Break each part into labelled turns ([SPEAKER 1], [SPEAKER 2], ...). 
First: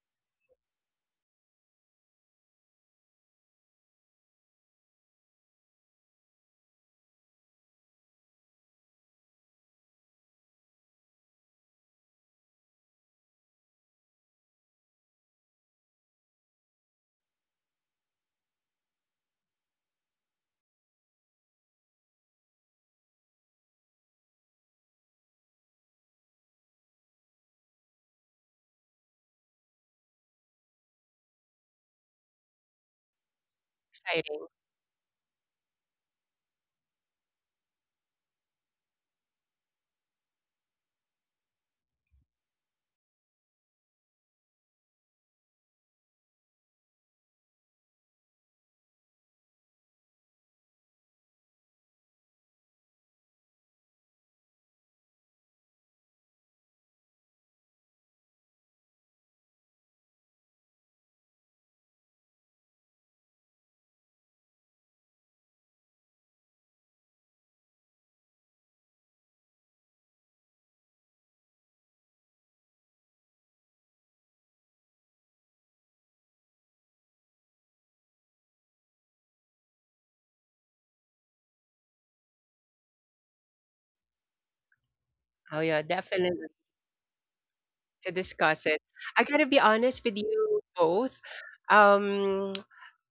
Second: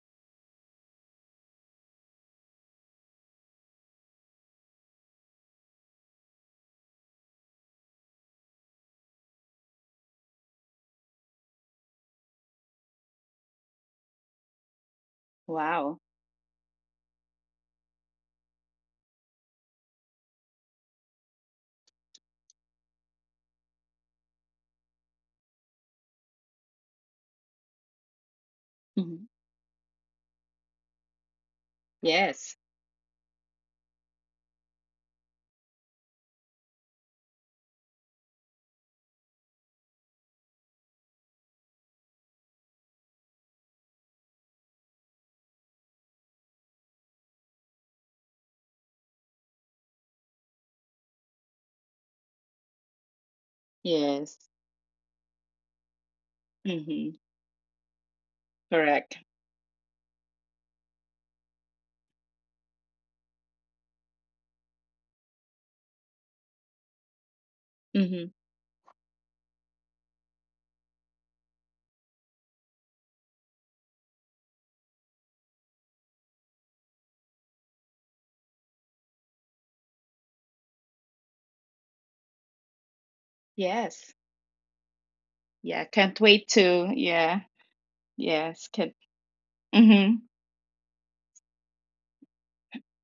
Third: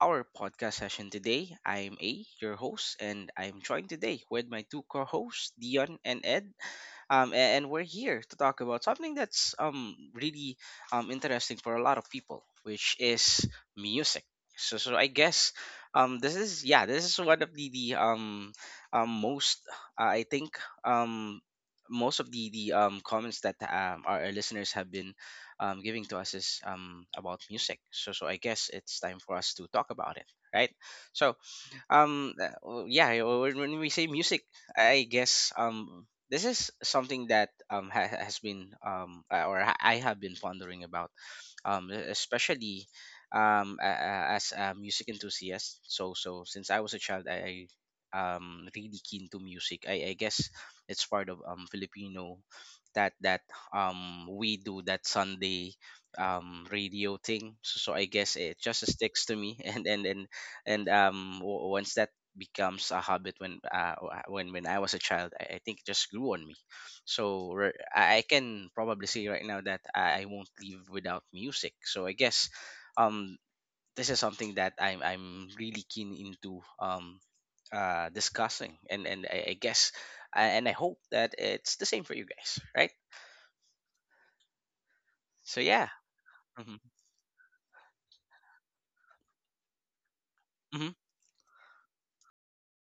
[SPEAKER 1] our podcast session today. I'm A, your host, and I'm joined today with my two co-hosts, Dion and Ed. And we're here to talk about something that's really interesting for a lot of people, which is music. So I guess
[SPEAKER 2] Wow.
[SPEAKER 1] this is, yeah, this is one of the most, I think, most of the comments that our listeners have been giving to us is about music. So I guess it's time
[SPEAKER 2] Mhm.
[SPEAKER 1] for us to talk about it, right? So um uh,
[SPEAKER 2] Yes.
[SPEAKER 1] w- yeah, uh, when we say music,
[SPEAKER 3] Exciting.
[SPEAKER 1] I guess this is something that has been or I have been pondering about, especially, as a music enthusiast. So since I was a child, I really keen to music. I guess it's part of Filipino that
[SPEAKER 2] Yes.
[SPEAKER 1] we do that Sunday
[SPEAKER 2] hmm
[SPEAKER 1] radio thing. So I guess it just
[SPEAKER 2] Correct.
[SPEAKER 1] sticks to me, once that becomes a habit when when I was a child, I think it just grew on me. So I
[SPEAKER 2] Hmm
[SPEAKER 1] can probably say right now that I won't leave without music. So I guess, um, this is something that I'm really keen into, discussing, and I guess, and I hope that it's the same for you guys, right?
[SPEAKER 2] Yes.
[SPEAKER 3] Oh,
[SPEAKER 1] So,
[SPEAKER 3] yeah,
[SPEAKER 2] Yeah.
[SPEAKER 1] yeah.
[SPEAKER 2] Can't
[SPEAKER 3] definitely
[SPEAKER 2] wait
[SPEAKER 1] Hmm.
[SPEAKER 2] to. Yeah.
[SPEAKER 3] to discuss
[SPEAKER 2] Yes.
[SPEAKER 3] it.
[SPEAKER 2] Can.
[SPEAKER 3] I gotta be honest
[SPEAKER 2] Mm-hmm.
[SPEAKER 3] with you
[SPEAKER 1] Hmm.
[SPEAKER 3] both. Um,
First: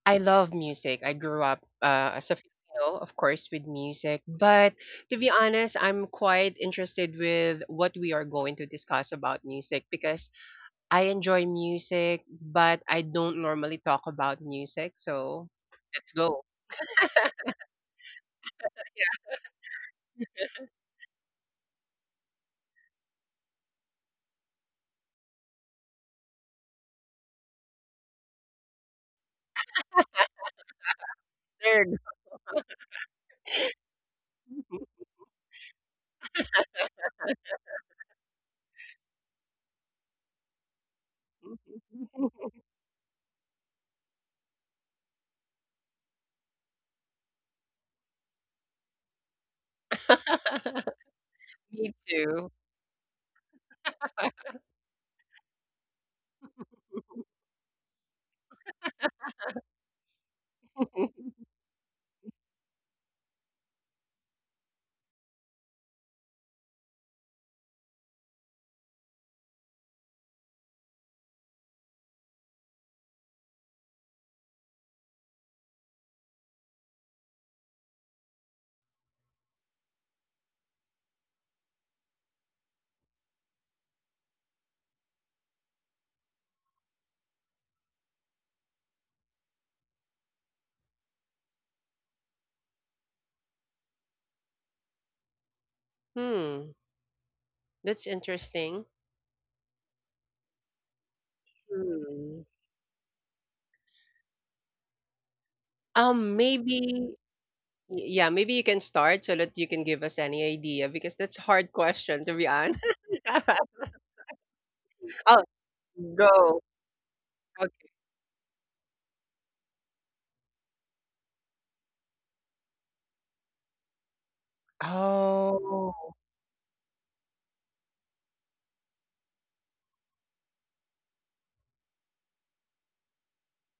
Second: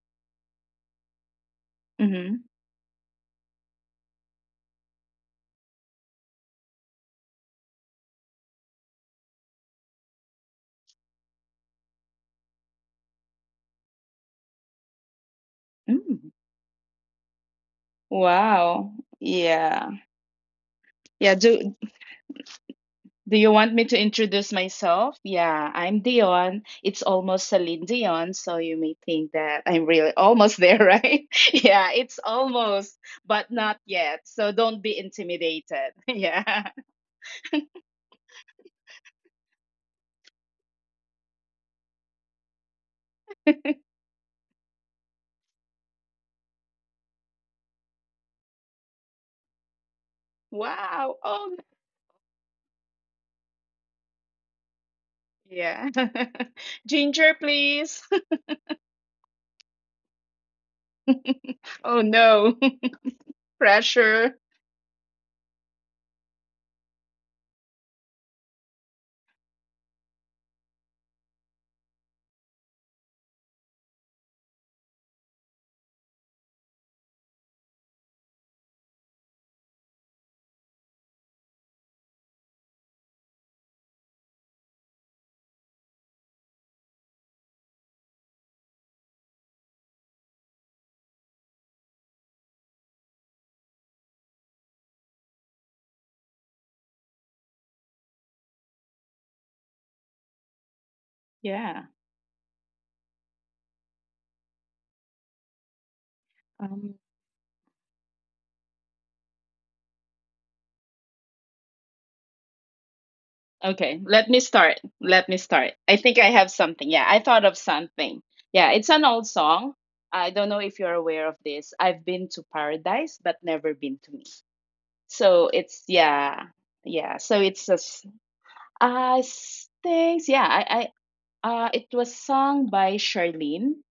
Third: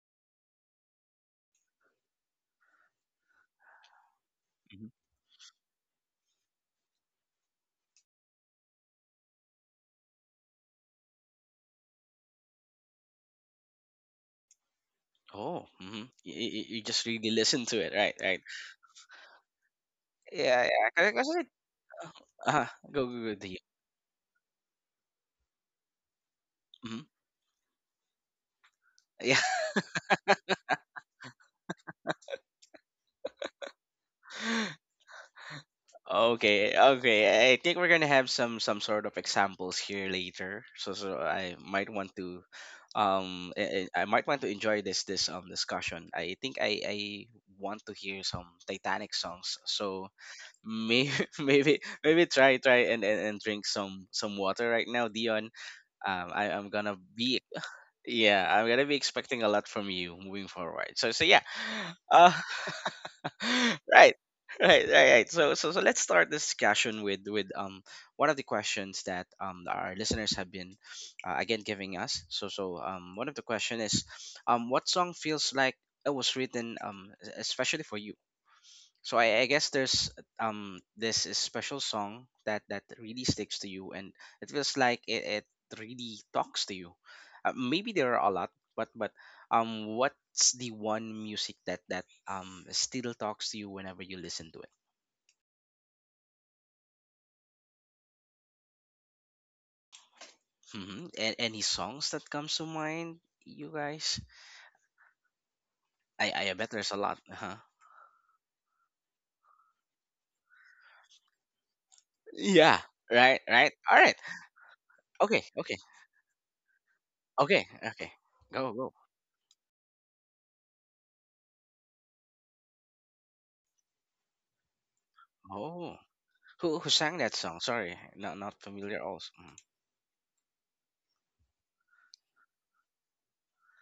[SPEAKER 3] I love music. I grew up as
[SPEAKER 2] Mm-hmm.
[SPEAKER 3] a Filipino, of course, with music. But
[SPEAKER 1] Hmm.
[SPEAKER 3] to be honest, I'm quite interested with what we are going to discuss about music because I enjoy music, but I don't normally talk about music. So
[SPEAKER 1] Oh. Hmm.
[SPEAKER 3] let's
[SPEAKER 2] Mm.
[SPEAKER 1] You,
[SPEAKER 3] go.
[SPEAKER 1] you you just really listen to it, right? Right.
[SPEAKER 2] Wow. Yeah.
[SPEAKER 1] Yeah, yeah.
[SPEAKER 2] Yeah.
[SPEAKER 1] Because
[SPEAKER 2] Do
[SPEAKER 1] uh, go, go, go.
[SPEAKER 2] Do you want me to introduce myself? Yeah. I'm Dion. It's
[SPEAKER 1] Hmm.
[SPEAKER 2] almost Celine Dion, so you may think
[SPEAKER 1] Yeah.
[SPEAKER 2] that I'm really almost there, right? Yeah.
[SPEAKER 3] Nerd.
[SPEAKER 2] It's almost, but not yet. So don't be intimidated. Yeah.
[SPEAKER 1] Okay, okay. I think we're gonna have some sort of examples here later. So I might want to, I might want to enjoy this discussion. I think I want to hear some Titanic songs. So
[SPEAKER 2] Wow.
[SPEAKER 1] maybe
[SPEAKER 2] Oh.
[SPEAKER 1] maybe
[SPEAKER 3] Me
[SPEAKER 1] maybe
[SPEAKER 3] too.
[SPEAKER 1] try and drink some water right now, Dion.
[SPEAKER 2] Yeah.
[SPEAKER 1] I I'm gonna
[SPEAKER 2] Ginger,
[SPEAKER 1] be
[SPEAKER 2] please.
[SPEAKER 1] yeah, I'm gonna be expecting a lot from you moving forward. So yeah.
[SPEAKER 2] Oh
[SPEAKER 1] uh.
[SPEAKER 2] no.
[SPEAKER 1] Right,
[SPEAKER 2] Pressure.
[SPEAKER 1] right, right, right. So let's start this discussion with one of the questions that our listeners have been, again, giving us. So one of the question is, what song feels like it was written, especially for you? So I guess there's, this is special song that really sticks to you, and it feels like it really talks to you. Maybe there are a lot, but what's the one music that still talks to you whenever you listen to it?
[SPEAKER 3] Hmm, that's interesting.
[SPEAKER 1] Hmm. And any
[SPEAKER 2] Yeah.
[SPEAKER 1] songs that
[SPEAKER 3] Mm.
[SPEAKER 1] comes to mind, you guys? I
[SPEAKER 3] Um,
[SPEAKER 1] I bet there's
[SPEAKER 2] Um,
[SPEAKER 1] a
[SPEAKER 3] maybe
[SPEAKER 1] lot, huh?
[SPEAKER 3] yeah, maybe you can start so that you can give us any idea because that's a hard question to be
[SPEAKER 1] Yeah.
[SPEAKER 3] honest.
[SPEAKER 1] Right. Right.
[SPEAKER 2] okay,
[SPEAKER 1] All right.
[SPEAKER 2] let me start. Let me
[SPEAKER 3] Oh,
[SPEAKER 1] Okay.
[SPEAKER 2] start.
[SPEAKER 1] Okay.
[SPEAKER 2] I think I have
[SPEAKER 3] go.
[SPEAKER 2] something. Yeah, I thought of
[SPEAKER 1] Okay.
[SPEAKER 3] Okay.
[SPEAKER 1] Okay.
[SPEAKER 2] something. Yeah,
[SPEAKER 1] Go.
[SPEAKER 2] it's
[SPEAKER 1] Go.
[SPEAKER 2] an old song. I don't know if you're aware of this. I've been to paradise, but never been to me. So it's
[SPEAKER 3] Oh.
[SPEAKER 1] Oh.
[SPEAKER 2] yeah,
[SPEAKER 1] Who
[SPEAKER 2] yeah.
[SPEAKER 1] sang
[SPEAKER 2] So
[SPEAKER 1] that
[SPEAKER 2] it's
[SPEAKER 1] song?
[SPEAKER 2] a s-
[SPEAKER 1] Sorry, not familiar
[SPEAKER 2] I
[SPEAKER 1] also.
[SPEAKER 2] s- thanks. Yeah, I it was sung by Charlene,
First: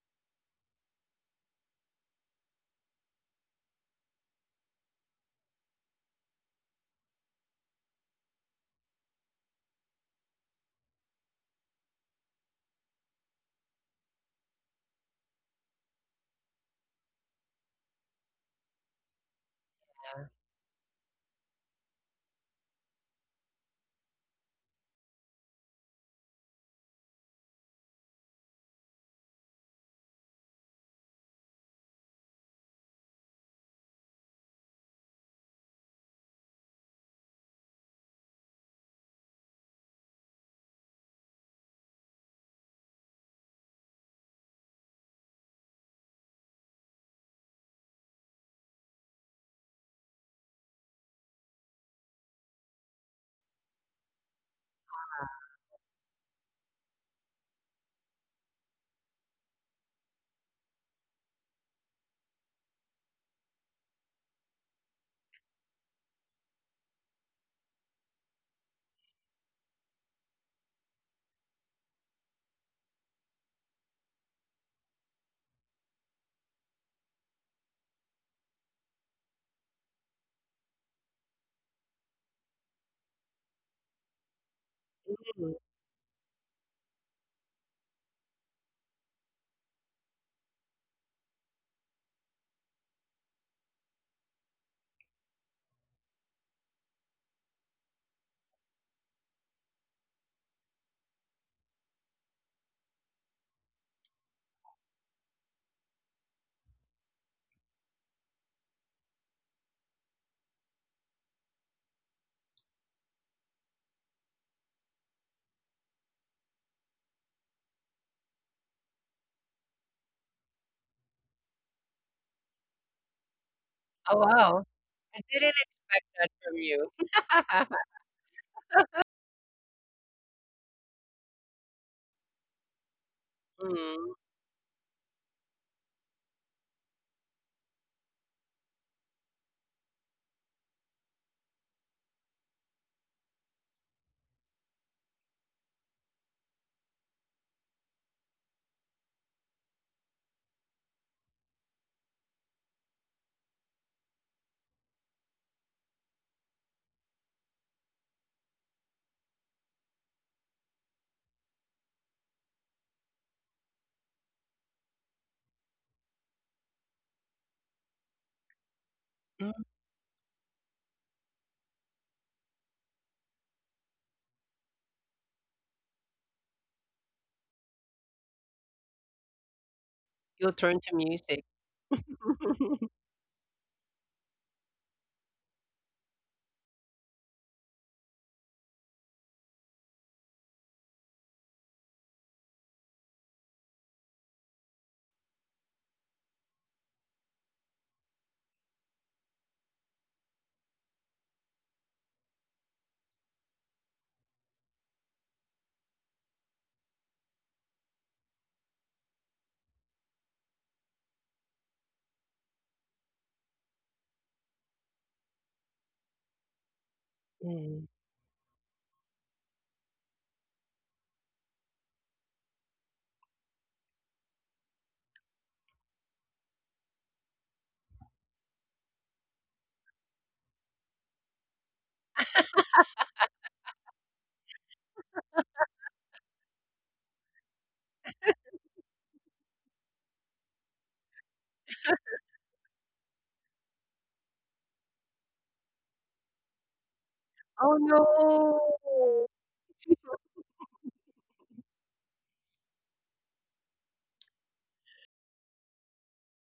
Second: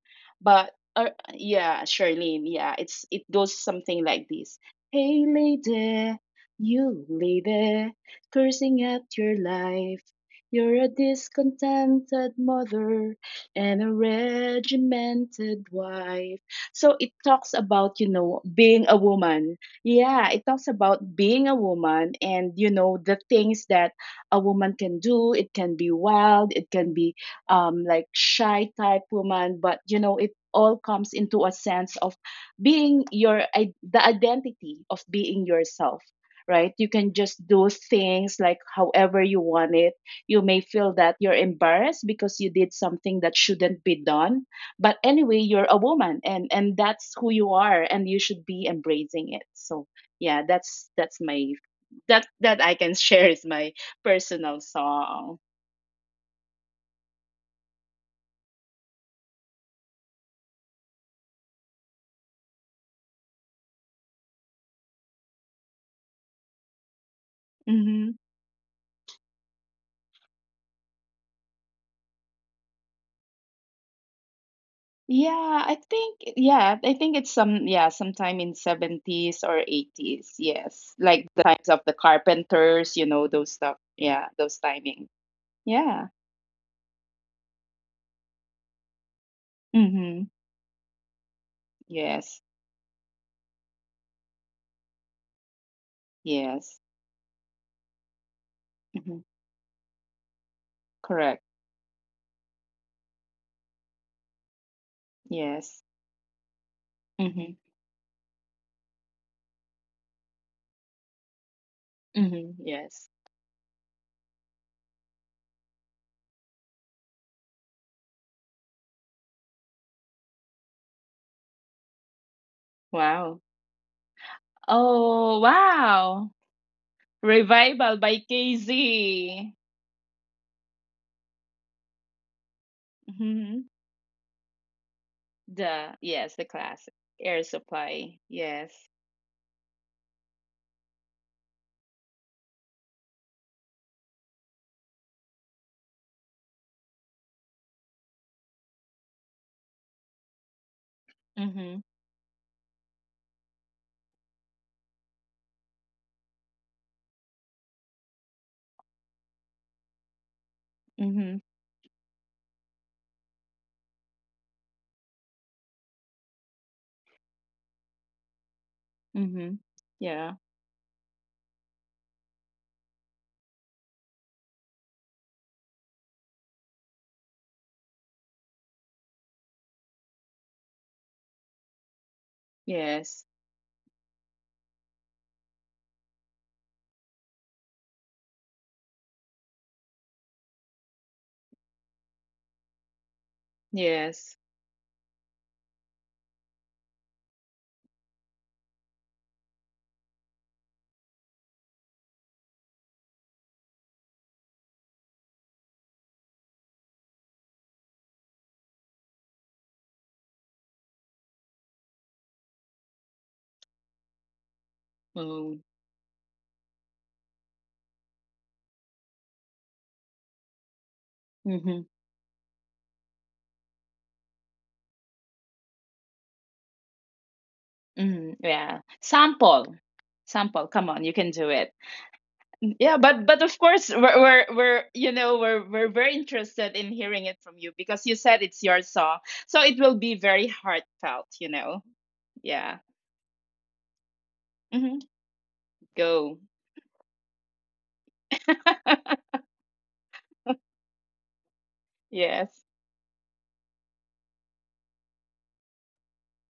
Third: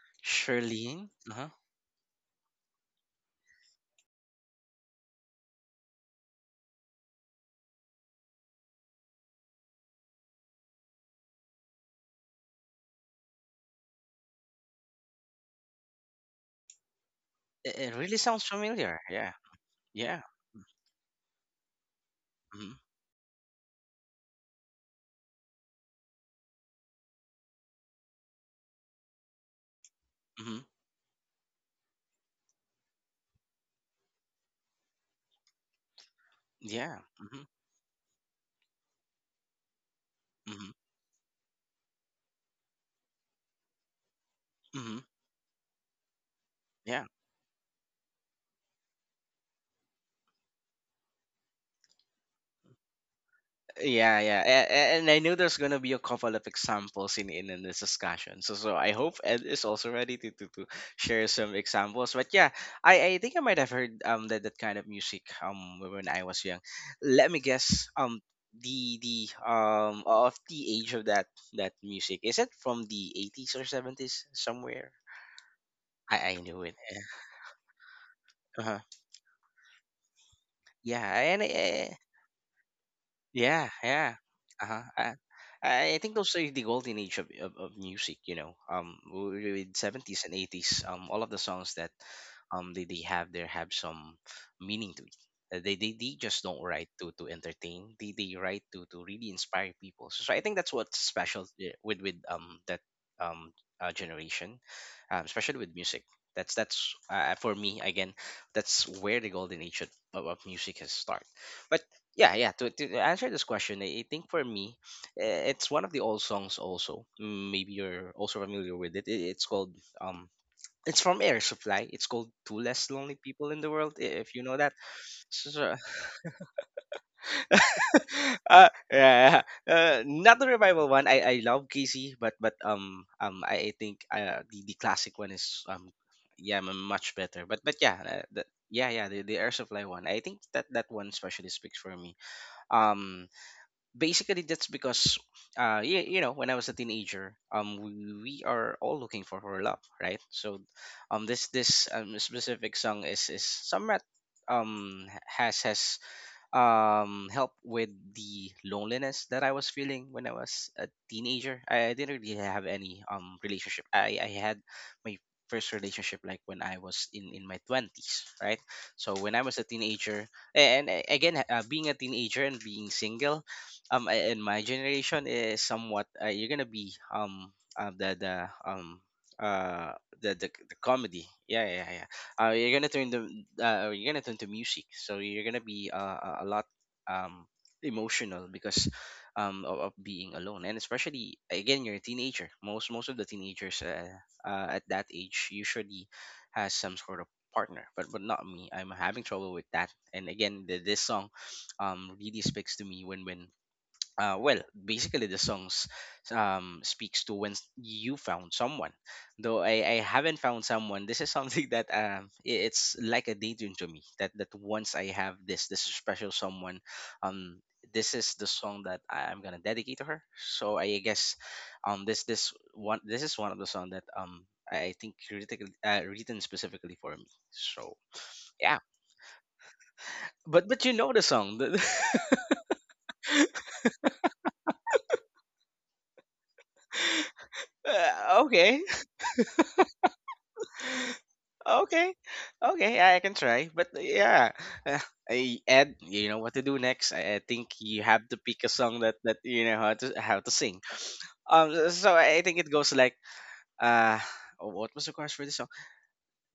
[SPEAKER 2] but
[SPEAKER 1] Shirlene? Uh-huh.
[SPEAKER 2] yeah, Charlene. Yeah, it's it goes something like this. Hey lady, you lady, cursing at your life. You're a discontented mother and a regimented wife. So it talks
[SPEAKER 1] It
[SPEAKER 2] about, you
[SPEAKER 1] really
[SPEAKER 2] know,
[SPEAKER 1] sounds
[SPEAKER 2] being a
[SPEAKER 1] familiar. Yeah.
[SPEAKER 2] woman.
[SPEAKER 1] Yeah.
[SPEAKER 2] Yeah, it talks about being a woman and,
[SPEAKER 1] Mm-hmm.
[SPEAKER 2] you know, the things that a woman can do. It can be wild, it can be like shy type woman, but you know, it
[SPEAKER 1] Mm-hmm.
[SPEAKER 2] all comes into a sense of the identity of being yourself. Right, you
[SPEAKER 1] Yeah.
[SPEAKER 2] can just
[SPEAKER 1] Mm-hmm.
[SPEAKER 2] do things like however you want it. You may
[SPEAKER 1] Mm-hmm.
[SPEAKER 2] feel that you're embarrassed because you did something that shouldn't be done, but
[SPEAKER 1] Hmm.
[SPEAKER 2] anyway you're a woman and
[SPEAKER 1] Yeah.
[SPEAKER 2] that's who you are and you should be embracing it. So yeah, that's my that that I can share is my
[SPEAKER 1] Yeah, yeah. A-
[SPEAKER 2] personal
[SPEAKER 1] a- And I knew
[SPEAKER 2] song.
[SPEAKER 1] there's going to be a couple of examples in this discussion. So I hope Ed is also ready to share some examples. But yeah, I think I might have heard that kind of music when I was young. Let me guess,
[SPEAKER 2] Mm-hmm.
[SPEAKER 1] the of the age of that music. Is it from the 80s or 70s somewhere? I I knew it.
[SPEAKER 2] Yeah,
[SPEAKER 1] Yeah.
[SPEAKER 2] I think it's some yeah, sometime in
[SPEAKER 1] Uh-huh.
[SPEAKER 2] '70s or '80s. Yes.
[SPEAKER 1] Yeah, and
[SPEAKER 2] Like the
[SPEAKER 1] I,
[SPEAKER 2] times of the Carpenters, you know,
[SPEAKER 1] Yeah,
[SPEAKER 2] those stuff.
[SPEAKER 1] yeah.
[SPEAKER 2] Yeah,
[SPEAKER 1] Uh-huh.
[SPEAKER 2] those timing.
[SPEAKER 3] Mm.
[SPEAKER 1] I think those
[SPEAKER 2] Yeah.
[SPEAKER 1] are the golden age of music, you know. With 70s and
[SPEAKER 2] Mhm.
[SPEAKER 1] 80s, all of the songs that
[SPEAKER 2] Yes.
[SPEAKER 1] they have there have some meaning to it. They just don't write
[SPEAKER 2] Yes.
[SPEAKER 1] to entertain. They write to really
[SPEAKER 2] Mhm.
[SPEAKER 1] inspire people. So I think that's what's special,
[SPEAKER 2] Correct.
[SPEAKER 1] with that, generation, especially with
[SPEAKER 2] Yes.
[SPEAKER 1] music. That's for
[SPEAKER 2] Mhm.
[SPEAKER 1] me again. That's where the golden age of music has started. But, yeah
[SPEAKER 2] Mhm.
[SPEAKER 1] to
[SPEAKER 2] Yes.
[SPEAKER 1] answer this question, I think for me, it's one of the old songs also. Mm, maybe you're also familiar with it. It's called, um it's from Air Supply. It's called "Two Less Lonely
[SPEAKER 2] Wow.
[SPEAKER 1] People in the World,"
[SPEAKER 3] Oh
[SPEAKER 1] if you know
[SPEAKER 3] wow.
[SPEAKER 1] that.
[SPEAKER 3] I
[SPEAKER 2] Oh,
[SPEAKER 3] didn't
[SPEAKER 1] so, so-
[SPEAKER 3] expect that
[SPEAKER 2] wow.
[SPEAKER 3] from you.
[SPEAKER 2] Revival by
[SPEAKER 1] yeah, yeah.
[SPEAKER 2] KZ.
[SPEAKER 1] Not the revival one. I love Casey, but
[SPEAKER 2] Mhm.
[SPEAKER 1] I think,
[SPEAKER 3] Mm.
[SPEAKER 1] the classic one is,
[SPEAKER 2] The yes, the
[SPEAKER 1] yeah,
[SPEAKER 2] classic
[SPEAKER 1] much better.
[SPEAKER 2] Air
[SPEAKER 1] But yeah,
[SPEAKER 2] Supply.
[SPEAKER 1] the, yeah
[SPEAKER 2] Yes.
[SPEAKER 1] yeah the Air Supply one. I think that one especially speaks for me. Um basically that's because, you you know, when I was a teenager, we are all looking for love, right? So, this
[SPEAKER 2] Mhm.
[SPEAKER 1] this um, specific song is, somewhat, has help with the loneliness that I was feeling when I was a
[SPEAKER 2] Mhm.
[SPEAKER 1] teenager. I didn't really have any relationship. I had my first relationship like when I was in my 20s, right? So when I was
[SPEAKER 3] Mm.
[SPEAKER 1] a
[SPEAKER 2] Mhm.
[SPEAKER 1] teenager,
[SPEAKER 2] Yeah.
[SPEAKER 1] and again, being a teenager and being single, in my generation is somewhat, you're going to be, uh,
[SPEAKER 3] You'll
[SPEAKER 1] the
[SPEAKER 3] turn to
[SPEAKER 1] comedy.
[SPEAKER 3] music.
[SPEAKER 1] Yeah, yeah, yeah. uh, you're gonna turn the
[SPEAKER 2] Yes,
[SPEAKER 1] you're gonna turn to music, so you're gonna be, a lot um emotional because, of being alone, and especially again, you're a teenager. Most of the teenagers,
[SPEAKER 2] yes.
[SPEAKER 1] at that age, usually has some sort of partner. But not me. I'm having trouble with that. And again, this song really speaks to me when, well, basically the songs, speaks to when, you found someone. Though I haven't found someone, this is something that, it's like a daydream to me. That once I have
[SPEAKER 2] Mm,
[SPEAKER 1] this special someone, um,
[SPEAKER 3] Mm.
[SPEAKER 1] this is the song that I'm gonna dedicate to her. So I guess,
[SPEAKER 2] mhm,
[SPEAKER 1] this is one of the song that, I think, critically, written specifically for me. So
[SPEAKER 2] mhm,
[SPEAKER 1] yeah,
[SPEAKER 2] yeah. Sample,
[SPEAKER 1] but
[SPEAKER 2] sample.
[SPEAKER 1] you
[SPEAKER 2] Come on,
[SPEAKER 1] know
[SPEAKER 2] you
[SPEAKER 1] the
[SPEAKER 2] can do
[SPEAKER 1] song.
[SPEAKER 2] it. Yeah, but of course we're you know we're very interested in hearing it from you because you said it's
[SPEAKER 1] Okay,
[SPEAKER 2] your song, so it will be very heartfelt. You know.
[SPEAKER 1] Okay,
[SPEAKER 2] Yeah.
[SPEAKER 1] okay, I can try. But yeah, uh,
[SPEAKER 2] hmm
[SPEAKER 1] I Ed, you know
[SPEAKER 2] Go.
[SPEAKER 1] what to do next. I think
[SPEAKER 3] Oh
[SPEAKER 1] you have to
[SPEAKER 3] no.
[SPEAKER 1] pick a song that you know how to sing. So I think
[SPEAKER 2] Yes.
[SPEAKER 1] it goes like, uh, what was the chorus for this song?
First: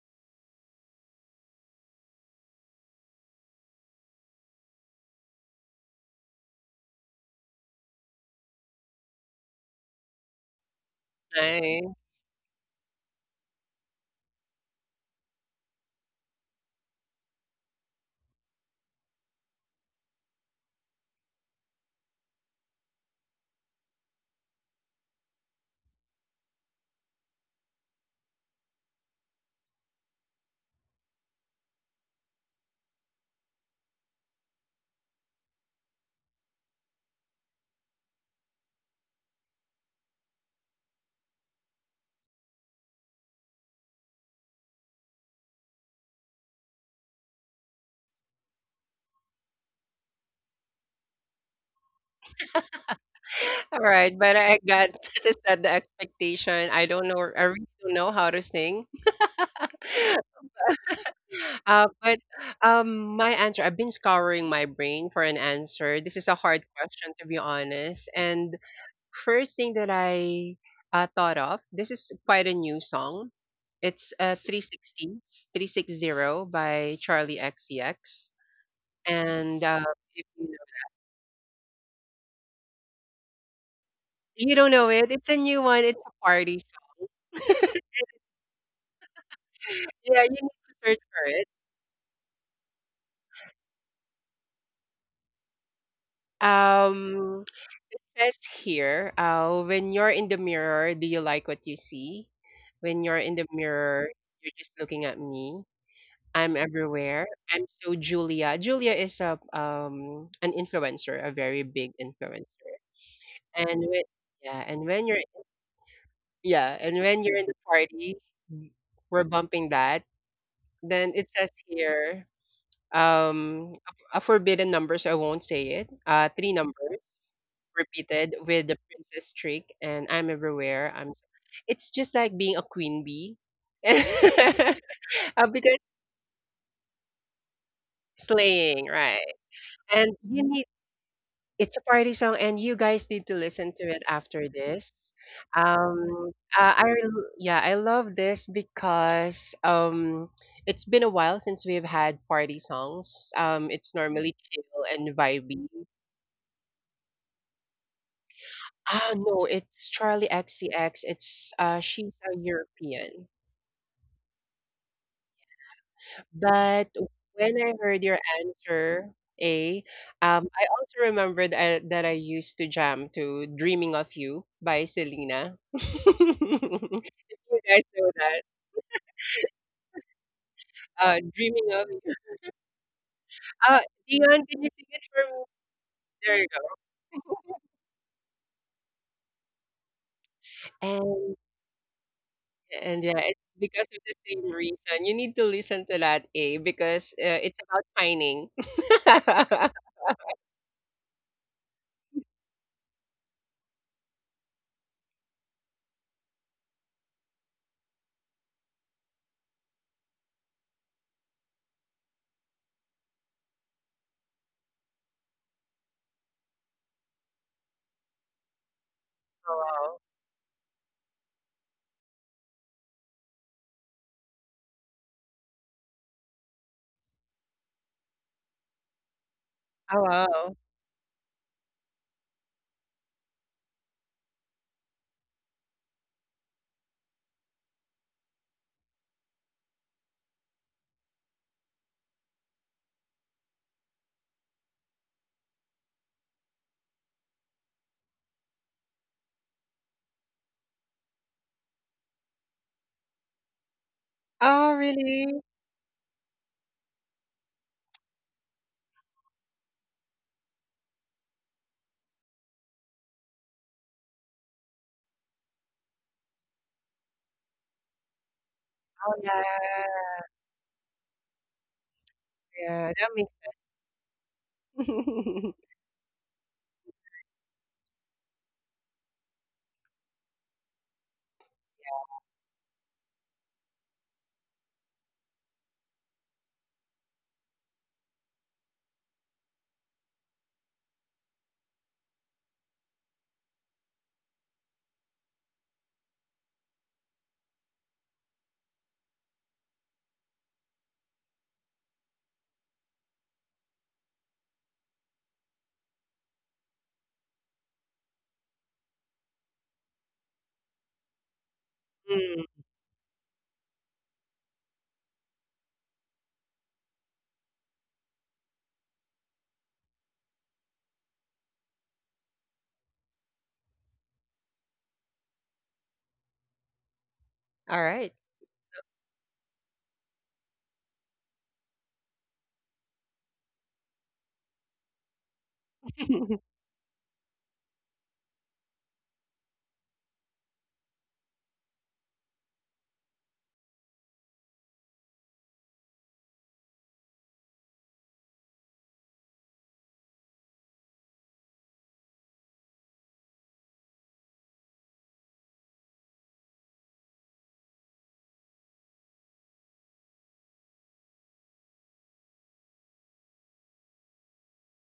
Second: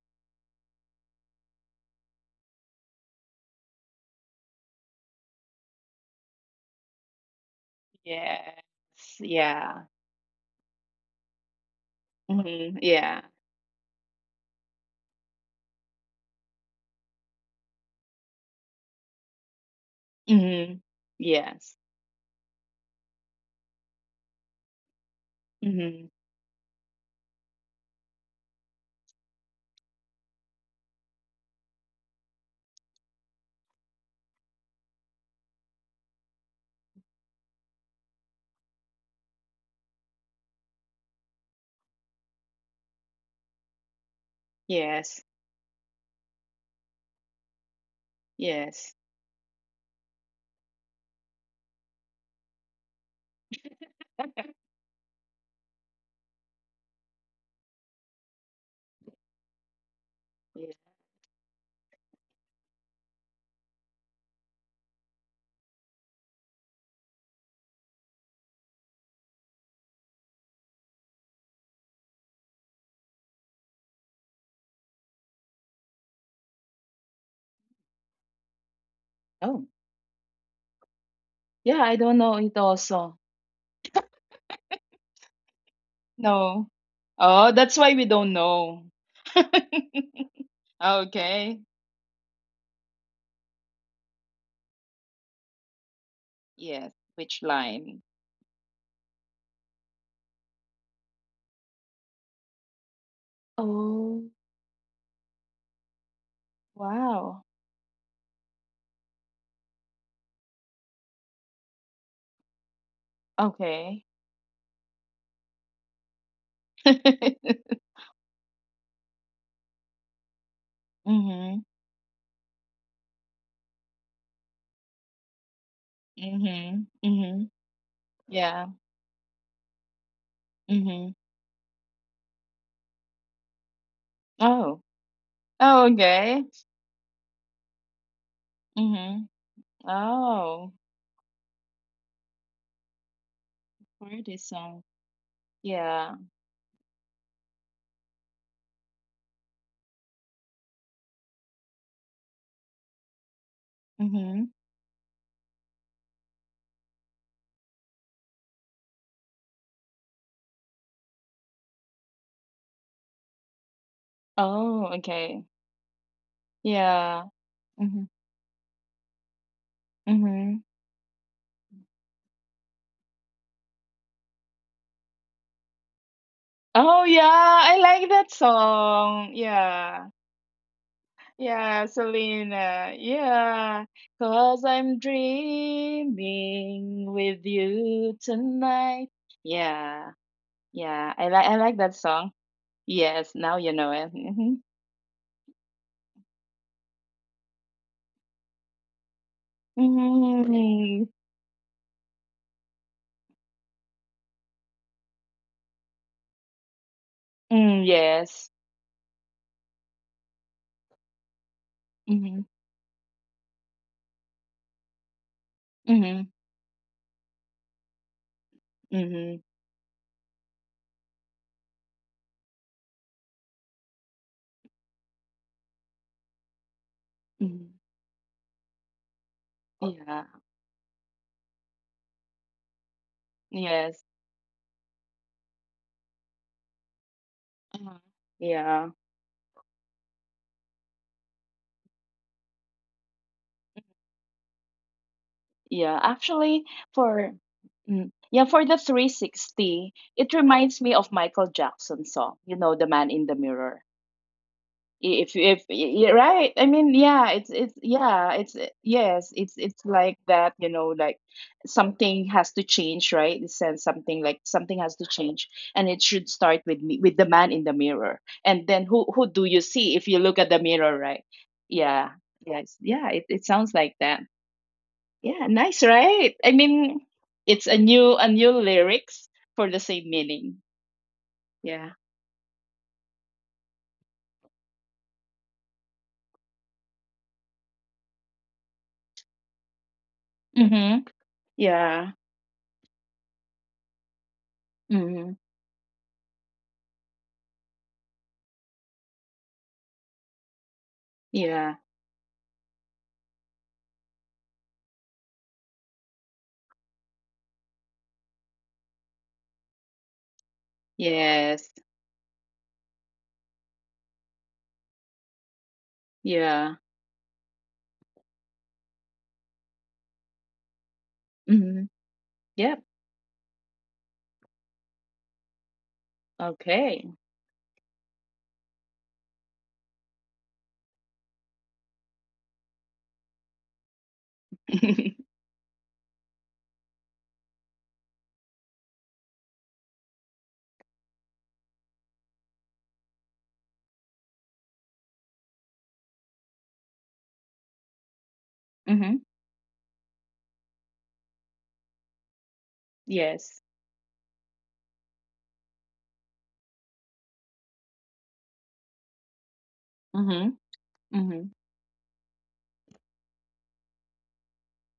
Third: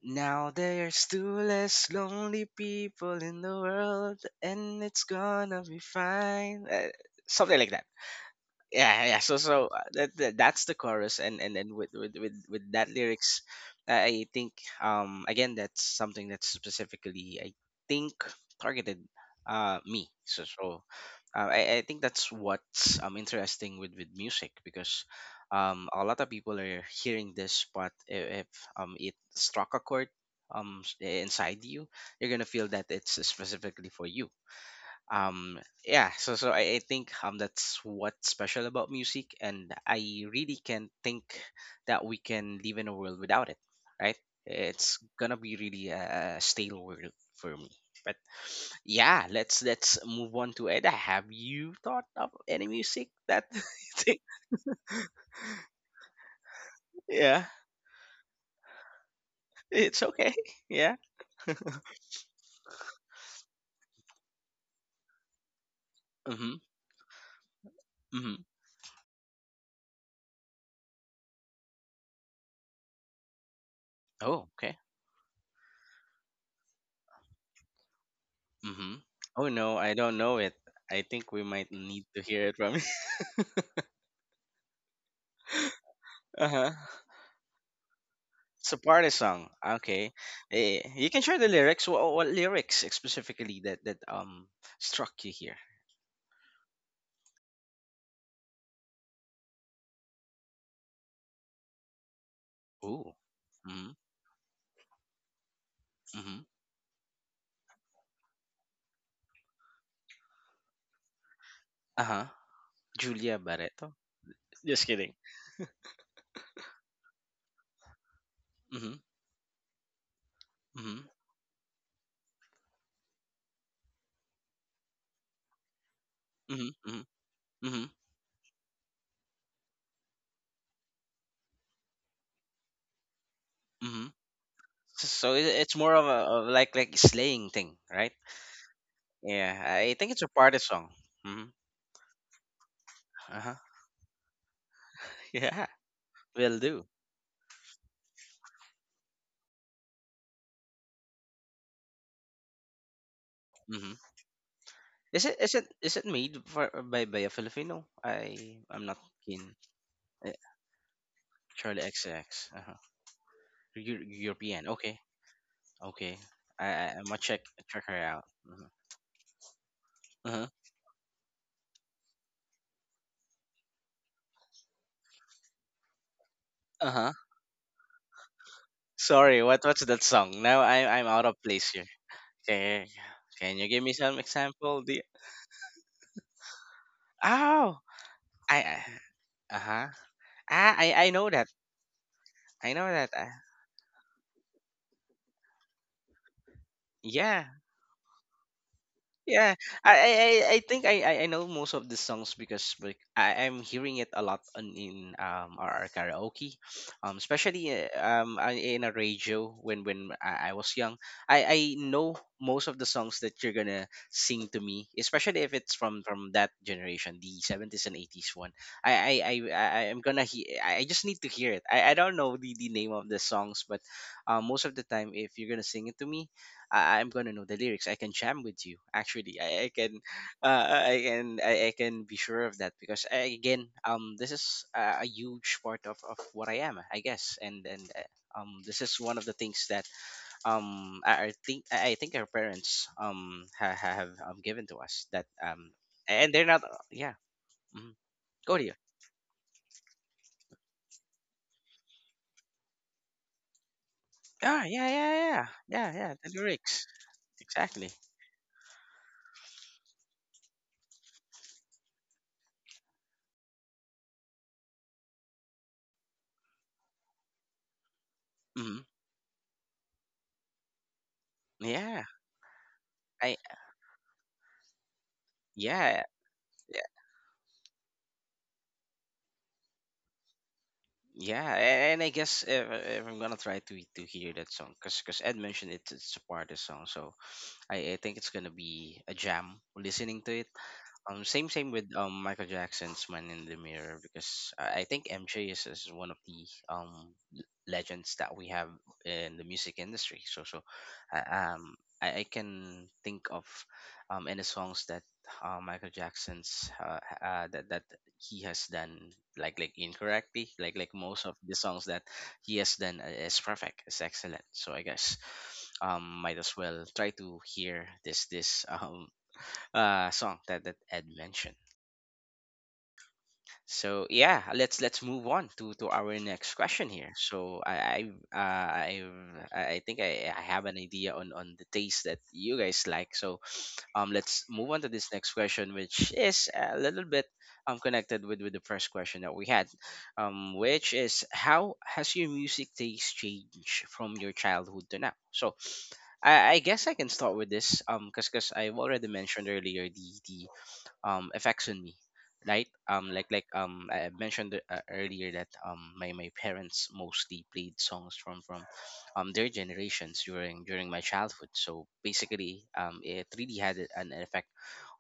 [SPEAKER 1] Now there's two less lonely people in the world, and it's gonna be fine. Something like that.
[SPEAKER 2] Yes.
[SPEAKER 1] Yeah, yeah. so so
[SPEAKER 2] Yeah.
[SPEAKER 1] uh, that, that's the chorus. And then with
[SPEAKER 3] Nice.
[SPEAKER 1] with
[SPEAKER 2] hmm
[SPEAKER 1] that
[SPEAKER 2] Yeah.
[SPEAKER 1] lyrics. I think, again, that's something that's specifically, I think targeted, me. so
[SPEAKER 2] hmm
[SPEAKER 1] so I,
[SPEAKER 2] Yes.
[SPEAKER 1] I think that's what's, interesting with music because, a
[SPEAKER 2] hmm
[SPEAKER 1] lot of people are hearing this, but if it struck a chord, inside you, you're gonna feel that it's specifically for you. Um yeah So I think, that's what's special about music. And I really can't think that we can live in a world without it, right? It's
[SPEAKER 2] Yes.
[SPEAKER 1] gonna be really a stale world for me. But
[SPEAKER 2] Yes.
[SPEAKER 1] yeah, let's move on to Eda. Have you thought of any music that
[SPEAKER 3] All right,
[SPEAKER 1] think-
[SPEAKER 3] but I got to set the expectation. I don't know. I
[SPEAKER 1] yeah.
[SPEAKER 3] really don't know how to sing.
[SPEAKER 1] It's okay.
[SPEAKER 2] Yeah.
[SPEAKER 1] Yeah.
[SPEAKER 3] But my answer, I've been scouring my brain for an answer. This is a
[SPEAKER 1] Mm-hmm.
[SPEAKER 3] hard question, to be honest.
[SPEAKER 1] Mm-hmm.
[SPEAKER 3] And first thing that I thought of, this is quite a new song. It's
[SPEAKER 1] Oh,
[SPEAKER 3] three
[SPEAKER 1] okay.
[SPEAKER 3] sixty three six zero by Charlie XCX.
[SPEAKER 1] Mm-hmm. Oh,
[SPEAKER 3] And
[SPEAKER 2] Oh.
[SPEAKER 1] no, I don't
[SPEAKER 3] if
[SPEAKER 1] know
[SPEAKER 3] you
[SPEAKER 1] it.
[SPEAKER 3] know,
[SPEAKER 1] I think we might
[SPEAKER 2] Yeah, I
[SPEAKER 1] need
[SPEAKER 2] don't
[SPEAKER 1] to
[SPEAKER 2] know
[SPEAKER 1] hear it
[SPEAKER 2] it
[SPEAKER 1] from you.
[SPEAKER 2] also.
[SPEAKER 3] you don't know it, it's a new one. It's a party
[SPEAKER 2] No.
[SPEAKER 1] Uh-huh.
[SPEAKER 3] song.
[SPEAKER 2] Oh, that's why we don't
[SPEAKER 1] It's a
[SPEAKER 2] know.
[SPEAKER 1] party song. Okay.
[SPEAKER 3] Yeah, you need to search
[SPEAKER 1] You can
[SPEAKER 3] for
[SPEAKER 1] share the
[SPEAKER 3] it.
[SPEAKER 2] Okay.
[SPEAKER 1] lyrics. What lyrics specifically that struck you here?
[SPEAKER 2] Yes.
[SPEAKER 3] Um,
[SPEAKER 2] Which
[SPEAKER 3] it
[SPEAKER 2] line?
[SPEAKER 3] says here, when you're in the mirror, do you like what you see? When
[SPEAKER 1] Ooh.
[SPEAKER 3] you're in the
[SPEAKER 1] Mm-hmm.
[SPEAKER 3] mirror,
[SPEAKER 2] Oh,
[SPEAKER 3] you're just looking at me.
[SPEAKER 1] Mm-hmm.
[SPEAKER 3] I'm everywhere.
[SPEAKER 2] wow.
[SPEAKER 3] I'm so Julia. Julia is a an influencer, a very big
[SPEAKER 1] Uh huh.
[SPEAKER 3] influencer.
[SPEAKER 1] Julia
[SPEAKER 3] And
[SPEAKER 1] Barreto.
[SPEAKER 3] when,
[SPEAKER 2] Okay.
[SPEAKER 3] yeah,
[SPEAKER 1] Just
[SPEAKER 3] and when
[SPEAKER 1] kidding.
[SPEAKER 3] you're yeah, and when you're in the party,
[SPEAKER 1] Mm-hmm.
[SPEAKER 3] we're bumping that.
[SPEAKER 1] Mm-hmm.
[SPEAKER 3] Then it says
[SPEAKER 2] Mm-hmm.
[SPEAKER 3] here, um a a forbidden number so I won't say it, three
[SPEAKER 1] Mm-hmm.
[SPEAKER 2] Mm-hmm.
[SPEAKER 3] numbers
[SPEAKER 1] Mm-hmm.
[SPEAKER 2] Mm-hmm.
[SPEAKER 1] Mm-hmm.
[SPEAKER 3] repeated
[SPEAKER 2] Yeah.
[SPEAKER 3] with the princess trick, and I'm everywhere.
[SPEAKER 2] Mm-hmm.
[SPEAKER 3] I'm, it's just like being a queen bee. uh,
[SPEAKER 1] Mm-hmm.
[SPEAKER 2] Oh.
[SPEAKER 1] So it's
[SPEAKER 3] because
[SPEAKER 2] Oh,
[SPEAKER 1] more of a,
[SPEAKER 2] okay.
[SPEAKER 1] of like, slaying thing, right?
[SPEAKER 3] slaying,
[SPEAKER 2] Mm-hmm.
[SPEAKER 3] right?
[SPEAKER 1] Yeah, I
[SPEAKER 3] And
[SPEAKER 1] think it's a
[SPEAKER 3] you
[SPEAKER 1] party
[SPEAKER 3] need,
[SPEAKER 2] Oh.
[SPEAKER 1] song. Mm-hmm.
[SPEAKER 3] it's a party song, and you guys need to
[SPEAKER 1] Uh huh.
[SPEAKER 3] listen to it
[SPEAKER 2] For this
[SPEAKER 3] after
[SPEAKER 2] song.
[SPEAKER 3] this.
[SPEAKER 1] Yeah,
[SPEAKER 2] Yeah.
[SPEAKER 3] um
[SPEAKER 1] will
[SPEAKER 3] uh, i
[SPEAKER 1] do.
[SPEAKER 3] rel- yeah I love this because it's been a while since we've had party songs.
[SPEAKER 1] Mm-hmm.
[SPEAKER 3] It's normally
[SPEAKER 2] Mm-hmm.
[SPEAKER 3] chill and
[SPEAKER 1] Is it is it
[SPEAKER 3] vibey.
[SPEAKER 1] is it made for, by a Filipino? I'm not
[SPEAKER 3] Ah,
[SPEAKER 1] keen.
[SPEAKER 3] no, it's Charlie
[SPEAKER 1] Eh,
[SPEAKER 3] XCX. It's
[SPEAKER 1] Charlie X.
[SPEAKER 3] she's a
[SPEAKER 1] Uh-huh.
[SPEAKER 3] European.
[SPEAKER 1] European.
[SPEAKER 2] Oh,
[SPEAKER 1] Okay,
[SPEAKER 2] okay.
[SPEAKER 1] okay. I I-
[SPEAKER 3] But
[SPEAKER 1] I'm gonna
[SPEAKER 2] Yeah.
[SPEAKER 1] check
[SPEAKER 3] when I
[SPEAKER 1] her
[SPEAKER 2] Mm-hmm.
[SPEAKER 3] heard your
[SPEAKER 1] out. Mhm.
[SPEAKER 3] answer, A,
[SPEAKER 1] Uh huh.
[SPEAKER 2] Mm-hmm.
[SPEAKER 3] I also remembered that I used to jam to "Dreaming of You" by Selena.
[SPEAKER 1] Uh
[SPEAKER 2] Oh,
[SPEAKER 3] You
[SPEAKER 1] huh.
[SPEAKER 2] yeah. I
[SPEAKER 3] guys
[SPEAKER 2] like
[SPEAKER 3] know
[SPEAKER 2] that
[SPEAKER 3] that.
[SPEAKER 2] song.
[SPEAKER 1] Sorry. What's that
[SPEAKER 2] Yeah.
[SPEAKER 1] song? Now I'm out of
[SPEAKER 3] "Dreaming
[SPEAKER 1] place
[SPEAKER 2] Yeah,
[SPEAKER 1] here.
[SPEAKER 3] of You."
[SPEAKER 1] Okay.
[SPEAKER 2] Selena.
[SPEAKER 1] Can you
[SPEAKER 3] Uh,
[SPEAKER 2] Yeah,
[SPEAKER 1] give me some
[SPEAKER 3] Dion,
[SPEAKER 2] cause
[SPEAKER 3] can you
[SPEAKER 1] example?
[SPEAKER 3] sing
[SPEAKER 2] I'm
[SPEAKER 1] The
[SPEAKER 3] it for me? There you go.
[SPEAKER 2] dreaming with
[SPEAKER 1] Oh.
[SPEAKER 2] you
[SPEAKER 1] I
[SPEAKER 2] tonight.
[SPEAKER 1] Uh huh.
[SPEAKER 2] Yeah,
[SPEAKER 1] Ah, I
[SPEAKER 2] yeah.
[SPEAKER 1] I know
[SPEAKER 3] And
[SPEAKER 1] that.
[SPEAKER 2] I like that song.
[SPEAKER 1] I know
[SPEAKER 3] and
[SPEAKER 1] that.
[SPEAKER 3] yeah,
[SPEAKER 2] Yes,
[SPEAKER 3] it's
[SPEAKER 2] now you know
[SPEAKER 3] because of
[SPEAKER 2] it.
[SPEAKER 3] the
[SPEAKER 2] Mm-hmm.
[SPEAKER 3] same reason. You need to listen to that, A, because
[SPEAKER 1] Yeah.
[SPEAKER 3] it's about pining.
[SPEAKER 1] Yeah, I think
[SPEAKER 2] Mm-hmm.
[SPEAKER 1] I know most of the songs because, like, I'm hearing it a lot on, in our karaoke, especially,
[SPEAKER 2] Mm, yes.
[SPEAKER 1] in a radio when I was young. I know
[SPEAKER 2] Mm-hmm.
[SPEAKER 1] most of the songs that you're gonna sing to me, especially if it's from
[SPEAKER 2] Mm-hmm.
[SPEAKER 1] from that generation, the 70s and eighties one. I I I
[SPEAKER 2] Mm-hmm.
[SPEAKER 1] I I
[SPEAKER 3] Wow.
[SPEAKER 1] am gonna he- I just need to hear it. I don't know the name of the songs, but most of the time if you're gonna sing it to me, I'm gonna know the
[SPEAKER 2] Mm-hmm.
[SPEAKER 1] lyrics. I can jam with you. Actually, I
[SPEAKER 3] Oh,
[SPEAKER 1] can,
[SPEAKER 2] Yeah.
[SPEAKER 3] wow.
[SPEAKER 1] I can, I can be sure of that because I, again,
[SPEAKER 2] Yes.
[SPEAKER 1] this is a huge part of what I am, I guess, and
[SPEAKER 2] Uh-huh.
[SPEAKER 1] this
[SPEAKER 2] Yeah.
[SPEAKER 1] is one of the things that I think our parents have given to us that,
[SPEAKER 2] Yeah.
[SPEAKER 1] and they're not,
[SPEAKER 2] Actually,
[SPEAKER 1] yeah.
[SPEAKER 2] for
[SPEAKER 1] Mhm.
[SPEAKER 2] yeah,
[SPEAKER 1] Go
[SPEAKER 2] for
[SPEAKER 1] to you.
[SPEAKER 2] the 360, it reminds me of Michael Jackson's song, you know, The Man in the Mirror.
[SPEAKER 1] Ah,
[SPEAKER 3] Oh,
[SPEAKER 1] yeah, yeah,
[SPEAKER 2] If you
[SPEAKER 3] really?
[SPEAKER 1] yeah,
[SPEAKER 2] if
[SPEAKER 1] yeah,
[SPEAKER 2] Yeah,
[SPEAKER 1] yeah. The
[SPEAKER 2] right,
[SPEAKER 1] lyrics,
[SPEAKER 2] yeah, it's
[SPEAKER 1] exactly.
[SPEAKER 2] yeah, yes, it's like that, you know, like something has to change, right? It says something like something has to change, and it should start with me, with the man in the mirror. And
[SPEAKER 1] Hmm.
[SPEAKER 2] then who
[SPEAKER 3] Oh,
[SPEAKER 2] who do
[SPEAKER 3] yeah.
[SPEAKER 2] you see if you look at the mirror, right?
[SPEAKER 1] Yeah,
[SPEAKER 2] Yeah, yes,
[SPEAKER 3] Yeah,
[SPEAKER 2] yeah,
[SPEAKER 3] that
[SPEAKER 2] it,
[SPEAKER 3] makes
[SPEAKER 1] I,
[SPEAKER 2] it sounds like that. Yeah,
[SPEAKER 3] sense.
[SPEAKER 2] nice,
[SPEAKER 1] yeah.
[SPEAKER 2] right? I mean, it's a new, a new lyrics for the same meaning.
[SPEAKER 1] Yeah,
[SPEAKER 2] Yeah.
[SPEAKER 1] and I guess if I'm gonna try to hear that song, 'cause Ed mentioned it, it's a part of the song, so I think it's gonna be a jam listening to it.
[SPEAKER 2] Mm-hmm.
[SPEAKER 1] Same with
[SPEAKER 2] Yeah.
[SPEAKER 1] Michael Jackson's Man in the Mirror, because I think
[SPEAKER 2] Mm-hmm.
[SPEAKER 1] MJ is one of the um l- legends that we have in the music industry. So so, I,
[SPEAKER 2] Yeah.
[SPEAKER 1] I can think of any songs that Michael Jackson's that he has done like incorrectly, like most of the
[SPEAKER 2] Yes.
[SPEAKER 1] songs that
[SPEAKER 3] Mm.
[SPEAKER 1] he has done is perfect, is excellent. So I guess might as
[SPEAKER 2] Yeah.
[SPEAKER 1] well try to hear this song that that Ed mentioned.
[SPEAKER 2] hmm Yep.
[SPEAKER 1] So yeah, let's move on to our next question
[SPEAKER 2] Okay.
[SPEAKER 1] here. So
[SPEAKER 3] All
[SPEAKER 1] I
[SPEAKER 3] right.
[SPEAKER 1] I uh, I I I think I have an idea on the taste that you guys like. So let's move on to this next question, which is a little bit connected with the first question that we had, which is, how has your music taste changed from your childhood to now? So I guess I can start with this because I've already
[SPEAKER 2] hmm
[SPEAKER 1] mentioned earlier the affects on me, right?
[SPEAKER 2] Yes.
[SPEAKER 1] I mentioned earlier that my, my parents mostly played songs from their generations
[SPEAKER 2] hmm
[SPEAKER 1] during during my
[SPEAKER 2] hmm
[SPEAKER 1] childhood, so basically it really had an effect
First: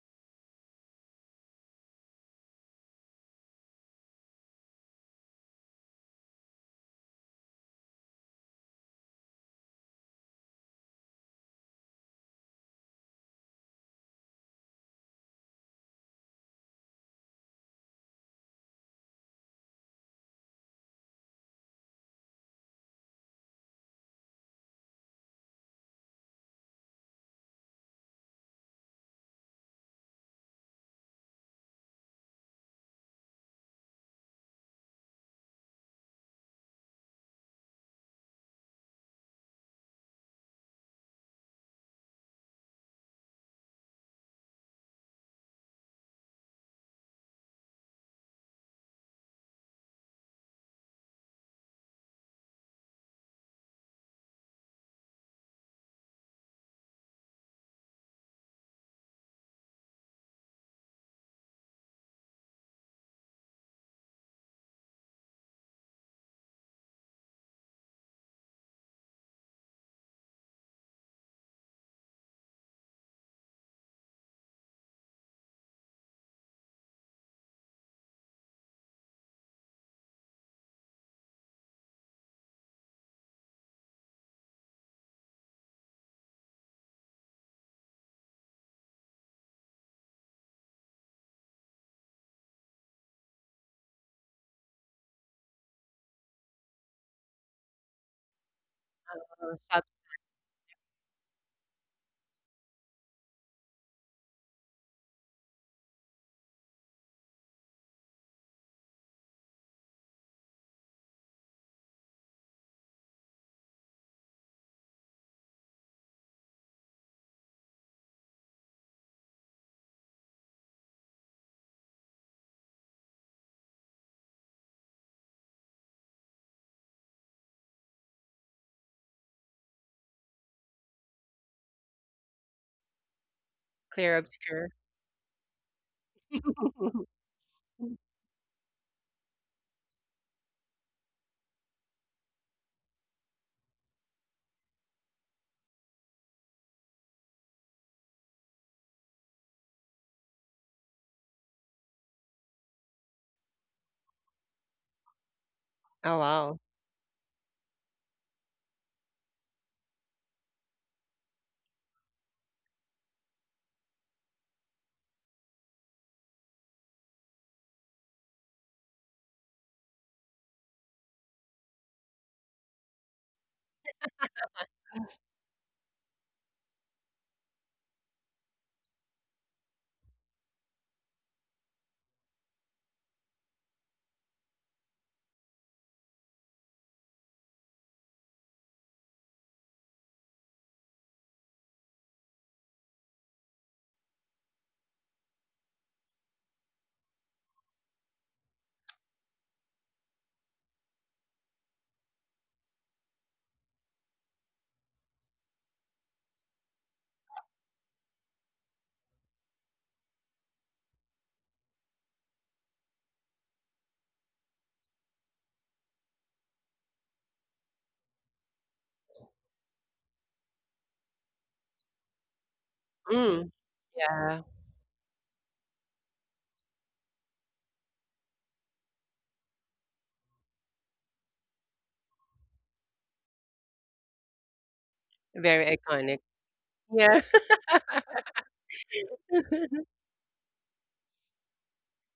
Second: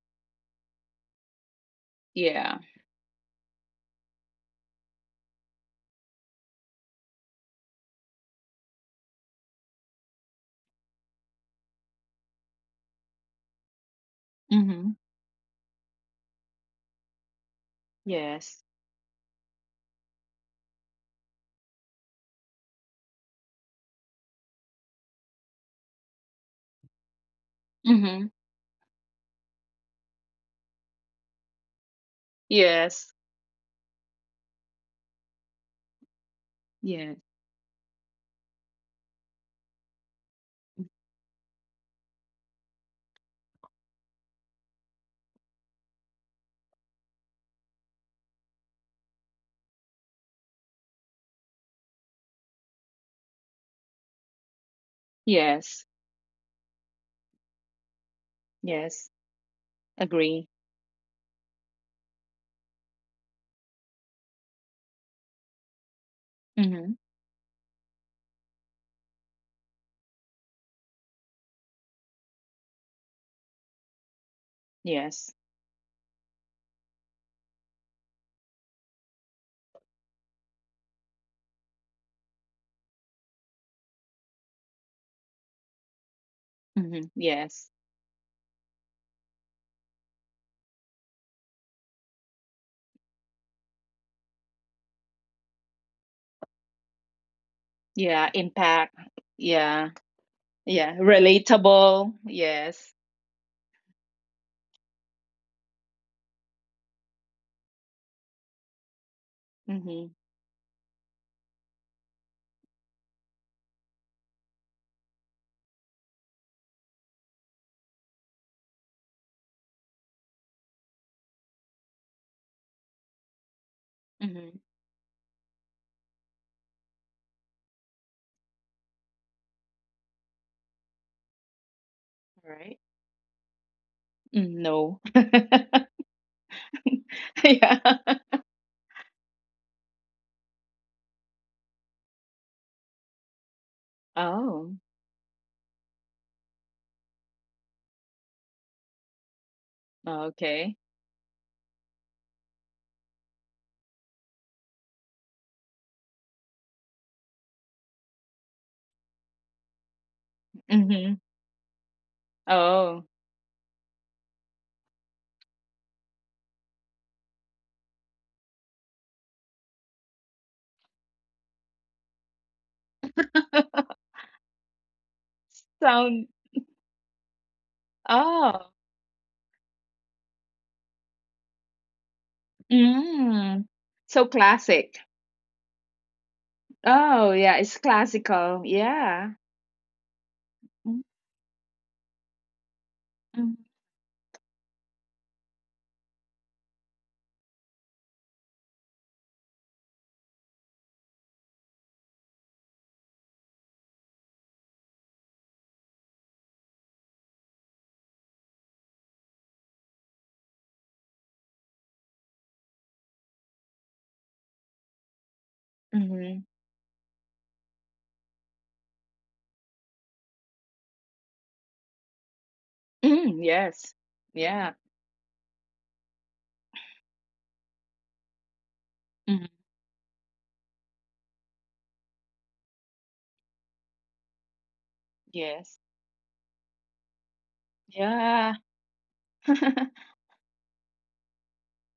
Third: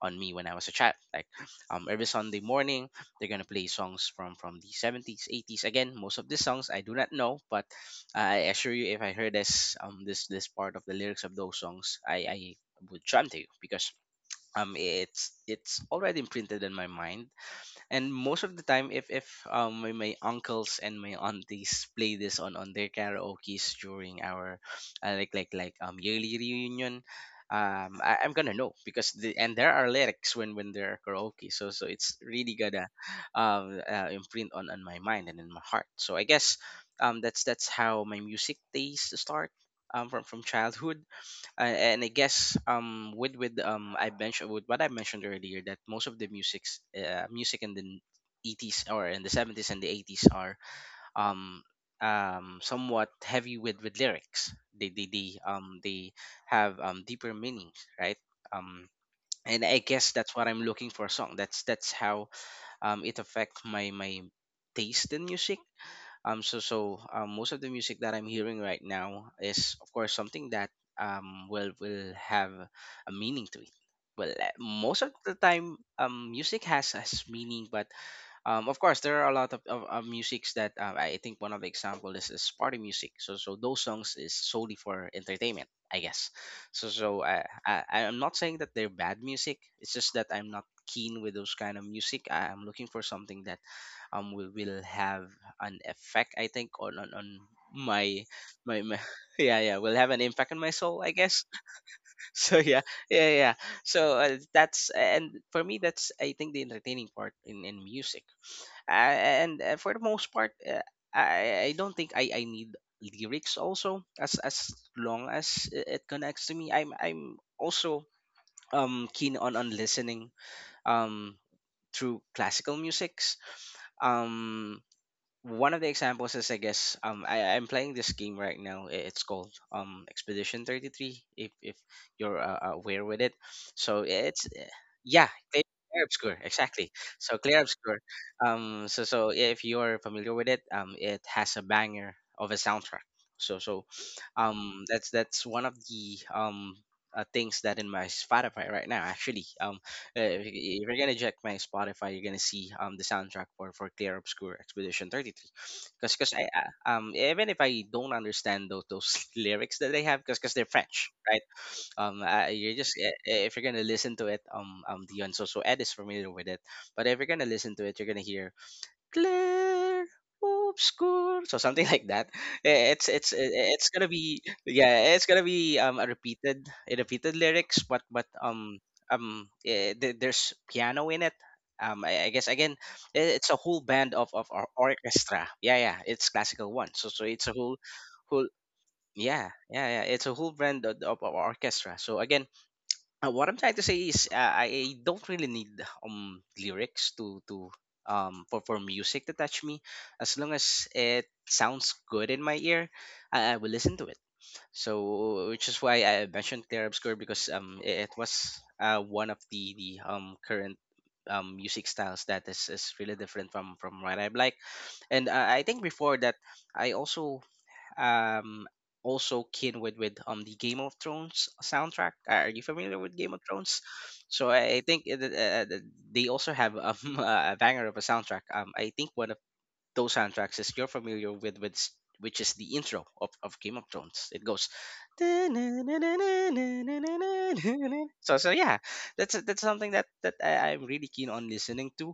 [SPEAKER 1] on me when I was a child, like every Sunday
[SPEAKER 2] Yeah.
[SPEAKER 1] morning they're gonna play songs from the 70s 80s. Again, most of these songs I do not know, but I assure you if I heard this, this part of the lyrics of those songs, I would jump to you because
[SPEAKER 2] hmm
[SPEAKER 1] it's already imprinted in my mind. And most of the
[SPEAKER 2] Yes.
[SPEAKER 1] time if, my, my uncles and my aunties play this on their karaoke's during our yearly reunion,
[SPEAKER 2] hmm
[SPEAKER 1] I'm gonna know because there are lyrics when there are karaoke, so so it's really gonna
[SPEAKER 2] Yes.
[SPEAKER 1] imprint on my mind and in my heart. So I guess
[SPEAKER 2] Yes.
[SPEAKER 1] that's how my music taste start, from childhood. And I guess with I mentioned with what I mentioned earlier that most of the music in the 80s or in the 70s and the 80s are um somewhat heavy with lyrics. They
[SPEAKER 2] Yes.
[SPEAKER 1] they have deeper meanings, right? Um
[SPEAKER 2] Yes.
[SPEAKER 1] and I guess that's what
[SPEAKER 2] Agree.
[SPEAKER 1] I'm looking for a song. That's how it affects my taste in music. So
[SPEAKER 2] Hmm
[SPEAKER 1] so most of the music that I'm hearing right now is, of course, something that will have a meaning to it. Well, most of the
[SPEAKER 2] Yes.
[SPEAKER 1] time, music has meaning, but of course there are a lot of musics that I think one of the example is party music. So so those songs is solely for entertainment, I guess. So
[SPEAKER 2] hmm Yes.
[SPEAKER 1] I'm not saying that they're bad music, it's just that I'm not keen with those kind of music. I'm looking for something that will have an effect, I think, on my,
[SPEAKER 2] Yeah.
[SPEAKER 1] my
[SPEAKER 2] Impact.
[SPEAKER 1] yeah,
[SPEAKER 3] Sub
[SPEAKER 1] will
[SPEAKER 2] Yeah.
[SPEAKER 1] have an impact on my soul,
[SPEAKER 2] Yeah.
[SPEAKER 1] I guess.
[SPEAKER 2] Relatable.
[SPEAKER 1] So yeah,
[SPEAKER 2] Yes.
[SPEAKER 1] yeah, so that's, and for me, that's I think the entertaining part in music. And for the
[SPEAKER 2] hmm
[SPEAKER 1] most part, I don't think I need lyrics also, as long as it connects to me. I'm also keen on listening um through classical musics.
[SPEAKER 2] hmm
[SPEAKER 1] um One of the examples is, I guess, I'm playing this game right now. It's called Expedition 33, if you're
[SPEAKER 2] Right.
[SPEAKER 1] aware with it. So
[SPEAKER 3] clear
[SPEAKER 1] it's
[SPEAKER 2] Mm.
[SPEAKER 3] obscure.
[SPEAKER 2] No.
[SPEAKER 1] yeah, Clear Obscure, exactly. So Clear Obscure,
[SPEAKER 2] Yeah.
[SPEAKER 1] so so if you're familiar with it, it has a banger of a soundtrack. So so
[SPEAKER 2] Oh.
[SPEAKER 1] that's one of the things that in my Spotify right now, actually. Uh, if, you-
[SPEAKER 2] Okay.
[SPEAKER 1] if you're gonna check my Spotify, you're gonna see the soundtrack for Clear Obscure Expedition 33,
[SPEAKER 3] Oh,
[SPEAKER 1] because I
[SPEAKER 3] wow.
[SPEAKER 1] even if I don't understand those lyrics that they have, because they're French,
[SPEAKER 2] hmm
[SPEAKER 1] right? You're just
[SPEAKER 2] Oh.
[SPEAKER 1] if you're gonna listen to it, Dion, so so Ed is familiar with it, but if you're gonna listen to it, you're gonna hear Claire obscure. So something like that. It's it's gonna be, yeah, it's gonna be
[SPEAKER 2] Sound.
[SPEAKER 1] a repeated lyrics, but
[SPEAKER 2] Oh,
[SPEAKER 1] there's piano in it. I guess, again, it's a whole
[SPEAKER 2] mm.
[SPEAKER 1] band of
[SPEAKER 2] So classic.
[SPEAKER 1] orchestra. Yeah, yeah, it's classical one. So so it's a
[SPEAKER 2] Oh,
[SPEAKER 1] whole
[SPEAKER 2] yeah, it's
[SPEAKER 1] whole
[SPEAKER 2] classical.
[SPEAKER 1] yeah,
[SPEAKER 2] Yeah.
[SPEAKER 1] yeah, it's a whole band of
[SPEAKER 2] Mm,
[SPEAKER 1] orchestra. So again, what I'm trying to
[SPEAKER 2] mm,
[SPEAKER 1] say is, I don't really need lyrics to for music to touch me, as long as it sounds good in my ear. I will listen to it. So, which is why I mentioned Claire Obscure, because it was one of the current music styles that is really different from what I like. And I think before that
[SPEAKER 2] Mm-hmm.
[SPEAKER 1] I also um also keen with the Game of Thrones soundtrack. Are you familiar with Game of
[SPEAKER 3] Mm.
[SPEAKER 2] Mm,
[SPEAKER 1] Thrones?
[SPEAKER 2] yes.
[SPEAKER 3] Yeah.
[SPEAKER 1] So I
[SPEAKER 2] Yeah.
[SPEAKER 1] think it, they also have, a banger of a soundtrack. I think one of
[SPEAKER 2] Mhm.
[SPEAKER 1] those soundtracks is, you're familiar with which is the intro of Game of Thrones. It goes
[SPEAKER 3] Very
[SPEAKER 2] Yes.
[SPEAKER 3] iconic. Yeah.
[SPEAKER 1] so so
[SPEAKER 2] Yeah.
[SPEAKER 1] yeah, that's something that that I'm really keen on listening to.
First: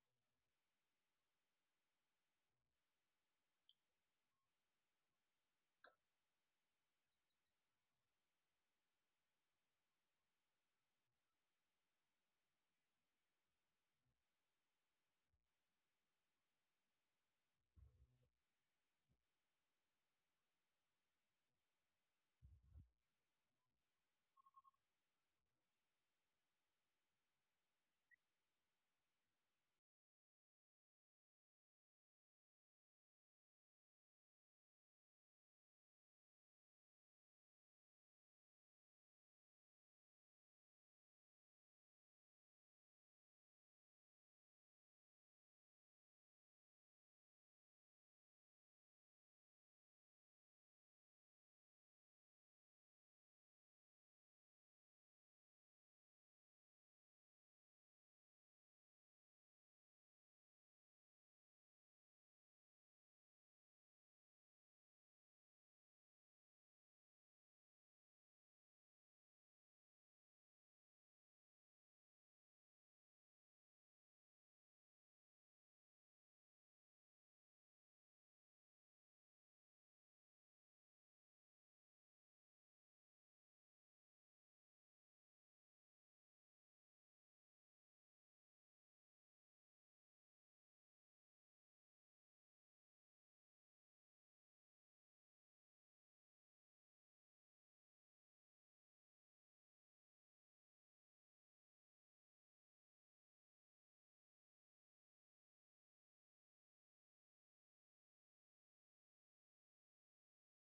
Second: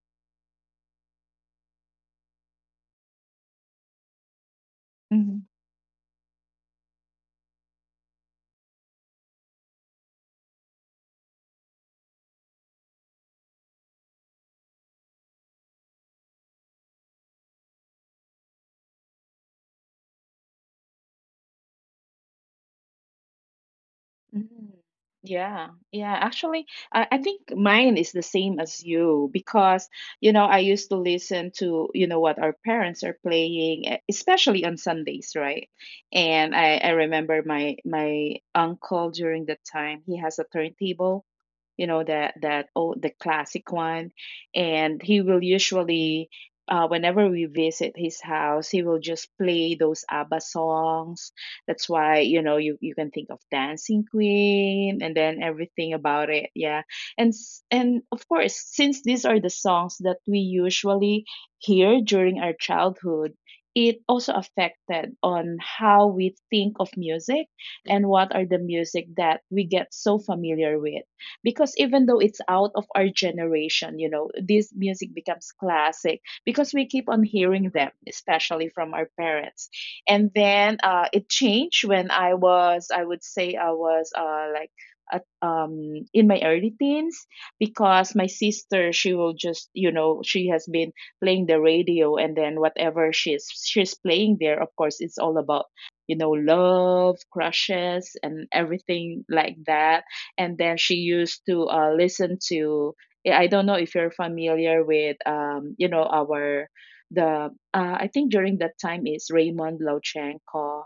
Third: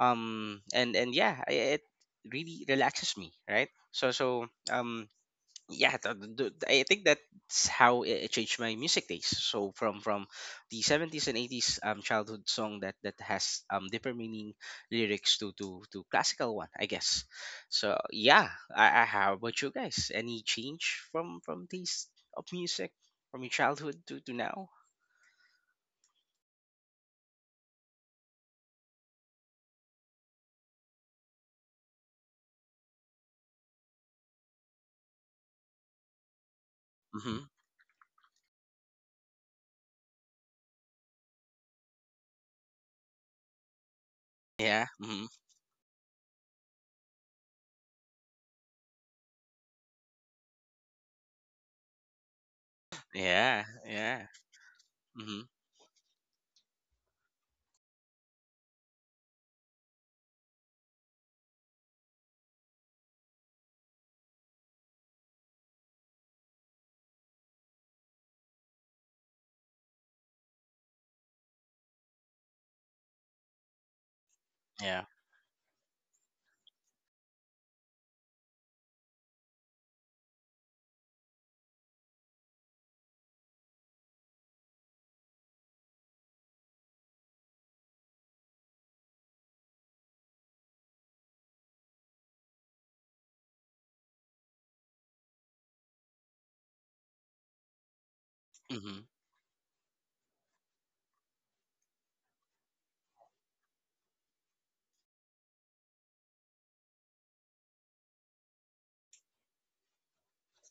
[SPEAKER 1] And yeah, it really relaxes me, right? So so
[SPEAKER 2] Hmm.
[SPEAKER 1] yeah, I think that's how it, it changed my music taste, so from the 70s and 80s childhood song that that has deeper meaning lyrics to classical one, I guess. So yeah, I, how about you guys? Any change from taste of music from your childhood to
[SPEAKER 2] Mm,
[SPEAKER 1] now?
[SPEAKER 2] yeah, yeah. Actually, I think mine is the same as you because, you know, I used to listen to, you know, what our parents are playing, especially on Sundays, right? And I remember
[SPEAKER 1] Mm-hmm.
[SPEAKER 2] my uncle during that time, he has a turntable, you know, that that, oh, the classic one, and
[SPEAKER 1] Yeah.
[SPEAKER 2] he
[SPEAKER 1] Mm-hmm.
[SPEAKER 2] will usually, whenever we visit his house, he will just play those ABBA songs. That's why, you know, you can think of
[SPEAKER 1] Yeah,
[SPEAKER 2] Dancing
[SPEAKER 1] yeah.
[SPEAKER 2] Queen and then
[SPEAKER 1] Mm-hmm.
[SPEAKER 2] everything about it. Yeah. And and of course, since these are the songs that we usually hear during our childhood, it also affected on how we think of music and what are the music that we get so familiar with, because even though it's out of our generation, you know, this music
[SPEAKER 1] Yeah.
[SPEAKER 2] becomes classic because we keep on hearing them, especially from our parents. And then it changed when I was, I would say I was like at, in my early teens, because my sister, she will just, you know, she has been playing the radio, and then whatever she's playing there, of course it's all about, you know, love, crushes and
[SPEAKER 1] Mm-hmm.
[SPEAKER 2] everything like that. And then she used to listen to, yeah, I don't know if you're familiar with you know, our the I think during that time is Raymond Lochenko.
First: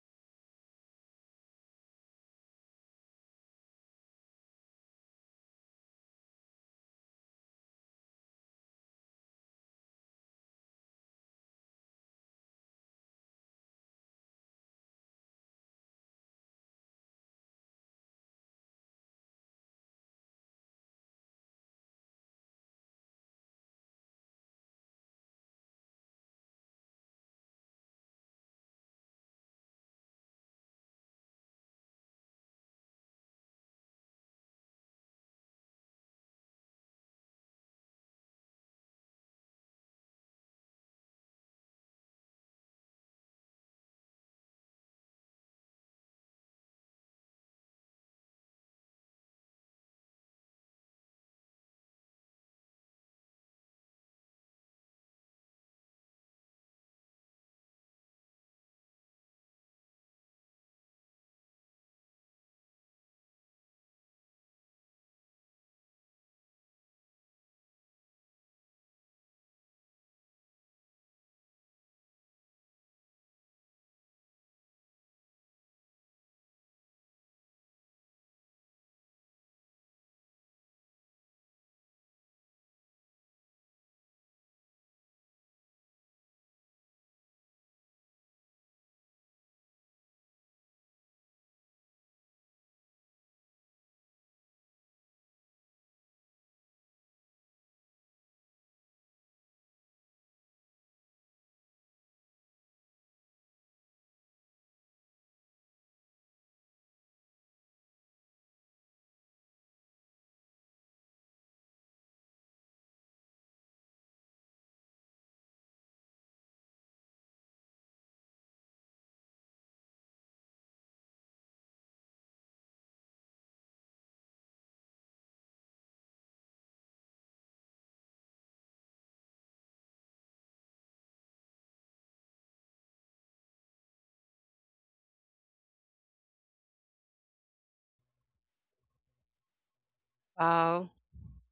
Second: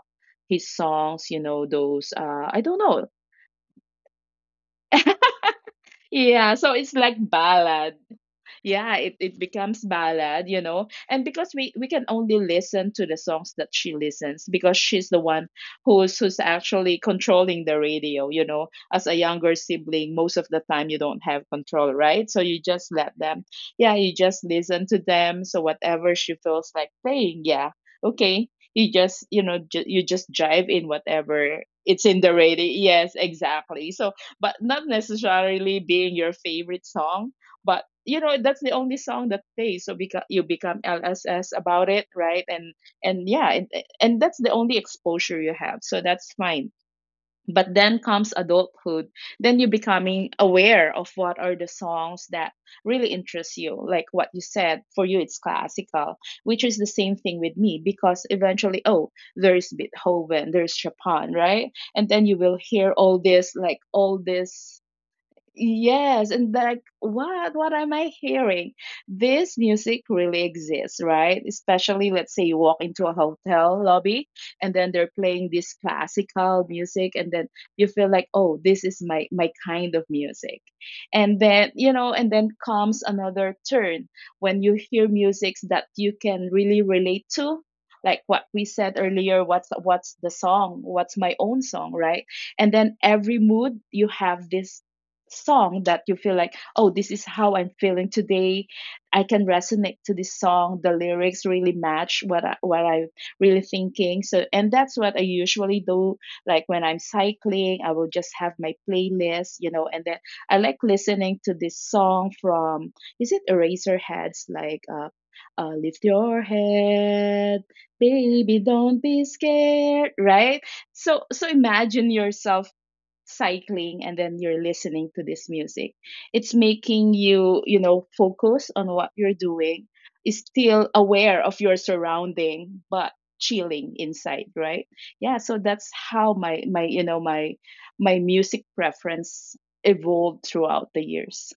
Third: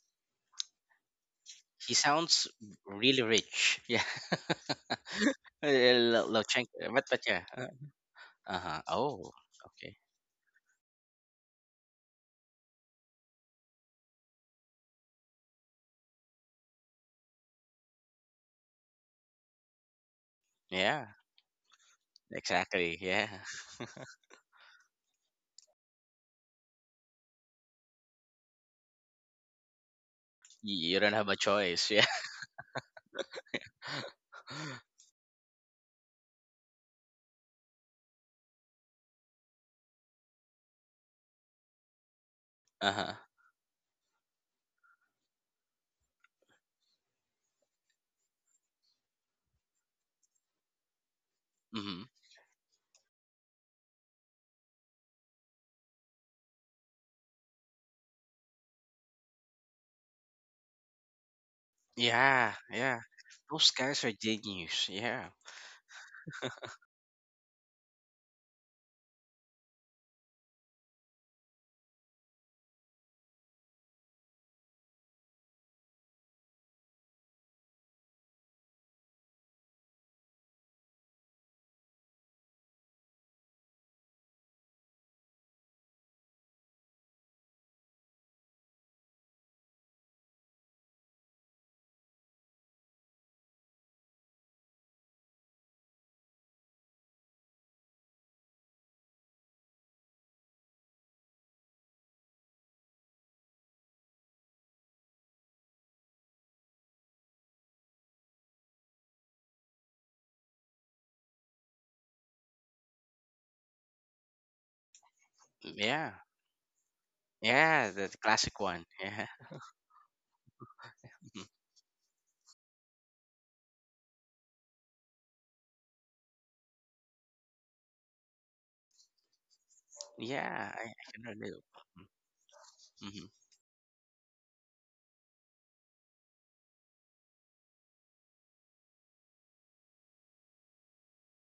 [SPEAKER 2] His songs, you know,
[SPEAKER 1] He
[SPEAKER 2] those,
[SPEAKER 1] sounds
[SPEAKER 2] I don't know.
[SPEAKER 1] really rich, yeah.
[SPEAKER 2] Yeah,
[SPEAKER 1] Lochenko,
[SPEAKER 2] so it's like
[SPEAKER 1] but yeah,
[SPEAKER 2] ballad.
[SPEAKER 1] uh-huh.
[SPEAKER 2] Yeah, it,
[SPEAKER 1] Oh,
[SPEAKER 2] it becomes
[SPEAKER 1] okay.
[SPEAKER 2] ballad, you know, and because we can only listen to the songs that she listens, because she's the one who's actually controlling the radio, you know. As a younger sibling, most of the time you
[SPEAKER 1] Yeah,
[SPEAKER 2] don't have control, right? So you just
[SPEAKER 1] exactly.
[SPEAKER 2] let
[SPEAKER 1] Yeah.
[SPEAKER 2] them, yeah, you just listen to them, so whatever she feels like playing. Yeah, okay, you just, you know, you just drive in
[SPEAKER 1] You don't have a
[SPEAKER 2] whatever
[SPEAKER 1] choice.
[SPEAKER 2] it's
[SPEAKER 1] Yeah.
[SPEAKER 2] in the radio, yes, exactly. So but not necessarily being your favorite song, but you know that's the only song that plays, so because you become lss about it, right? And
[SPEAKER 1] Uh-huh.
[SPEAKER 2] yeah, and that's the only exposure you have, so that's fine. But then comes adulthood, then you're becoming aware of what are the
[SPEAKER 1] Hmm.
[SPEAKER 2] songs that really interest you. Like what you said, for you it's classical, which is the same thing with me, because eventually, oh, there's Beethoven, there's Chopin, right? And then you will
[SPEAKER 1] Yeah,
[SPEAKER 2] hear
[SPEAKER 1] yeah.
[SPEAKER 2] all this,
[SPEAKER 1] Those
[SPEAKER 2] like
[SPEAKER 1] guys
[SPEAKER 2] all
[SPEAKER 1] are
[SPEAKER 2] this.
[SPEAKER 1] genius. Yeah.
[SPEAKER 2] Yes, and like what am I hearing? This music really exists, right? Especially let's say you walk into a hotel lobby, and then they're playing this classical music, and then you feel like, "Oh, this is my my kind of music." And then, you know, and then comes another turn when you hear musics that you can really relate to. Like what we said earlier, what's the song? What's my own song, right? And then every mood you have this song that you feel like, oh, this is how I'm feeling today. I can resonate to this song. The lyrics really match what what I'm really thinking. So, and that's what I usually do. Like when I'm cycling, I will just have my playlist, you know, and then I like listening to this song from, is it Eraserheads? Like, lift
[SPEAKER 1] Yeah.
[SPEAKER 2] your head,
[SPEAKER 1] Yeah, the
[SPEAKER 2] baby,
[SPEAKER 1] classic one.
[SPEAKER 2] don't be
[SPEAKER 1] Yeah.
[SPEAKER 2] scared, right? So, so imagine yourself cycling, and then you're listening to this music, it's making you, you know, focus on what you're doing, is
[SPEAKER 1] Yeah,
[SPEAKER 2] still
[SPEAKER 1] I can
[SPEAKER 2] aware
[SPEAKER 1] relate.
[SPEAKER 2] of your
[SPEAKER 1] Mm-hmm.
[SPEAKER 2] surrounding, but
[SPEAKER 1] Mm-hmm.
[SPEAKER 2] chilling inside, right? Yeah, so that's how my you know my music preference evolved throughout
[SPEAKER 3] Wow.
[SPEAKER 2] the years.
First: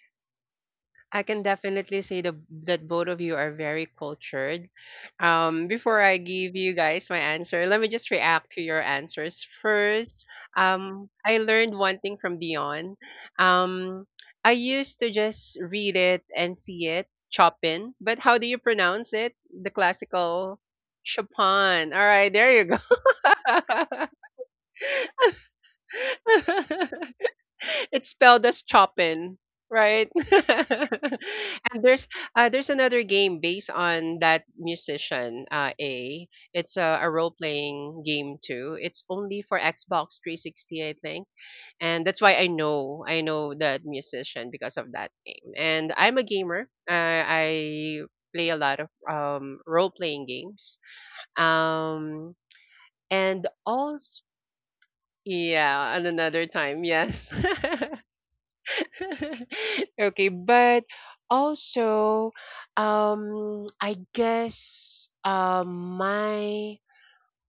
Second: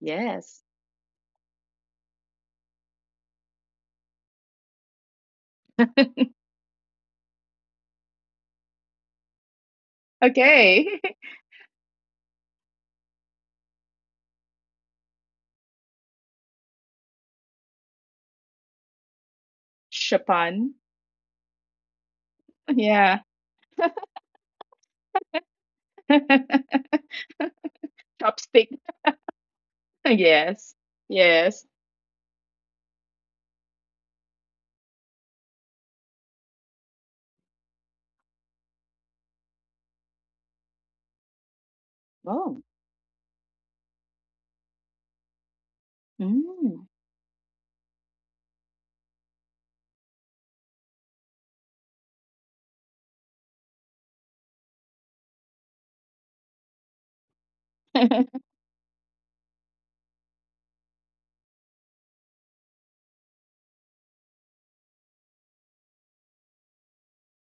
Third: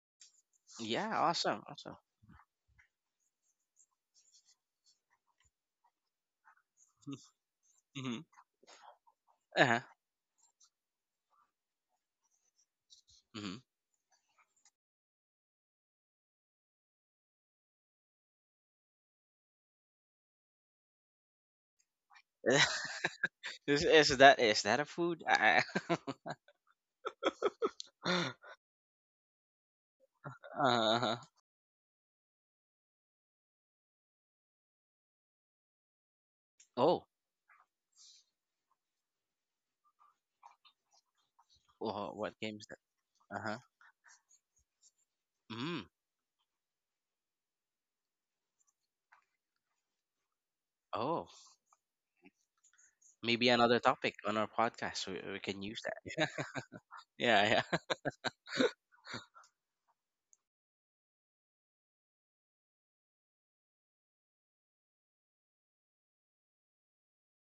[SPEAKER 2] Yes.
[SPEAKER 1] Yeah,
[SPEAKER 3] I can
[SPEAKER 1] awesome, awesome.
[SPEAKER 3] definitely say the that both of you are very cultured. Before I give you guys my answer, let me just
[SPEAKER 1] Mm-hmm.
[SPEAKER 3] react to your answers
[SPEAKER 1] Uh-huh.
[SPEAKER 3] first.
[SPEAKER 2] Okay.
[SPEAKER 3] I learned one thing from Dion.
[SPEAKER 1] Mm-hmm.
[SPEAKER 3] Um, I used to just read it and see it, Chopin. But how do you pronounce it? The classical
[SPEAKER 2] Chopin.
[SPEAKER 3] Chopin. All right, there you go.
[SPEAKER 2] Yeah.
[SPEAKER 1] is, is that, is that a food?
[SPEAKER 3] It's spelled as
[SPEAKER 2] Chopstick.
[SPEAKER 3] Chopin, right?
[SPEAKER 2] Yes.
[SPEAKER 1] Uh-huh.
[SPEAKER 2] Yes.
[SPEAKER 3] and there's another game based on that musician, A. It's
[SPEAKER 1] Oh,
[SPEAKER 3] a role playing game too. It's only for Xbox 360, I think, and that's why
[SPEAKER 1] what game
[SPEAKER 2] Oh,
[SPEAKER 1] is that?
[SPEAKER 3] I know
[SPEAKER 1] Uh-huh.
[SPEAKER 3] that musician because of that game.
[SPEAKER 1] Mm.
[SPEAKER 3] And I'm a gamer.
[SPEAKER 2] mm.
[SPEAKER 3] I play a lot of role playing games.
[SPEAKER 1] Oh,
[SPEAKER 3] Um, and
[SPEAKER 1] maybe another
[SPEAKER 3] all
[SPEAKER 1] topic on our podcast. We can use that.
[SPEAKER 3] yeah, and another time, yes.
[SPEAKER 1] Yeah, yeah.
[SPEAKER 3] Okay, but also, I guess my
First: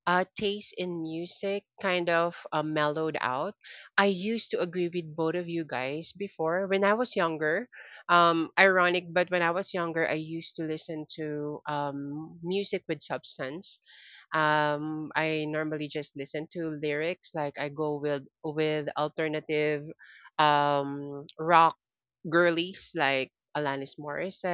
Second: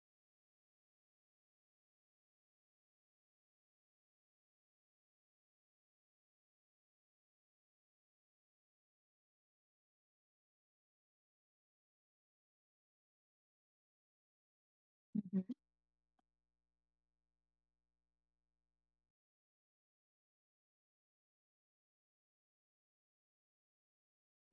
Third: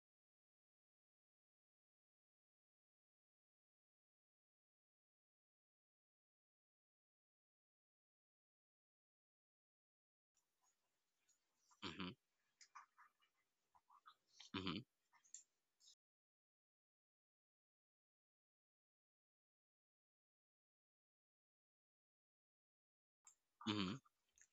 [SPEAKER 3] taste in music kind of mellowed out. I used to agree with both of you guys before when I was younger. Ironic, but when I was younger, I used to listen to
[SPEAKER 1] Hmm.
[SPEAKER 3] music with substance.
[SPEAKER 1] Hmm.
[SPEAKER 3] I
[SPEAKER 2] Mhm.
[SPEAKER 3] normally just listen to lyrics. Like I go with alternative rock girlies like Alanis
[SPEAKER 1] Hmm.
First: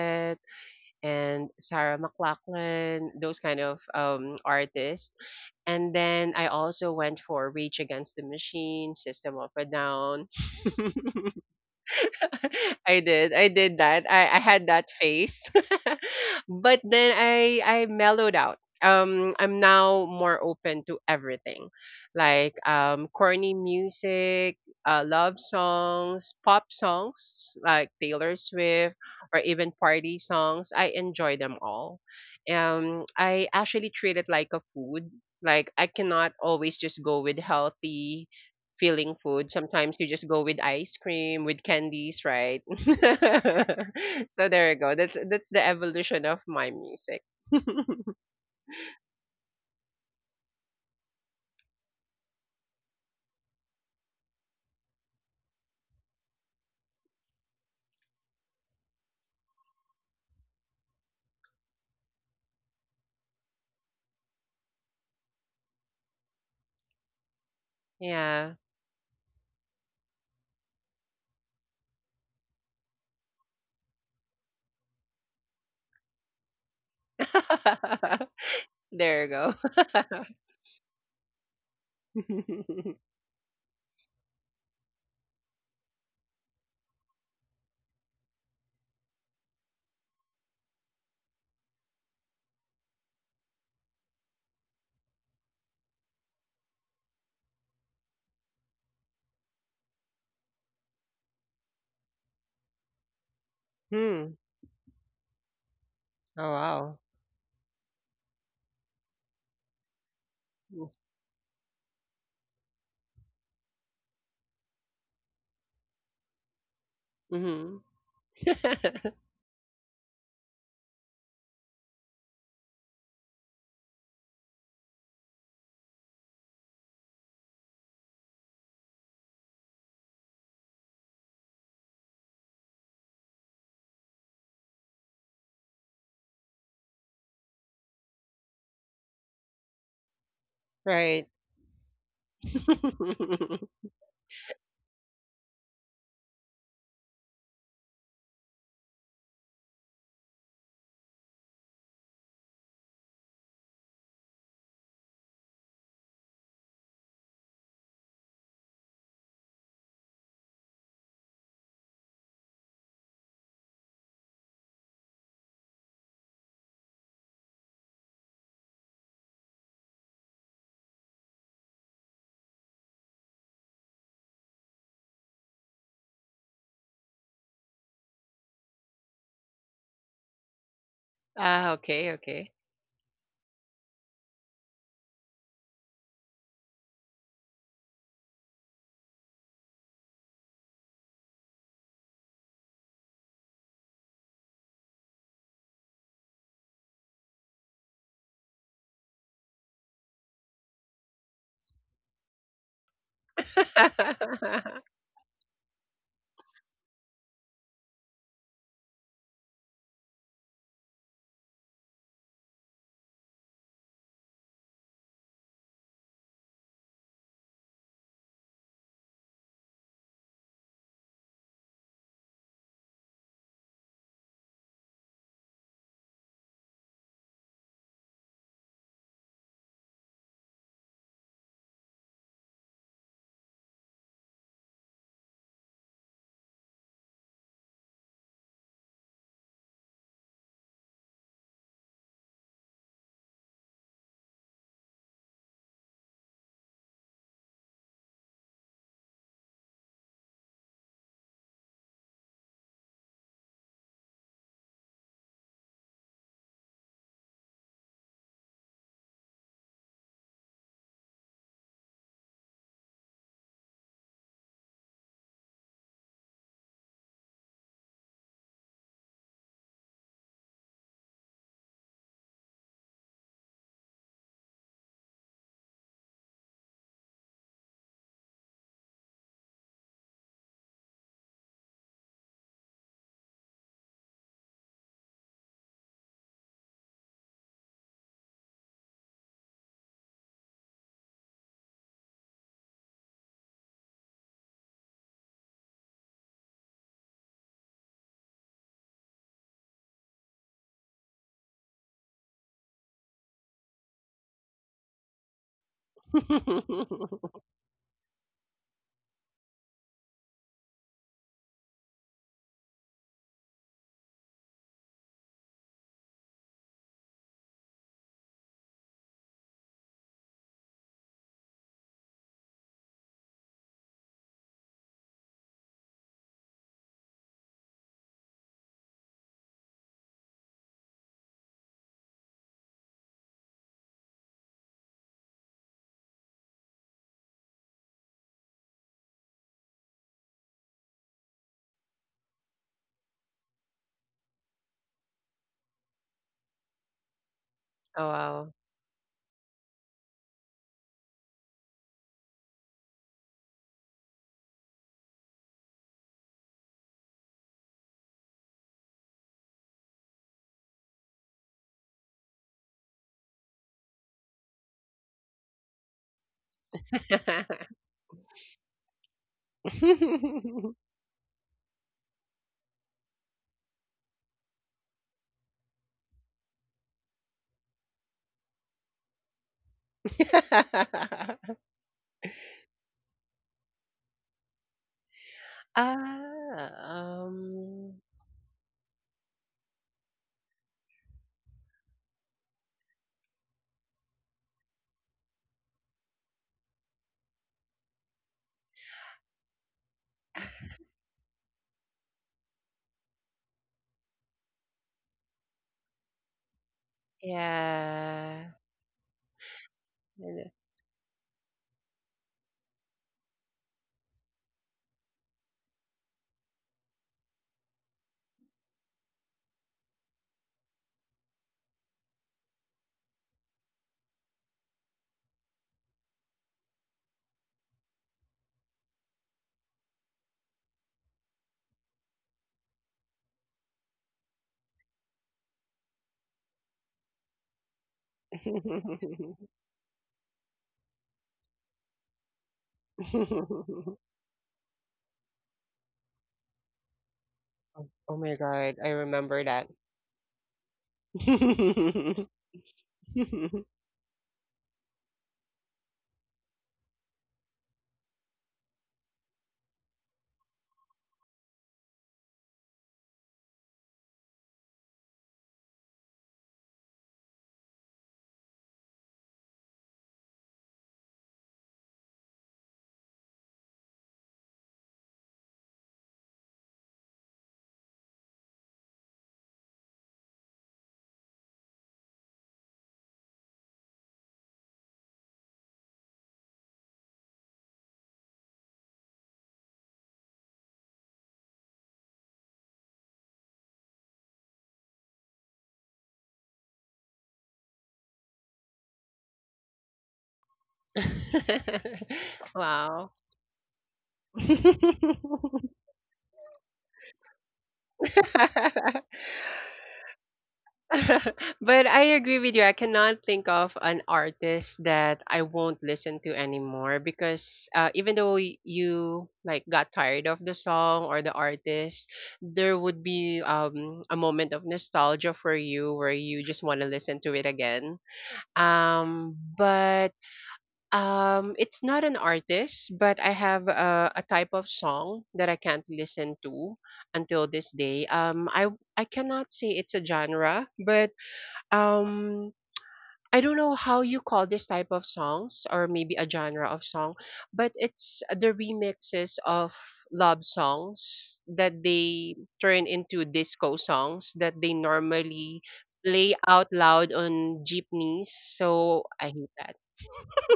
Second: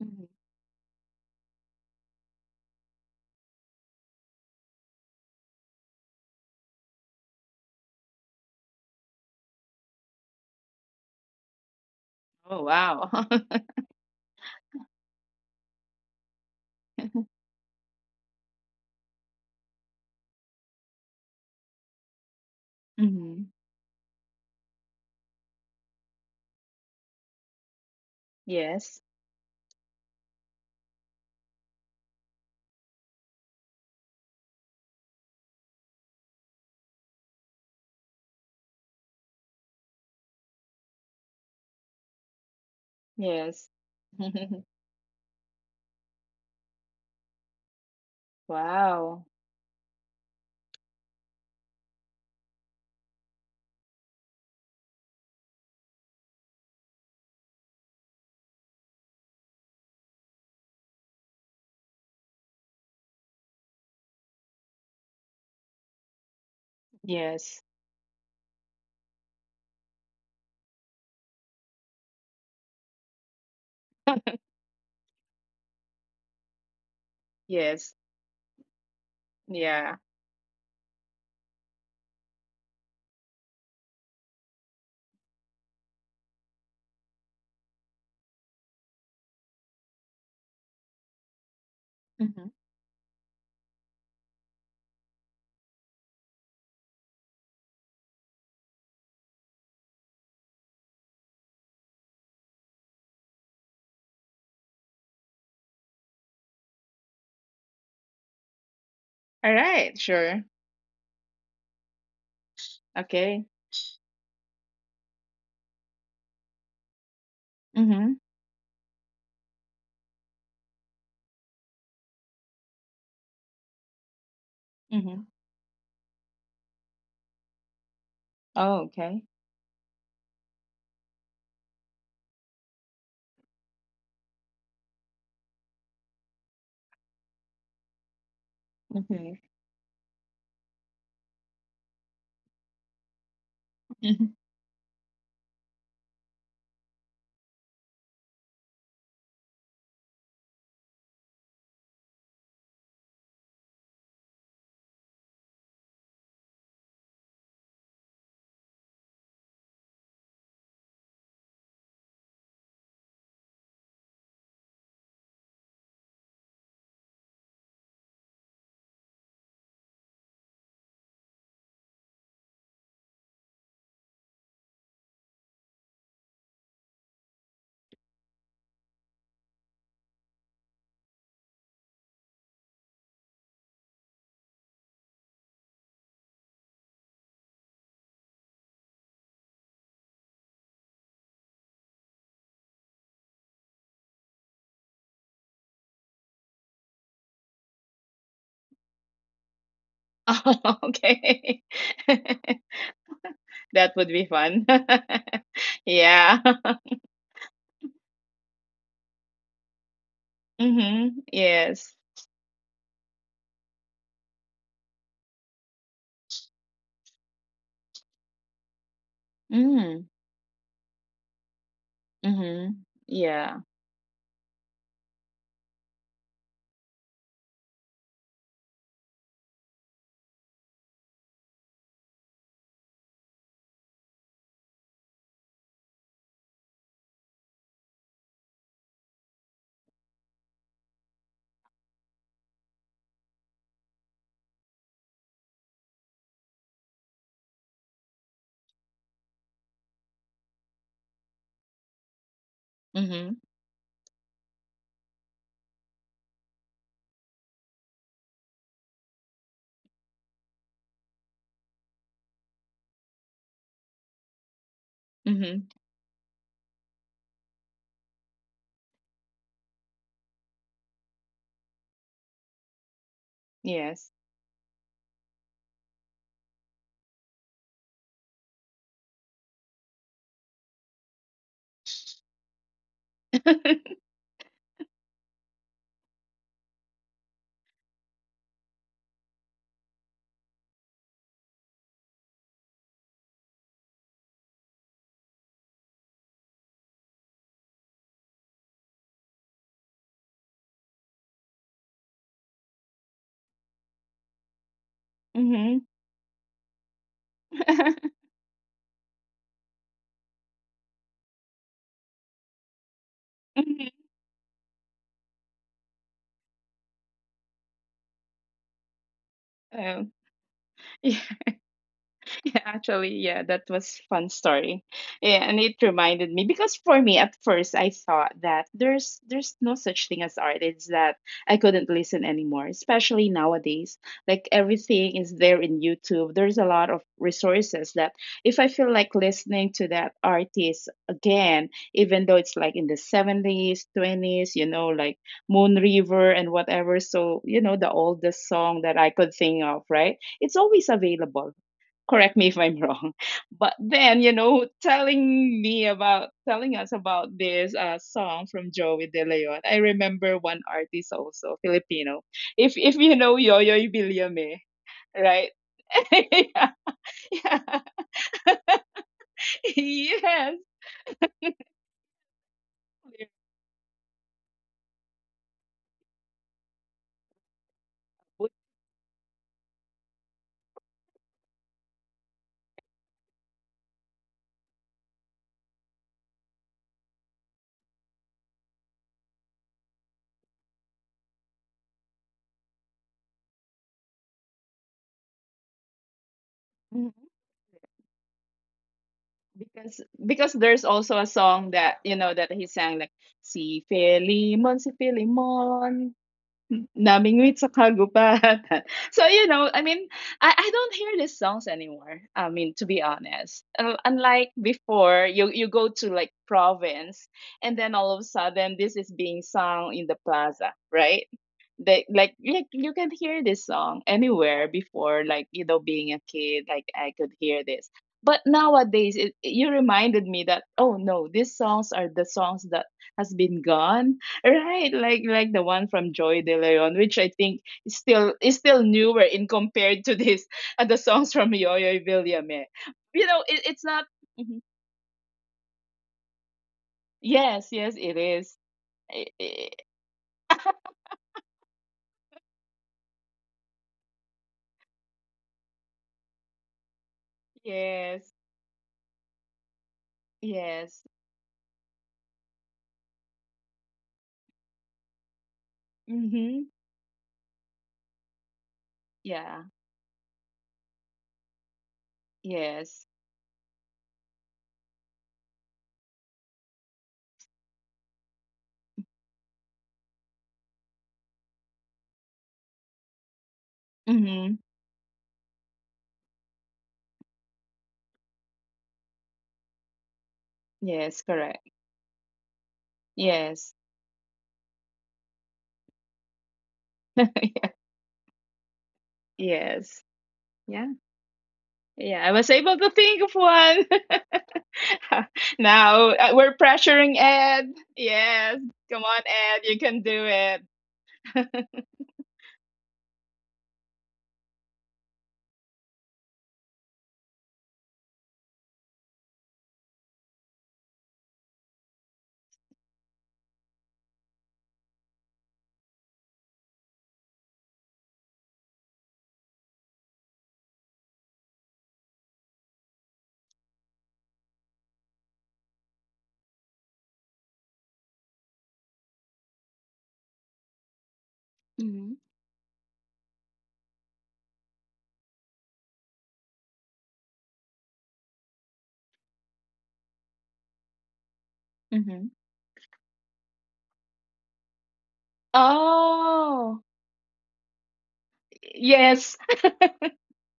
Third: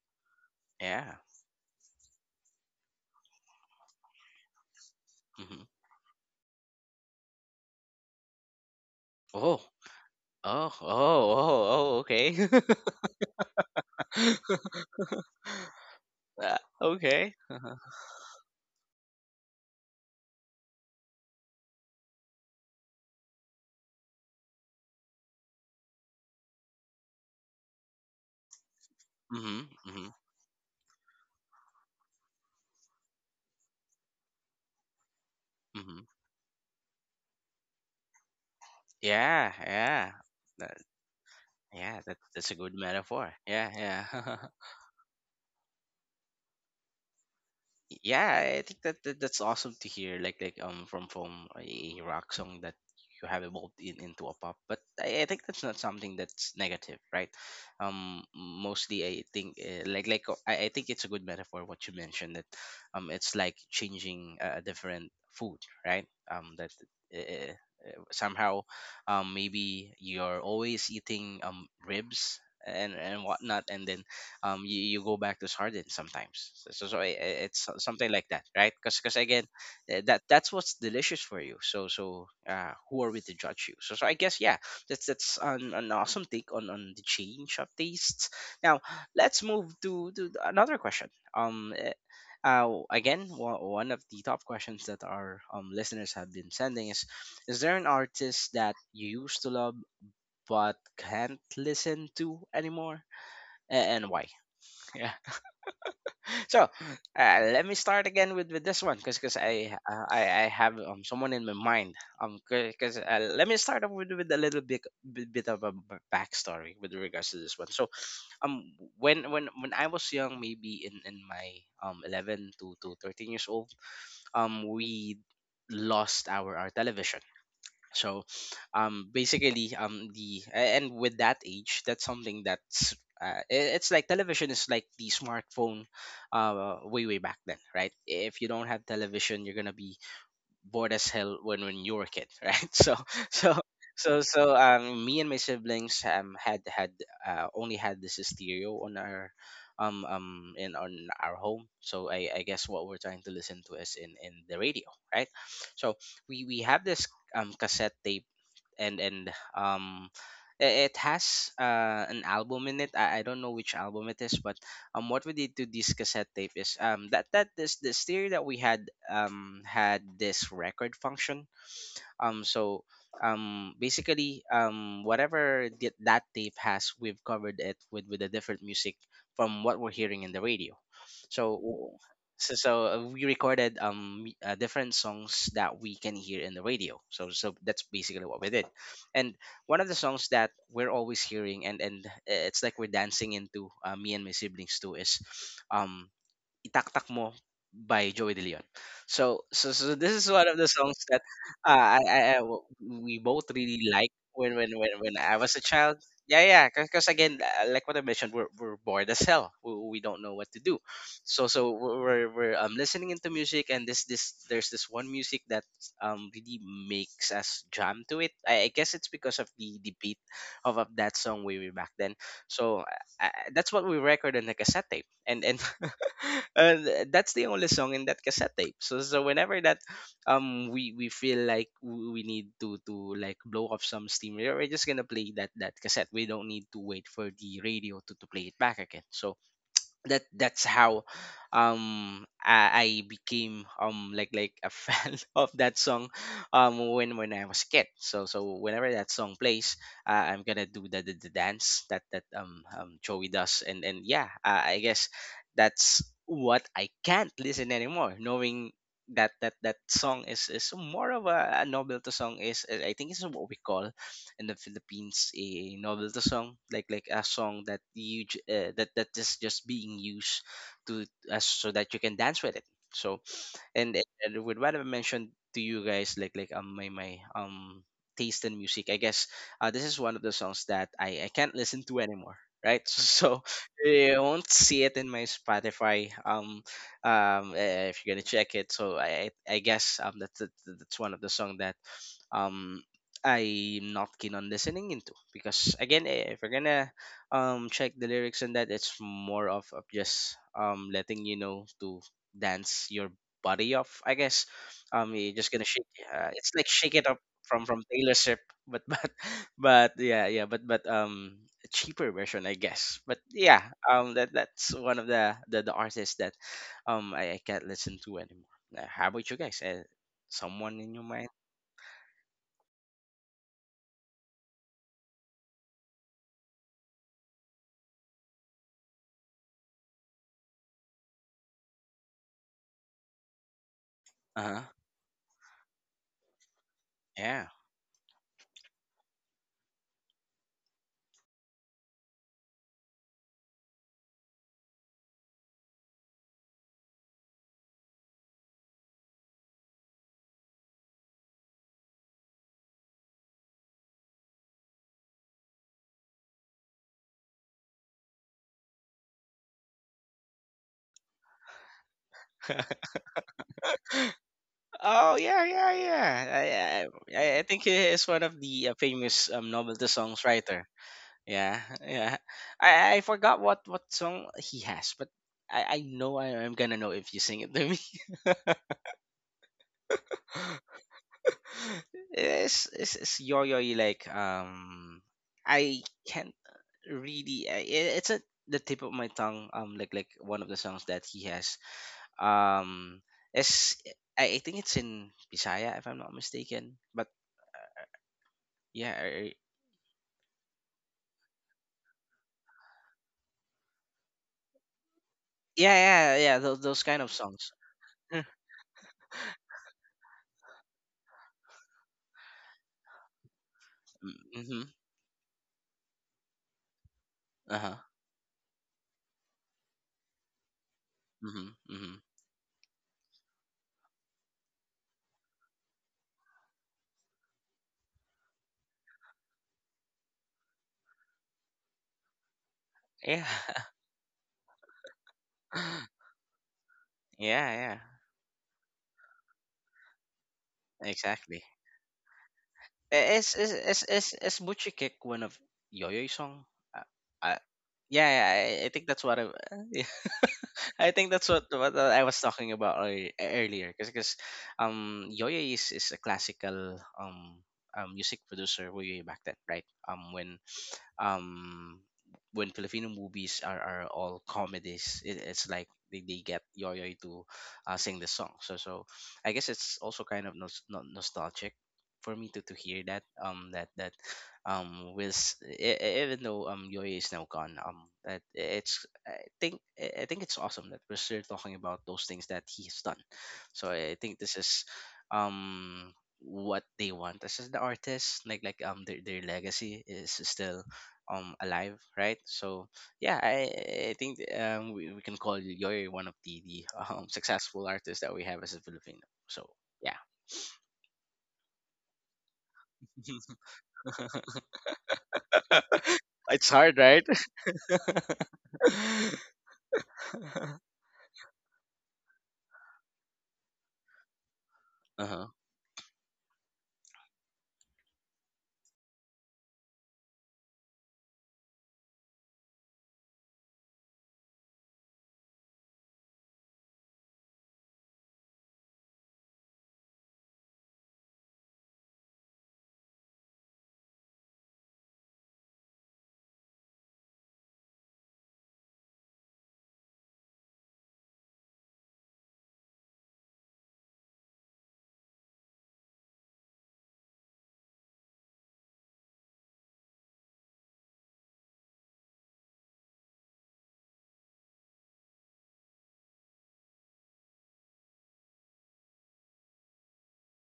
[SPEAKER 2] Mhm.
[SPEAKER 1] Yeah.
[SPEAKER 3] and Sarah McLachlan, those kind of artists.
[SPEAKER 1] Hmm.
[SPEAKER 3] And then I also went for Rage Against the Machine, System of
[SPEAKER 1] Oh,
[SPEAKER 3] a Down.
[SPEAKER 1] oh, oh, oh, oh. Okay.
[SPEAKER 2] Oh,
[SPEAKER 3] I
[SPEAKER 2] wow.
[SPEAKER 3] did. I did that. I had that face. but then
[SPEAKER 1] Okay.
[SPEAKER 3] I mellowed out. I'm now more open to everything, like
[SPEAKER 2] Mhm.
[SPEAKER 3] corny music, love songs, pop songs like Taylor Swift,
[SPEAKER 2] Yes.
[SPEAKER 3] or
[SPEAKER 1] Hmm.
[SPEAKER 3] even
[SPEAKER 1] Hmm.
[SPEAKER 3] party songs. I enjoy them all. I actually treat it like a food. Like I
[SPEAKER 1] Hmm.
[SPEAKER 3] cannot always just go with healthy feeling food.
[SPEAKER 1] Yeah,
[SPEAKER 3] Sometimes you
[SPEAKER 1] yeah.
[SPEAKER 3] just go with
[SPEAKER 1] That,
[SPEAKER 3] ice cream, with
[SPEAKER 1] yeah,
[SPEAKER 3] candies,
[SPEAKER 1] that, that's
[SPEAKER 3] right?
[SPEAKER 1] a good metaphor.
[SPEAKER 2] Yes.
[SPEAKER 1] Yeah, yeah.
[SPEAKER 3] So there you go. That's the evolution of my music.
[SPEAKER 1] Yeah, I think that,
[SPEAKER 2] Wow.
[SPEAKER 1] that that's awesome to hear, like like from a rock song that you have evolved into a pop. But I think that's not something that's negative, right? Mostly I think, like I think it's a good metaphor what you mentioned, that it's like changing a different food, right? That uh,
[SPEAKER 2] Yes.
[SPEAKER 3] Yeah.
[SPEAKER 1] Somehow, maybe you're always eating, ribs and whatnot, and then you go back to sardines sometimes.
[SPEAKER 2] Yes.
[SPEAKER 1] Something like that, right? Because
[SPEAKER 3] There you
[SPEAKER 1] again,
[SPEAKER 3] go.
[SPEAKER 2] Yeah.
[SPEAKER 1] that's what's delicious for you. So who are we to judge you? So I guess, yeah, that's an awesome take on the change of tastes. Now let's move to another question. um eh,
[SPEAKER 2] hmm
[SPEAKER 1] Again, one of the top questions that our, listeners have been sending is there an artist that you used to love but can't listen to anymore? And why?
[SPEAKER 3] Hmm.
[SPEAKER 1] Yeah.
[SPEAKER 3] Oh
[SPEAKER 1] So,
[SPEAKER 3] wow.
[SPEAKER 1] let me start again with this one, because
[SPEAKER 2] All right. Sure.
[SPEAKER 1] I have someone in my mind because,
[SPEAKER 2] Okay.
[SPEAKER 1] let me start off with a little bit of a backstory with regards to this one.
[SPEAKER 3] Mm-hmm.
[SPEAKER 1] So
[SPEAKER 2] Mm-hmm.
[SPEAKER 1] um when I was young, maybe in my 11 to 13 years old, we
[SPEAKER 2] Mm-hmm.
[SPEAKER 1] lost our television. So
[SPEAKER 2] Oh, okay.
[SPEAKER 1] basically, and with that age, that's something that's, it's like television is like the smartphone, way back then, right? If you don't have
[SPEAKER 2] Okay.
[SPEAKER 1] television, you're gonna be bored as
[SPEAKER 3] Right.
[SPEAKER 1] hell when you were a kid, right? So so
[SPEAKER 2] Mhm.
[SPEAKER 1] me and my siblings had, only had this stereo on our in on our home. So I guess what we're trying to listen to is in the radio, right? So we have this cassette tape, and it has, an album in it. I don't know which album it is, but what we did to this cassette tape is that that this stereo that we had had this record function. um, so Basically, whatever that tape has, we've covered it with a different music from what we're hearing in the radio. So
[SPEAKER 3] Ah,
[SPEAKER 1] w-
[SPEAKER 3] okay, okay.
[SPEAKER 1] so, so, we recorded, different songs that we can hear in the radio. So that's basically what we did. And one of the songs that we're always hearing, it's like we're dancing into, me and my siblings too, is um Itaktak Mo by Joey De Leon. So, so, so this is one of the
[SPEAKER 2] Oh,
[SPEAKER 1] songs that,
[SPEAKER 2] okay.
[SPEAKER 1] we both really
[SPEAKER 2] That
[SPEAKER 1] like
[SPEAKER 2] would be fun.
[SPEAKER 1] when I was a child. Yeah,
[SPEAKER 2] Yeah.
[SPEAKER 1] yeah, because again, like what I mentioned, we're bored as hell. We don't know what to do.
[SPEAKER 2] Mm-hmm.
[SPEAKER 1] So, so we're,
[SPEAKER 2] Yes.
[SPEAKER 1] listening into music, and there's this one music that really makes us jam to it. I guess it's because of the
[SPEAKER 2] Mm.
[SPEAKER 1] beat of that song way, way back then.
[SPEAKER 2] Mm-hmm.
[SPEAKER 1] So,
[SPEAKER 2] Yeah.
[SPEAKER 1] that's what we record on the cassette tape and that's the only song in that cassette tape. So whenever that, we feel like we need to like blow off some steam, we're just gonna play that cassette. We don't need to wait for the radio to play it back again. So that's how I became like a fan of that song when I was a kid. So whenever that song plays, I'm gonna do the, the dance that Joey
[SPEAKER 2] Mm-hmm.
[SPEAKER 1] does, and yeah, I guess that's what I can't listen anymore, knowing that song is more of a novelty song. I think it's what we call in the Philippines,
[SPEAKER 2] Mm-hmm.
[SPEAKER 1] a novelty song, like a song that that is just being used to, as so that you can dance with it. So, and,
[SPEAKER 2] Yes.
[SPEAKER 1] and with what I mentioned to you guys, like my taste in music, I guess, this is one of the songs that I can't listen to anymore. Right? So you won't see it in my Spotify. If you're gonna check it, so I guess that's that's one of the song that um I'm not keen on listening into. Because again, if you're gonna check the lyrics and that, it's more of just letting you know to dance your body off. I guess you're just gonna
[SPEAKER 2] Mm-hmm.
[SPEAKER 1] shake. It's like Shake It Up from Taylor Swift, but but yeah yeah but a cheaper version, I guess. But yeah,
[SPEAKER 2] Mm-hmm.
[SPEAKER 1] that that's one of the the artists that I can't listen to anymore. How about you guys?
[SPEAKER 2] Oh.
[SPEAKER 1] Someone in your mind?
[SPEAKER 2] Yeah, actually, yeah, that was fun story. Yeah, and it reminded me, because for me at first I thought that there's no such thing as art. It's that I couldn't listen anymore, especially nowadays.
[SPEAKER 1] Uh
[SPEAKER 2] Like
[SPEAKER 1] huh.
[SPEAKER 2] everything is there in YouTube. There's a lot of
[SPEAKER 1] Yeah.
[SPEAKER 2] resources that if I feel like listening to that artist again, even though it's like in the '70s, '20s, you know, like Moon River and whatever, so you know the
[SPEAKER 3] Oh
[SPEAKER 2] oldest
[SPEAKER 3] wow.
[SPEAKER 2] song that I could think of, right? It's always available, correct me if I'm wrong. But then, you know, telling me about telling us about this song from Joey De Leon, I remember one artist also, Filipino. If you know Yoyoy Biliame,
[SPEAKER 1] Oh yeah,
[SPEAKER 2] right?
[SPEAKER 1] yeah, yeah. I,
[SPEAKER 2] Yeah,
[SPEAKER 1] I
[SPEAKER 2] yeah.
[SPEAKER 1] think he is one of the, famous, novelty songs
[SPEAKER 2] Yes.
[SPEAKER 1] writer. Yeah, yeah. I forgot what song he has, but I know I am gonna know if you sing it to me. It's, it's yo yo like I can't
[SPEAKER 3] Ah,
[SPEAKER 1] really,
[SPEAKER 3] um
[SPEAKER 1] it's at the tip of my tongue. Like one of the songs that he has, um it's I think it's in Bisaya if I'm not mistaken,
[SPEAKER 2] Mhm.
[SPEAKER 1] but yeah,
[SPEAKER 2] Because there's also a song that you know that he sang like si
[SPEAKER 1] yeah,
[SPEAKER 2] Filimon
[SPEAKER 1] yeah, yeah,
[SPEAKER 2] N
[SPEAKER 1] those kind of songs.
[SPEAKER 2] Namingwit sa
[SPEAKER 3] yeah.
[SPEAKER 2] kagubatan. So, you know, I mean, I don't hear these songs anymore. I mean, to be honest, unlike
[SPEAKER 1] Mm-hmm.
[SPEAKER 2] before, you go to like province,
[SPEAKER 1] Uh
[SPEAKER 2] and
[SPEAKER 1] huh.
[SPEAKER 2] then all of a sudden, this is being sung in the plaza, right?
[SPEAKER 1] Mm-hmm. Mm-hmm.
[SPEAKER 2] They like you can hear this song anywhere before, being a kid, like I could hear this. But nowadays, you reminded me that oh no, these songs are the songs that has
[SPEAKER 1] Yeah.
[SPEAKER 2] been gone. Right, like the one from Joy De Leon, which I think
[SPEAKER 1] Yeah,
[SPEAKER 2] is still newer in compared to this
[SPEAKER 1] yeah,
[SPEAKER 2] the songs
[SPEAKER 1] exactly.
[SPEAKER 2] from Yoyoy Villame. You
[SPEAKER 1] Is
[SPEAKER 2] know, it's not.
[SPEAKER 1] is
[SPEAKER 2] Mhm.
[SPEAKER 1] Butchie Kick one of Yo-Yo's song? Uh, uh,
[SPEAKER 2] Yes,
[SPEAKER 3] Oh
[SPEAKER 2] yes, it
[SPEAKER 1] yeah,
[SPEAKER 3] oh
[SPEAKER 1] yeah,
[SPEAKER 3] my
[SPEAKER 2] is.
[SPEAKER 1] I
[SPEAKER 3] god,
[SPEAKER 1] think
[SPEAKER 3] I
[SPEAKER 1] that's what
[SPEAKER 2] I-
[SPEAKER 1] I,
[SPEAKER 3] remember
[SPEAKER 2] I-
[SPEAKER 3] that.
[SPEAKER 1] yeah, I think that's what I was talking about earlier. Because Yo-Yo is a classical, music
[SPEAKER 2] Yes,
[SPEAKER 1] producer way back then, right?
[SPEAKER 2] yes.
[SPEAKER 1] Um when Filipino movies are all comedies, it, it's like they get
[SPEAKER 2] Mm-hmm.
[SPEAKER 1] Yoyoy to, sing the song. So I guess
[SPEAKER 2] Yeah.
[SPEAKER 1] it's also kind of nostalgic for me to hear
[SPEAKER 2] Yes.
[SPEAKER 1] that, that with, even though Yoyoy is now gone, that it's I think, I think it's awesome that we're still talking about those things that he has done. So I think this
[SPEAKER 2] Mm-hmm.
[SPEAKER 1] is um what they want. This is the artist, like their legacy is still
[SPEAKER 2] Yes. Correct.
[SPEAKER 1] alive, right? So yeah, i
[SPEAKER 2] Yes.
[SPEAKER 1] i think we can call Yoy one of the successful artists that we have as a Filipino. So
[SPEAKER 2] Yes.
[SPEAKER 1] yeah.
[SPEAKER 2] Yeah. Yeah, I was able to
[SPEAKER 3] Wow.
[SPEAKER 2] think of one. Now
[SPEAKER 1] It's
[SPEAKER 2] we're
[SPEAKER 1] hard, right?
[SPEAKER 2] pressuring Ed. Yes, come on, Ed, you can do it.
[SPEAKER 3] But I agree with you. I cannot think of an artist that
[SPEAKER 1] Uh-huh.
[SPEAKER 3] I won't listen to anymore because even though you like got tired of the song or the artist, there would be a moment of nostalgia for you where you just want to listen to it again. But um, it's not an artist, but I have a type of song that I can't listen to until this day. I cannot say it's a genre, but
[SPEAKER 2] hmm
[SPEAKER 3] um, I don't know how you call this type of songs or maybe a genre of song, but it's the remixes of love songs that
[SPEAKER 2] hmm
[SPEAKER 3] they turn into disco songs that they normally play out
[SPEAKER 2] Oh,
[SPEAKER 3] loud on jeepneys. So
[SPEAKER 2] yes,
[SPEAKER 3] I hate that.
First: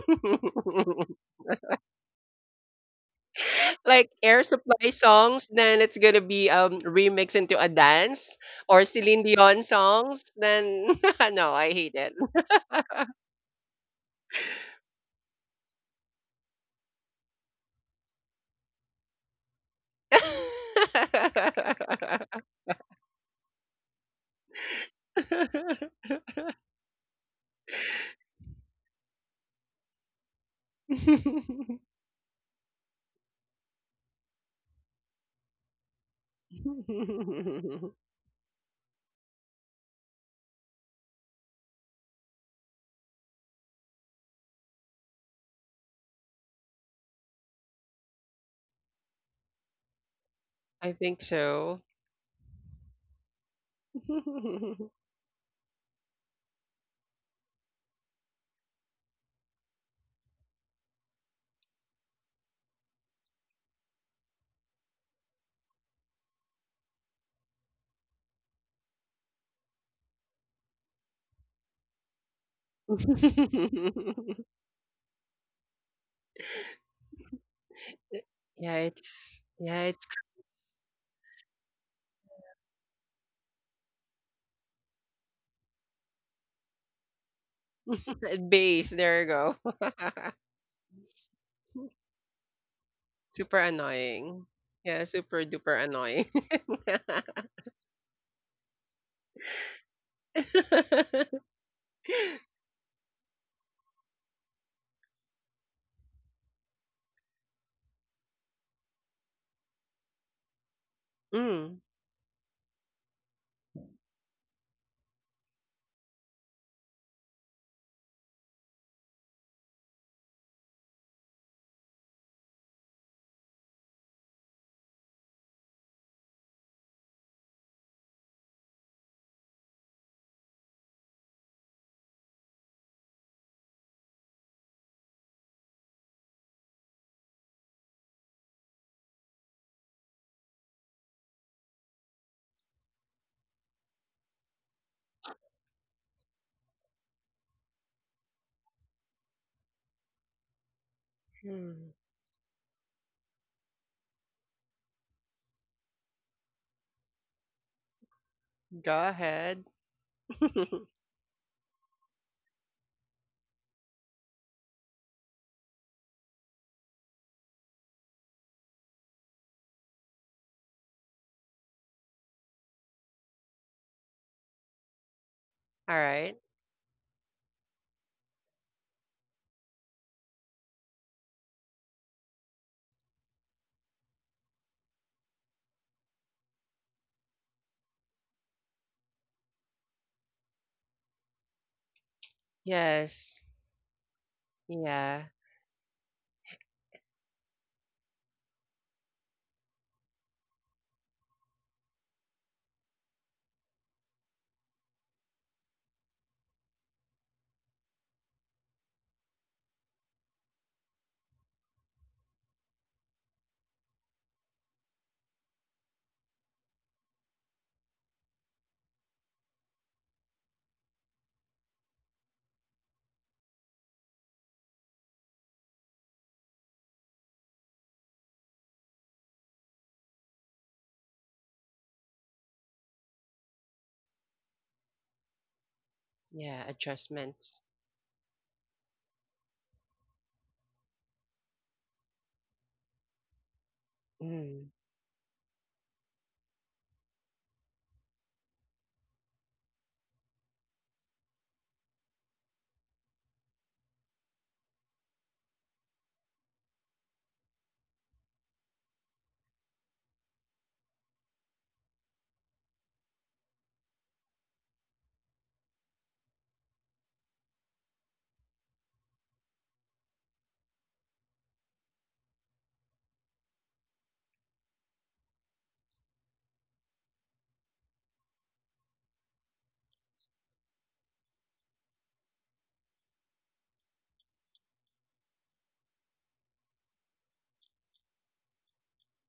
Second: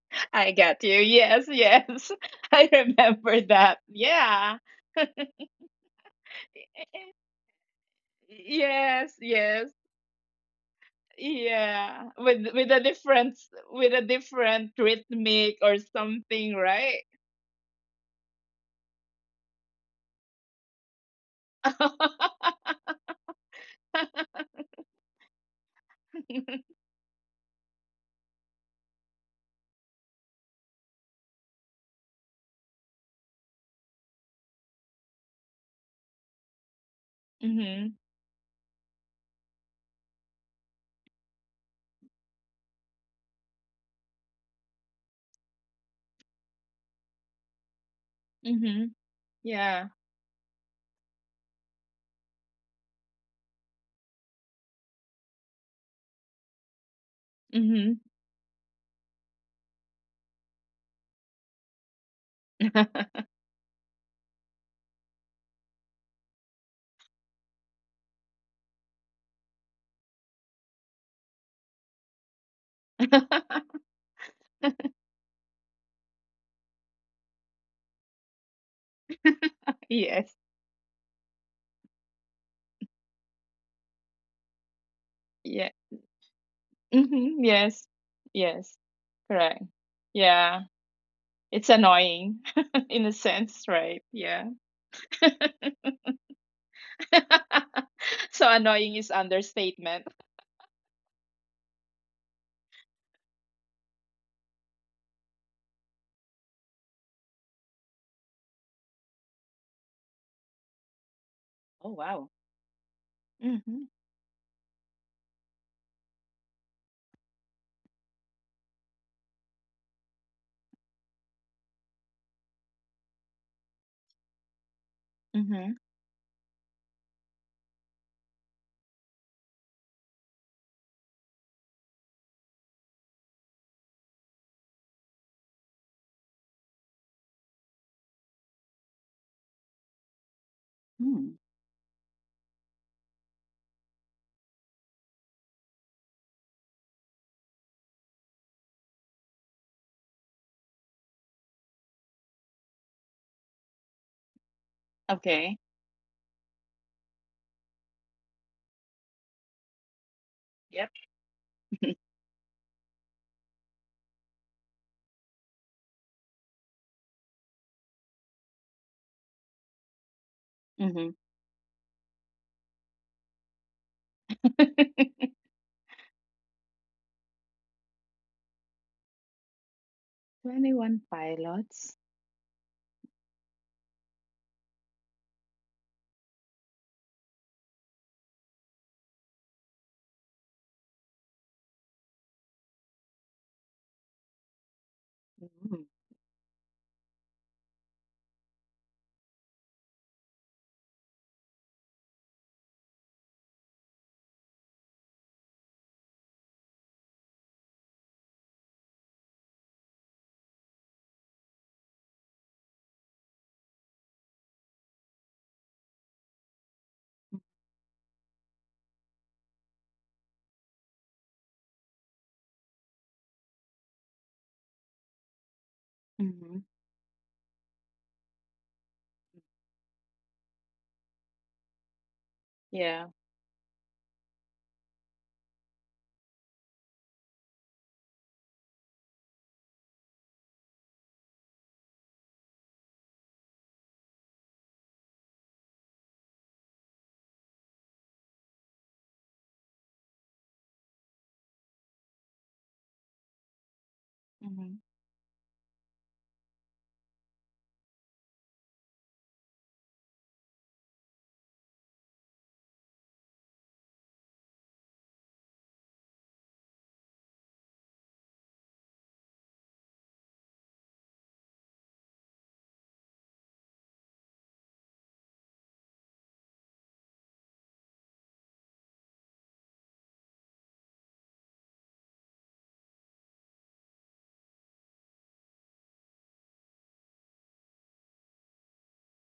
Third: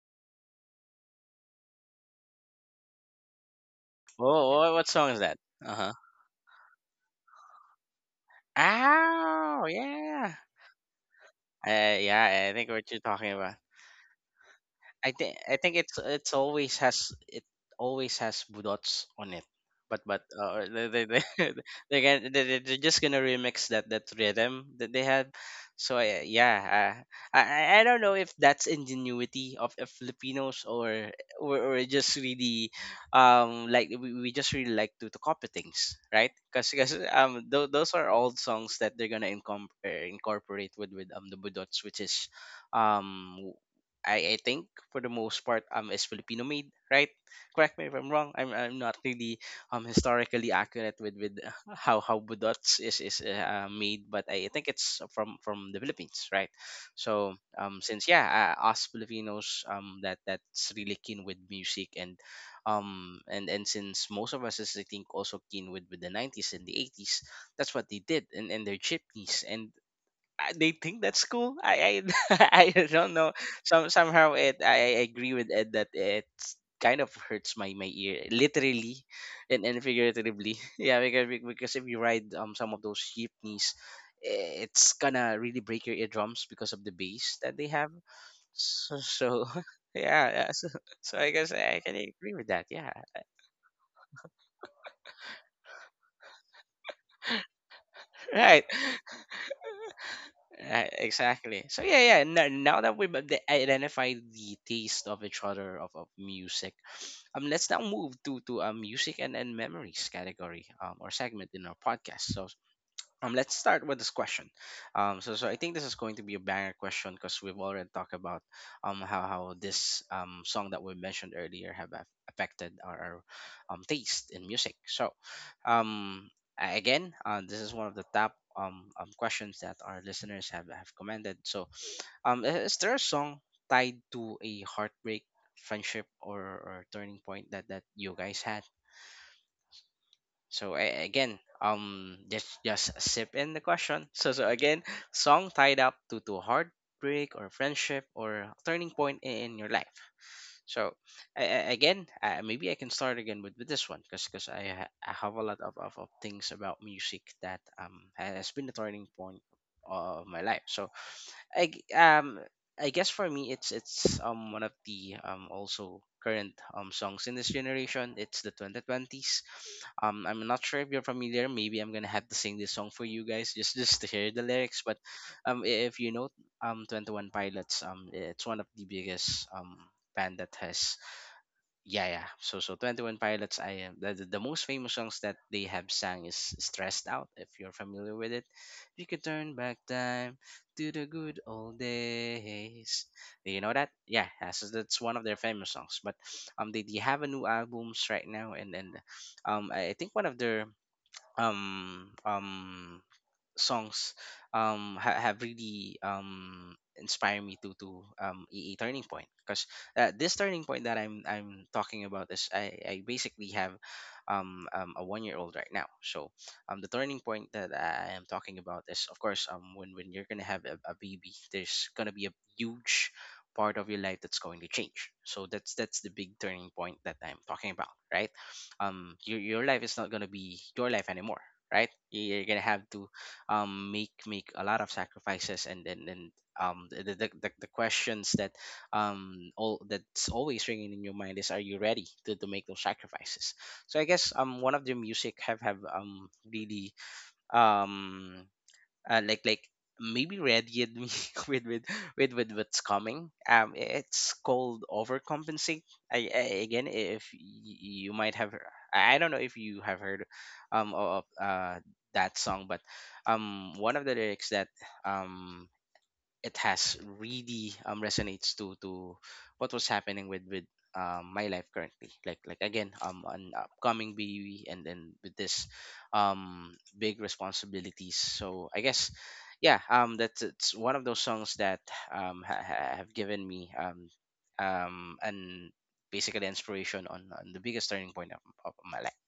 [SPEAKER 2] I got you. Yes, yes, I remember that.
[SPEAKER 3] Like Air
[SPEAKER 2] Yeah,
[SPEAKER 1] Oh, what
[SPEAKER 3] Supply
[SPEAKER 1] song is that?
[SPEAKER 3] songs, then
[SPEAKER 1] Uh-huh.
[SPEAKER 3] it's gonna be remixed into a dance, or
[SPEAKER 2] yes,
[SPEAKER 3] Celine Dion
[SPEAKER 1] Oh
[SPEAKER 2] yes,
[SPEAKER 3] songs,
[SPEAKER 1] yeah.
[SPEAKER 3] then no, I hate
[SPEAKER 1] uh,
[SPEAKER 2] yeah.
[SPEAKER 3] it.
[SPEAKER 2] With
[SPEAKER 1] yeah, I
[SPEAKER 2] with
[SPEAKER 1] think
[SPEAKER 2] a
[SPEAKER 1] what you're talking
[SPEAKER 2] different
[SPEAKER 1] about,
[SPEAKER 2] with a different rhythmic
[SPEAKER 1] I
[SPEAKER 2] or
[SPEAKER 1] think it's
[SPEAKER 2] something,
[SPEAKER 1] always
[SPEAKER 2] right?
[SPEAKER 1] has it, always has budots on it. But they they're just gonna remix that rhythm that they had. So yeah,
[SPEAKER 2] Mm-hmm.
[SPEAKER 1] I don't know if that's ingenuity of Filipinos, or or just really, like we just really like to copy things, right? Because those are old songs that they're gonna incorporate with the budots, which is um I think for the most part is Filipino made, right? Correct me if I'm wrong. I'm
[SPEAKER 2] Mm-hmm.
[SPEAKER 1] not really
[SPEAKER 2] Yeah.
[SPEAKER 1] historically
[SPEAKER 3] I
[SPEAKER 1] accurate with
[SPEAKER 3] think so.
[SPEAKER 1] how budots is made, but I think it's from the Philippines, right? So
[SPEAKER 2] Mm-hmm.
[SPEAKER 1] since yeah, us Filipinos, that's really keen with music and and since most of us is, I think, also keen with the 90s and the 80s, that's what they did and their chipneys, and they think that's cool. I, I don't know. Somehow it, I agree with Ed that it kind of hurts my ear,
[SPEAKER 3] Yeah,
[SPEAKER 1] literally
[SPEAKER 3] it's
[SPEAKER 1] and
[SPEAKER 3] yeah, it's
[SPEAKER 2] Yes.
[SPEAKER 1] figuratively. Yeah, because because if you ride some of those jeepneys, it's gonna really
[SPEAKER 2] Yeah.
[SPEAKER 1] break your eardrums because of the bass
[SPEAKER 2] Mhm.
[SPEAKER 1] that they have.
[SPEAKER 2] Yes. Yes.
[SPEAKER 3] bass.
[SPEAKER 1] So,
[SPEAKER 3] There you
[SPEAKER 1] so
[SPEAKER 3] go.
[SPEAKER 2] Correct.
[SPEAKER 1] yeah, yeah.
[SPEAKER 2] Yeah.
[SPEAKER 1] So, so I guess
[SPEAKER 2] It's
[SPEAKER 1] I can agree
[SPEAKER 2] annoying
[SPEAKER 1] with that. Yeah.
[SPEAKER 2] in a
[SPEAKER 3] Super
[SPEAKER 2] sense, right?
[SPEAKER 3] annoying.
[SPEAKER 2] Yeah.
[SPEAKER 3] Yeah, super duper annoying.
[SPEAKER 2] So
[SPEAKER 1] Right.
[SPEAKER 2] annoying is understatement.
[SPEAKER 1] Right, exactly. So yeah, yeah. Now, now that we've identified the taste of each other of music, um, let's now move to music and memories category, or segment in
[SPEAKER 3] Mm.
[SPEAKER 1] our
[SPEAKER 2] Oh, wow.
[SPEAKER 1] podcast. So let's start
[SPEAKER 2] Mm-hmm.
[SPEAKER 1] with this question. So I think this is going to be a banger question because we've already talked about how this song that we mentioned earlier have affected our, taste in music. So
[SPEAKER 2] Mm-hmm.
[SPEAKER 1] um again, this is one of the top, questions that our listeners have commented. So is there a song tied to a heartbreak, friendship, or turning point that you guys had? So again,
[SPEAKER 2] Mm.
[SPEAKER 1] just sip in the question. So again, song tied up to heartbreak or friendship or turning point in your life. So
[SPEAKER 3] Hmm.
[SPEAKER 1] Maybe I can start again with, this one because I have a lot
[SPEAKER 2] Okay.
[SPEAKER 1] of things about music that has been the
[SPEAKER 3] Go
[SPEAKER 1] turning point
[SPEAKER 3] ahead.
[SPEAKER 1] of my life.
[SPEAKER 3] All
[SPEAKER 1] So
[SPEAKER 2] Yep.
[SPEAKER 1] I g- um I guess for me, it's one of the also current songs in this generation. It's the 2020s. I'm not sure if you're
[SPEAKER 2] Mm-hmm.
[SPEAKER 1] familiar. Maybe I'm gonna have to sing this song for you guys, just to hear the lyrics. But if you know
[SPEAKER 3] right.
[SPEAKER 1] 21 Pilots, it's one of the biggest band that has
[SPEAKER 2] 21 pilots.
[SPEAKER 1] yeah, so 21 pilots. I am The most famous songs that they have sang is Stressed Out, if you're familiar with it. "You could turn back time to the good old days."
[SPEAKER 3] Yes.
[SPEAKER 1] Do you know that? Yeah, that's one of
[SPEAKER 3] Yeah.
[SPEAKER 1] their famous
[SPEAKER 2] Mm-hmm.
[SPEAKER 1] songs. But they have a new albums right now. And I think one of their um um songs have really inspired me to a turning point. Because this turning point that I'm talking about is I basically have a 1-year-old old right now. So the turning point that I am talking about is, of course, when you're gonna have a baby, there's gonna be a huge part of your life that's going to change. So that's the big
[SPEAKER 2] Mm-hmm.
[SPEAKER 1] turning point that I'm talking about, right? Your life is not gonna be your life anymore, right? You're gonna have to
[SPEAKER 2] Yeah.
[SPEAKER 1] make a lot of sacrifices. and and, and
[SPEAKER 3] Yeah.
[SPEAKER 1] um
[SPEAKER 3] Adjustments.
[SPEAKER 1] the questions that all that's always ringing in your mind is, are you ready to make those sacrifices? So I guess
[SPEAKER 3] Mm.
[SPEAKER 1] one of the music have really um uh, like like maybe readied me with, with with what's coming. It's
[SPEAKER 2] Mm-hmm.
[SPEAKER 1] called Overcompensate. I again, if you might have, I don't know if you have heard, of that song. But one of the lyrics that um it has really resonates to what was happening with my life currently, like again an upcoming baby and then with this big responsibilities. So I guess yeah, that's it's one of those songs that have given me and basically inspiration on the biggest turning point of my life.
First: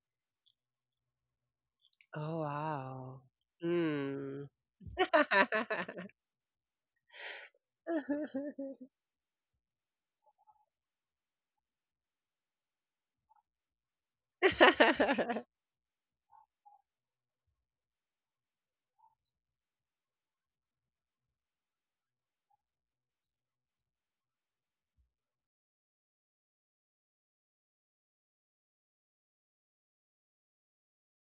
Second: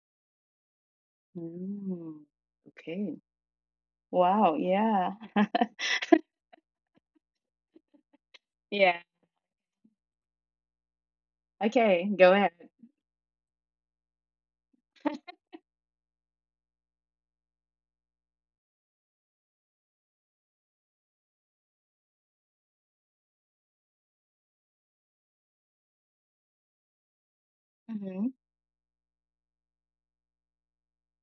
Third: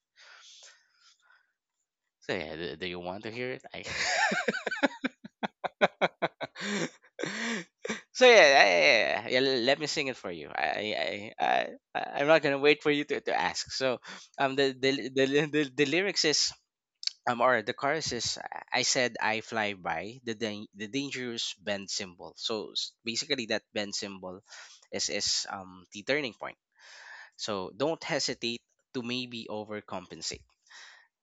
[SPEAKER 2] Mm.
[SPEAKER 1] So
[SPEAKER 3] Oh,
[SPEAKER 1] yeah, do, do you
[SPEAKER 2] Okay.
[SPEAKER 3] wow.
[SPEAKER 1] want to hear it? I,
[SPEAKER 3] Mm.
[SPEAKER 2] Wow. Yeah.
[SPEAKER 1] so yeah, yeah, yeah,
[SPEAKER 2] Yeah.
[SPEAKER 1] yeah, yeah, let me sing it for you.
[SPEAKER 2] Okay.
[SPEAKER 1] I'm
[SPEAKER 2] Go
[SPEAKER 1] not
[SPEAKER 2] ahead.
[SPEAKER 1] gonna wait for you to ask. So, the lyrics is or the chorus is, "I said I fly by the the dangerous bend symbol." So basically, that bend symbol is the turning point. So don't
[SPEAKER 2] Mm-hmm.
[SPEAKER 1] hesitate to maybe overcompensate.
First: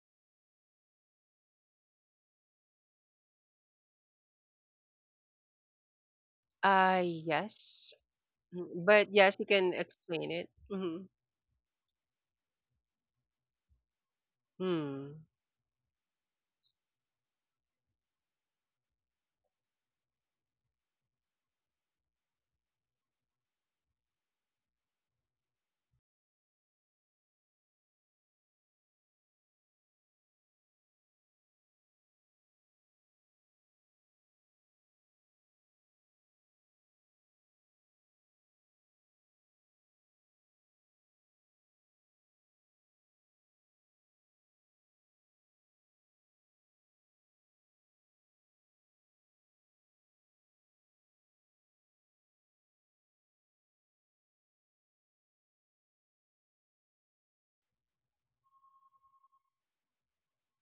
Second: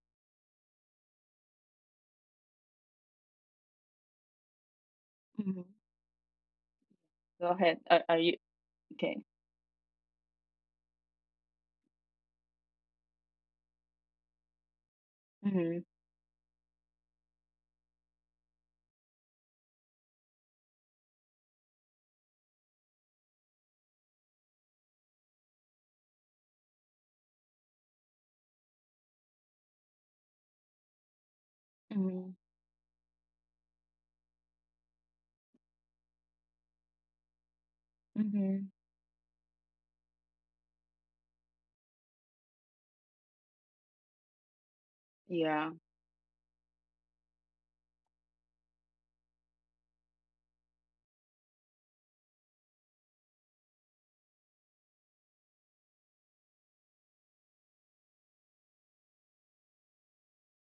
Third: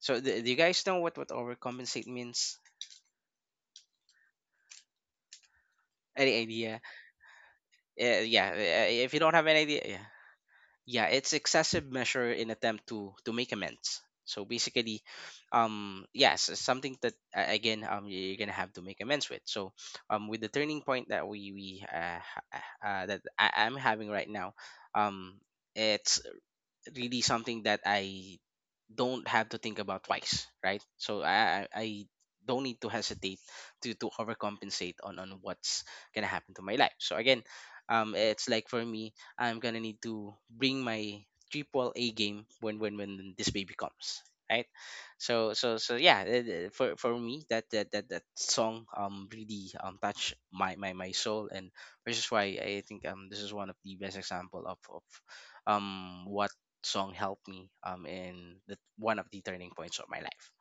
[SPEAKER 1] So do, do you guys know what overcompensate means?
[SPEAKER 2] Mm-hmm.
[SPEAKER 1] Any idea?
[SPEAKER 3] Uh,
[SPEAKER 2] Go ahead.
[SPEAKER 3] yes.
[SPEAKER 2] Are you
[SPEAKER 1] Yeah.
[SPEAKER 3] Mm, but
[SPEAKER 1] If
[SPEAKER 2] okay?
[SPEAKER 1] you don't
[SPEAKER 3] yes, you
[SPEAKER 1] have any
[SPEAKER 3] can
[SPEAKER 1] idea, yeah.
[SPEAKER 3] explain it. Mm-hmm.
[SPEAKER 1] Yeah, it's excessive measure in attempt to make amends. So basically,
[SPEAKER 3] Mm.
[SPEAKER 2] Mhm.
[SPEAKER 1] yes, it's something that again you're gonna have to make amends with. So with the turning point that that I, I'm having right now, um it's really something that I don't have to think about twice, right? So I I
[SPEAKER 2] Mhm.
[SPEAKER 1] I don't need to hesitate to overcompensate on what's gonna happen to my life. So again, it's like
[SPEAKER 2] Mhm.
[SPEAKER 1] for me, I'm gonna need to bring my triple A game when this baby comes, right? So
[SPEAKER 2] Yeah.
[SPEAKER 1] so so yeah, for me, that song really touched my soul. And which is why I think this is one of the best example of what song helped me in the one of the turning points of my life.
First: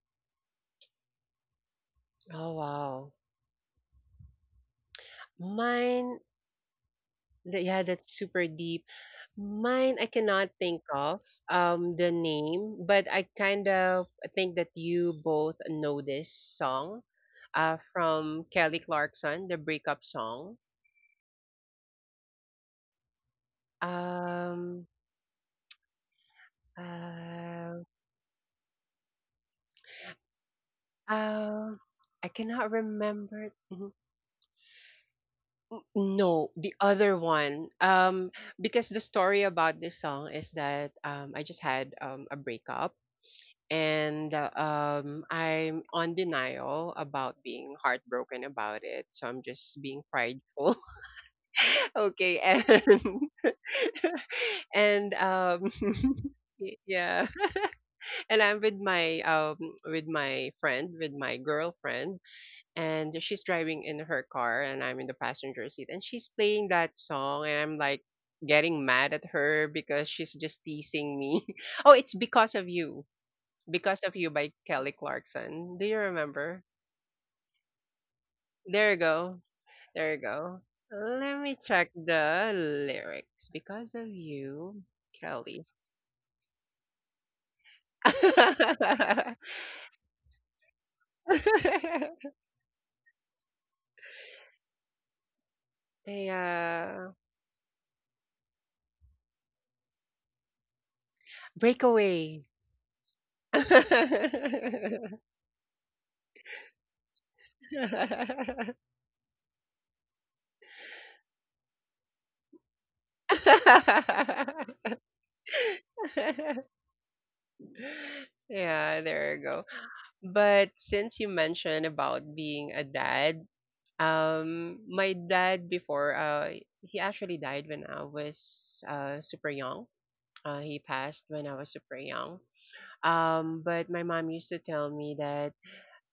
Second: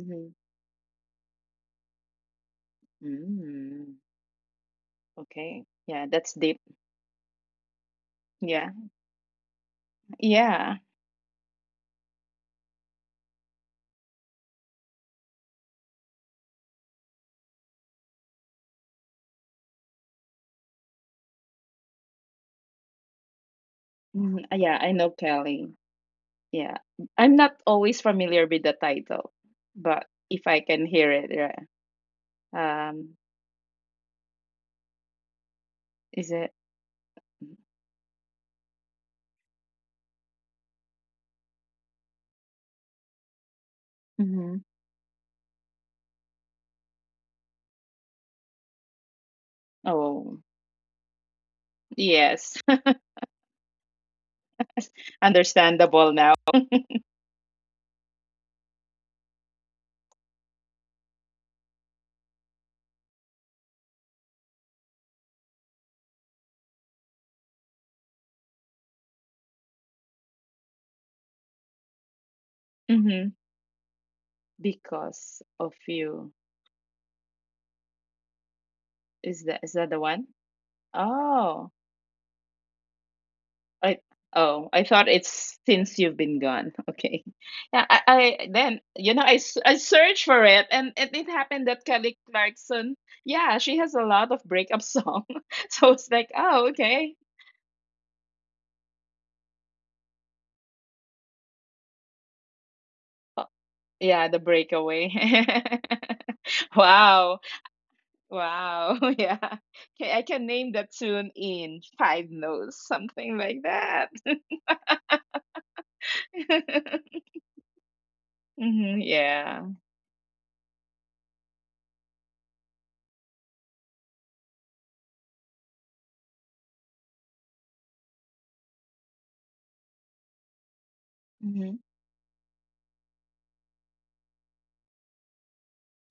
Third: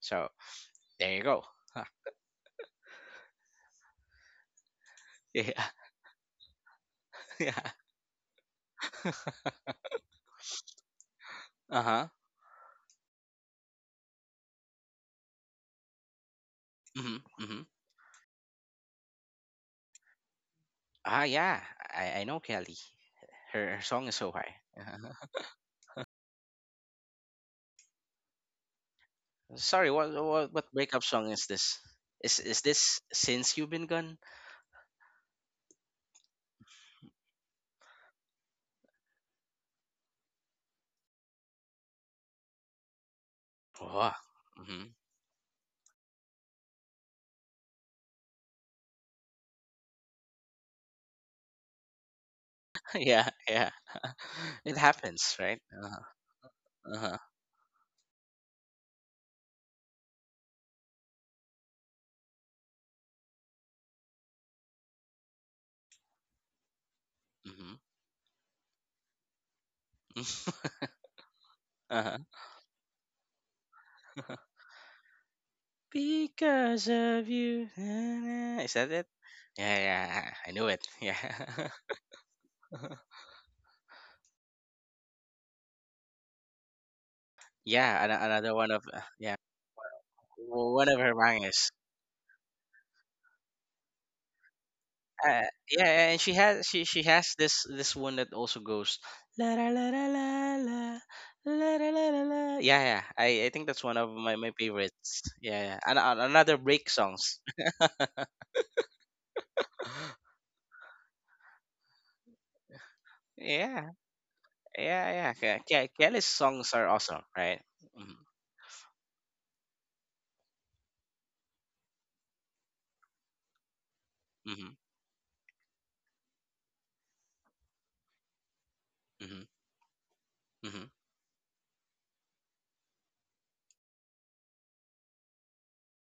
[SPEAKER 1] So there you go.
[SPEAKER 3] Oh, wow.
[SPEAKER 2] Mm. Okay.
[SPEAKER 1] Yeah,
[SPEAKER 2] Yeah,
[SPEAKER 3] Mine,
[SPEAKER 2] that's deep.
[SPEAKER 3] th-
[SPEAKER 1] yeah.
[SPEAKER 3] yeah, that's super
[SPEAKER 2] Yeah.
[SPEAKER 3] deep. Mine, I cannot
[SPEAKER 2] Yeah.
[SPEAKER 3] think of
[SPEAKER 1] Uh huh.
[SPEAKER 3] the name, but I kind of think that you both know this song
[SPEAKER 1] Mhm. Mhm.
[SPEAKER 3] from Kelly Clarkson, the breakup song.
[SPEAKER 1] Ah, yeah. I know Kelly. Her song is so
[SPEAKER 2] Mhm.
[SPEAKER 1] high.
[SPEAKER 2] Yeah,
[SPEAKER 3] Um
[SPEAKER 2] I know
[SPEAKER 1] Uh-huh.
[SPEAKER 2] Kelly. Yeah. I'm not
[SPEAKER 3] uh,
[SPEAKER 2] always familiar with the title,
[SPEAKER 1] Sorry.
[SPEAKER 2] but
[SPEAKER 1] What
[SPEAKER 2] if
[SPEAKER 1] what
[SPEAKER 2] I
[SPEAKER 1] what
[SPEAKER 2] can
[SPEAKER 1] breakup
[SPEAKER 2] hear
[SPEAKER 1] song
[SPEAKER 2] it,
[SPEAKER 1] is
[SPEAKER 3] uh,
[SPEAKER 1] this?
[SPEAKER 3] I
[SPEAKER 1] Is
[SPEAKER 3] cannot
[SPEAKER 2] yeah.
[SPEAKER 1] this
[SPEAKER 3] remember it.
[SPEAKER 1] Since You've Been
[SPEAKER 3] Mhm.
[SPEAKER 1] Gone?
[SPEAKER 2] Is it?
[SPEAKER 3] No, the other one. Because the story about this song is that I just had a breakup,
[SPEAKER 1] Oh.
[SPEAKER 3] and
[SPEAKER 2] Mhm.
[SPEAKER 1] Mm-hmm.
[SPEAKER 3] I'm on denial about being heartbroken about it. So I'm just being
[SPEAKER 2] Oh,
[SPEAKER 3] prideful. Okay, and
[SPEAKER 2] yes.
[SPEAKER 1] Yeah. Yeah. It
[SPEAKER 3] and
[SPEAKER 1] happens, right? Uh huh.
[SPEAKER 2] Understandable now.
[SPEAKER 1] Uh huh.
[SPEAKER 3] yeah, and I'm with my friend, with my girlfriend, and she's driving in her car, and I'm in the passenger seat, and she's playing that song, and I'm like getting mad at her because she's just
[SPEAKER 1] Mm-hmm.
[SPEAKER 3] teasing me. Oh,
[SPEAKER 1] uh
[SPEAKER 3] it's
[SPEAKER 1] huh.
[SPEAKER 3] because of you.
[SPEAKER 2] Mhm.
[SPEAKER 3] Because of You by Kelly
[SPEAKER 2] Because
[SPEAKER 3] Clarkson. Do you
[SPEAKER 2] of
[SPEAKER 3] remember?
[SPEAKER 2] you.
[SPEAKER 1] Because of you. Na-na. Is that
[SPEAKER 3] There you
[SPEAKER 1] it?
[SPEAKER 3] go.
[SPEAKER 1] Yeah,
[SPEAKER 2] Is
[SPEAKER 3] There you
[SPEAKER 2] that the
[SPEAKER 1] yeah. I
[SPEAKER 2] one?
[SPEAKER 3] go.
[SPEAKER 1] knew it.
[SPEAKER 3] Let me
[SPEAKER 1] Yeah.
[SPEAKER 3] check
[SPEAKER 2] Oh.
[SPEAKER 3] the lyrics. Because of
[SPEAKER 2] I
[SPEAKER 3] you,
[SPEAKER 2] Oh, I thought
[SPEAKER 3] Kelly.
[SPEAKER 2] it's since you've been gone. Okay,
[SPEAKER 1] yeah,
[SPEAKER 2] yeah.
[SPEAKER 1] another one
[SPEAKER 2] I
[SPEAKER 1] of
[SPEAKER 2] then
[SPEAKER 1] yeah,
[SPEAKER 2] I searched for
[SPEAKER 1] one
[SPEAKER 2] it,
[SPEAKER 1] of her
[SPEAKER 2] and it, it
[SPEAKER 1] mangas.
[SPEAKER 2] happened that Kelly Clarkson. Yeah, she has a lot of breakup song,
[SPEAKER 1] Yeah,
[SPEAKER 2] so
[SPEAKER 1] and
[SPEAKER 2] it's like
[SPEAKER 1] she
[SPEAKER 2] oh
[SPEAKER 1] she
[SPEAKER 3] Yeah.
[SPEAKER 1] has
[SPEAKER 2] okay.
[SPEAKER 1] this one that also goes la la la la la la la la la la.
[SPEAKER 3] Breakaway.
[SPEAKER 1] La." Yeah, yeah. I think
[SPEAKER 2] Oh,
[SPEAKER 1] that's one of my
[SPEAKER 2] yeah,
[SPEAKER 1] my
[SPEAKER 2] the
[SPEAKER 1] favorites.
[SPEAKER 2] breakaway.
[SPEAKER 1] Yeah, yeah. Another break songs.
[SPEAKER 2] Wow, wow, yeah. Okay, I can name that tune in five notes, something like
[SPEAKER 1] Yeah,
[SPEAKER 2] that.
[SPEAKER 1] yeah, yeah. Kelly's songs are awesome, right? Mm-hmm,
[SPEAKER 3] Yeah,
[SPEAKER 2] Hmm
[SPEAKER 3] there you
[SPEAKER 2] yeah.
[SPEAKER 3] go. But since you mentioned about being a dad,
[SPEAKER 1] mm-hmm,
[SPEAKER 3] my dad before, he actually died when I was
[SPEAKER 1] mm-hmm.
[SPEAKER 3] super young. He
[SPEAKER 1] Mm-hmm.
[SPEAKER 3] passed when I was
[SPEAKER 2] Hmm.
[SPEAKER 3] super young. But my mom used to tell me that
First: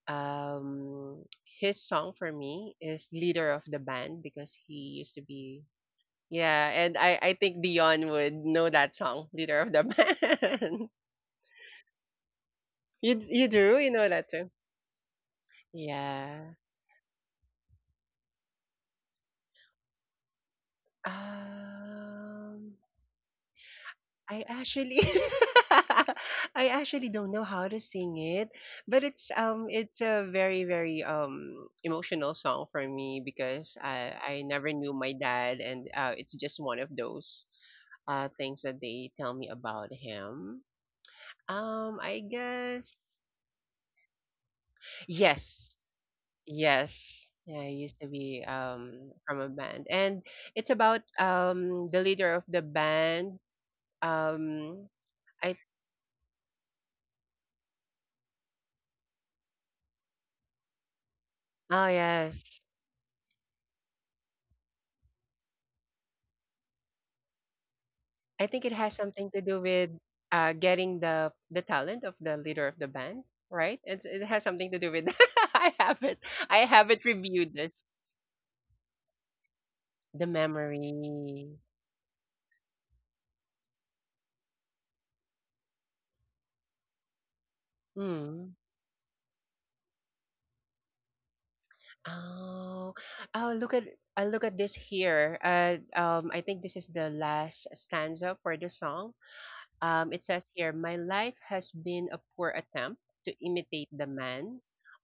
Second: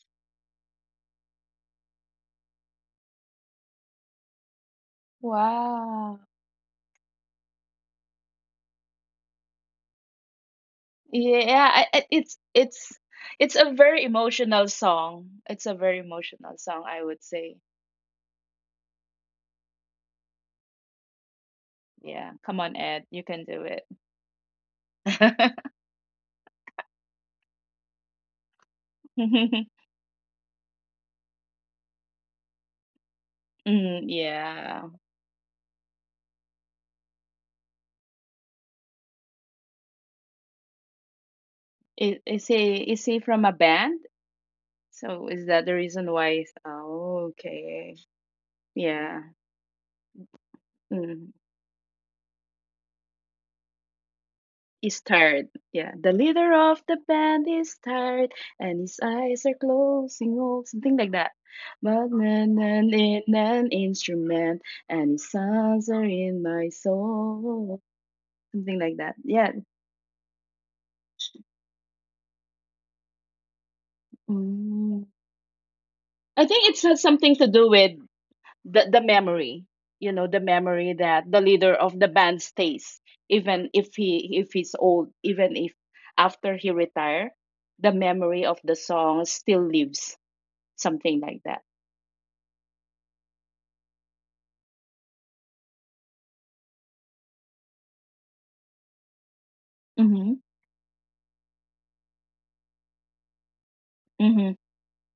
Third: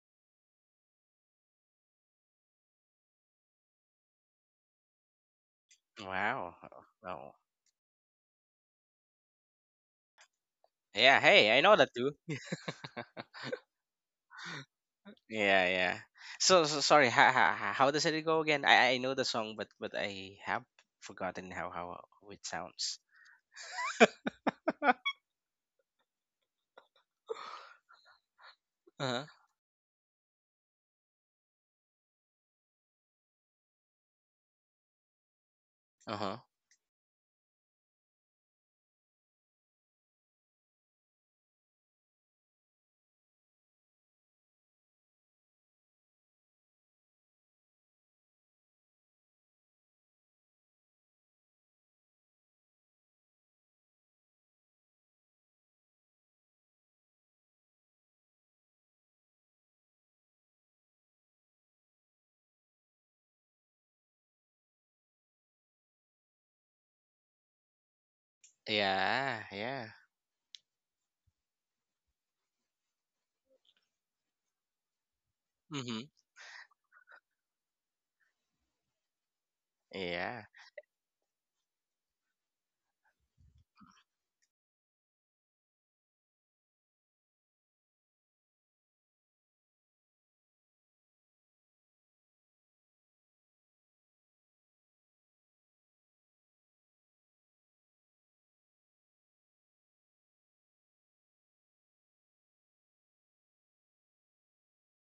[SPEAKER 3] um, his song for me is leader of the band because he used to be
[SPEAKER 2] Wow.
[SPEAKER 1] Wow.
[SPEAKER 3] yeah,
[SPEAKER 1] Wow.
[SPEAKER 3] and I
[SPEAKER 1] Oh,
[SPEAKER 3] think Dion would know that song, leader of the band.
[SPEAKER 1] yeah, hey, I
[SPEAKER 2] Yeah,
[SPEAKER 1] know that too.
[SPEAKER 2] it's
[SPEAKER 3] You
[SPEAKER 2] a
[SPEAKER 3] do you
[SPEAKER 2] very
[SPEAKER 3] know that too?
[SPEAKER 2] emotional song. It's
[SPEAKER 1] Yeah,
[SPEAKER 2] a very
[SPEAKER 1] yeah.
[SPEAKER 2] emotional
[SPEAKER 3] Yeah.
[SPEAKER 1] So,
[SPEAKER 2] song,
[SPEAKER 1] so
[SPEAKER 2] I
[SPEAKER 1] sorry.
[SPEAKER 2] would say.
[SPEAKER 1] How does it go again? I know the song, but I have forgotten how
[SPEAKER 2] Yeah,
[SPEAKER 1] it
[SPEAKER 2] come on,
[SPEAKER 3] Um,
[SPEAKER 2] Ed,
[SPEAKER 1] sounds.
[SPEAKER 2] you can do it.
[SPEAKER 3] I actually I actually don't know how to sing it, but
[SPEAKER 1] Uh huh.
[SPEAKER 3] it's a very very emotional song for me because
[SPEAKER 2] Mm,
[SPEAKER 3] I never
[SPEAKER 2] yeah.
[SPEAKER 3] knew my dad, and
[SPEAKER 1] Uh
[SPEAKER 3] it's
[SPEAKER 1] huh.
[SPEAKER 3] just one of those things that they tell me about him.
[SPEAKER 2] Is,
[SPEAKER 3] I
[SPEAKER 2] is he is
[SPEAKER 3] guess
[SPEAKER 2] he from a band? So is that the
[SPEAKER 3] yes.
[SPEAKER 2] reason why? Oh,
[SPEAKER 3] Yes. Yeah, I
[SPEAKER 2] okay.
[SPEAKER 3] used to be
[SPEAKER 2] Yeah.
[SPEAKER 3] from a band, and it's about
[SPEAKER 2] Mm.
[SPEAKER 3] the leader of the band um
[SPEAKER 2] Is tired.
[SPEAKER 3] I
[SPEAKER 2] Yeah, the leader of the band is tired, and his eyes are closing, oh, something like that.
[SPEAKER 3] oh
[SPEAKER 2] But nan
[SPEAKER 3] yes
[SPEAKER 2] nan in an instrument, and his songs are in my soul,
[SPEAKER 3] I think
[SPEAKER 2] something
[SPEAKER 3] it
[SPEAKER 2] like
[SPEAKER 3] has
[SPEAKER 2] that.
[SPEAKER 3] something
[SPEAKER 1] Yeah,
[SPEAKER 3] to
[SPEAKER 2] Yeah,
[SPEAKER 3] do
[SPEAKER 1] yeah.
[SPEAKER 3] with getting the talent of the leader of the band, right? It has something to do
[SPEAKER 2] mm.
[SPEAKER 3] with. I
[SPEAKER 1] Mhm.
[SPEAKER 3] haven't
[SPEAKER 2] I think
[SPEAKER 3] I
[SPEAKER 2] it has
[SPEAKER 3] haven't
[SPEAKER 2] something to
[SPEAKER 3] reviewed
[SPEAKER 2] do with
[SPEAKER 3] this.
[SPEAKER 2] the memory. You know,
[SPEAKER 3] The
[SPEAKER 2] the
[SPEAKER 1] Yeah.
[SPEAKER 2] memory that the
[SPEAKER 3] memory.
[SPEAKER 2] leader of the band stays, even if he's old, even if after he retire, the memory of
[SPEAKER 3] Hmm.
[SPEAKER 2] the song still lives. Something like that.
[SPEAKER 3] Oh, oh! Look at I look at this here. I think this is the last stanza for the song.
[SPEAKER 2] Mm-hmm.
[SPEAKER 3] It says here, "My life has been a poor attempt to imitate the
[SPEAKER 2] Mm-hmm.
[SPEAKER 3] man."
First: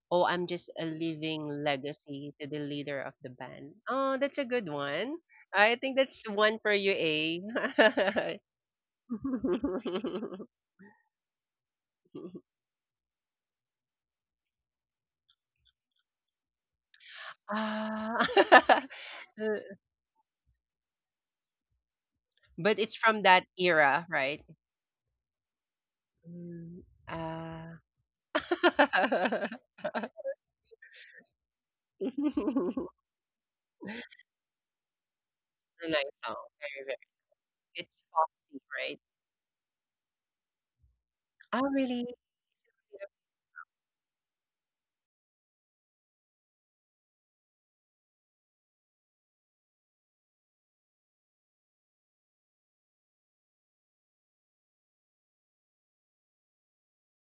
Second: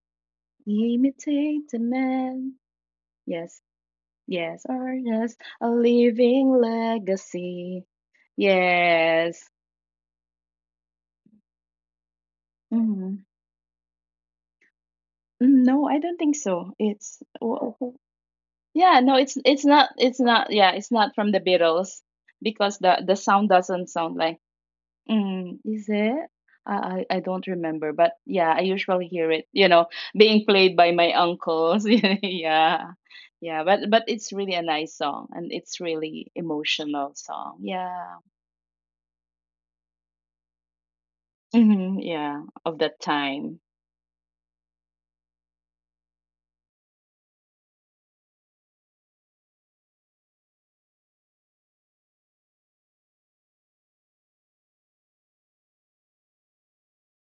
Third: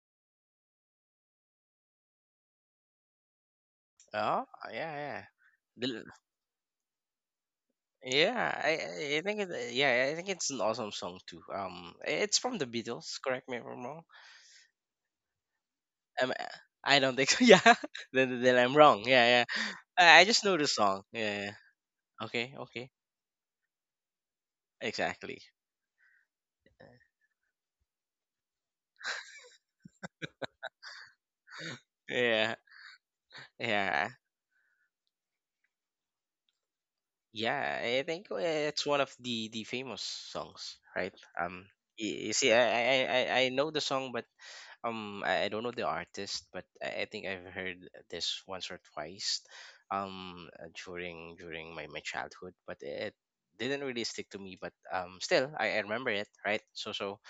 [SPEAKER 3] "Oh, I'm just a living
[SPEAKER 2] Imitate the
[SPEAKER 3] legacy to
[SPEAKER 2] man.
[SPEAKER 3] the leader of the
[SPEAKER 2] Yes,
[SPEAKER 3] band." Oh, that's a
[SPEAKER 1] Oh,
[SPEAKER 2] yes,
[SPEAKER 3] good
[SPEAKER 1] yeah,
[SPEAKER 2] or
[SPEAKER 3] one.
[SPEAKER 1] yeah.
[SPEAKER 2] yes, a
[SPEAKER 3] I think
[SPEAKER 1] The,
[SPEAKER 3] that's
[SPEAKER 2] living
[SPEAKER 3] one for you, A.
[SPEAKER 2] legacy.
[SPEAKER 1] yeah, I think
[SPEAKER 2] Yes.
[SPEAKER 1] it, yeah, I think it's an awesome song too. It's from the Beatles.
[SPEAKER 2] Mm-hmm.
[SPEAKER 1] Correct me if I'm wrong.
[SPEAKER 2] Mm, no, I don't
[SPEAKER 1] Um,
[SPEAKER 2] think so.
[SPEAKER 1] I don't think so. Yeah.
[SPEAKER 3] Ah.
[SPEAKER 1] Then I'm
[SPEAKER 2] Yeah,
[SPEAKER 1] wrong.
[SPEAKER 2] no,
[SPEAKER 1] Yeah, yeah.
[SPEAKER 3] Uh,
[SPEAKER 2] it's
[SPEAKER 1] I just
[SPEAKER 2] not,
[SPEAKER 1] know the
[SPEAKER 2] yeah, it's
[SPEAKER 1] song.
[SPEAKER 2] not from the
[SPEAKER 1] Yeah. Yeah.
[SPEAKER 2] Beatles
[SPEAKER 1] Okay.
[SPEAKER 2] because
[SPEAKER 3] but
[SPEAKER 1] Okay.
[SPEAKER 3] it's
[SPEAKER 2] the
[SPEAKER 3] from that
[SPEAKER 2] sound doesn't
[SPEAKER 3] era,
[SPEAKER 2] sound like.
[SPEAKER 3] right?
[SPEAKER 1] Exactly.
[SPEAKER 2] Mm, is it?
[SPEAKER 3] Mm,
[SPEAKER 2] I don't
[SPEAKER 3] ah.
[SPEAKER 2] remember, but yeah, I usually hear it, you know, being played by my uncles.
[SPEAKER 1] Yeah,
[SPEAKER 2] Yeah. Yeah, but
[SPEAKER 1] yeah,
[SPEAKER 2] it's really a nice song and it's
[SPEAKER 3] A nice
[SPEAKER 2] really
[SPEAKER 3] song. Very, very.
[SPEAKER 2] emotional song.
[SPEAKER 1] yeah.
[SPEAKER 3] It's
[SPEAKER 1] I
[SPEAKER 2] Yeah.
[SPEAKER 1] think
[SPEAKER 3] Foxy,
[SPEAKER 1] it's
[SPEAKER 3] right?
[SPEAKER 1] one of the famous songs, right?
[SPEAKER 3] Oh,
[SPEAKER 2] Mm-hmm,
[SPEAKER 3] really?
[SPEAKER 1] You
[SPEAKER 2] yeah,
[SPEAKER 1] see, I
[SPEAKER 2] of
[SPEAKER 1] I
[SPEAKER 2] that
[SPEAKER 1] I I I
[SPEAKER 2] time.
[SPEAKER 1] know the song, but I don't know the artist, but I think I've heard this once or twice during my childhood, but it didn't really stick to me. But I remember it, right? so so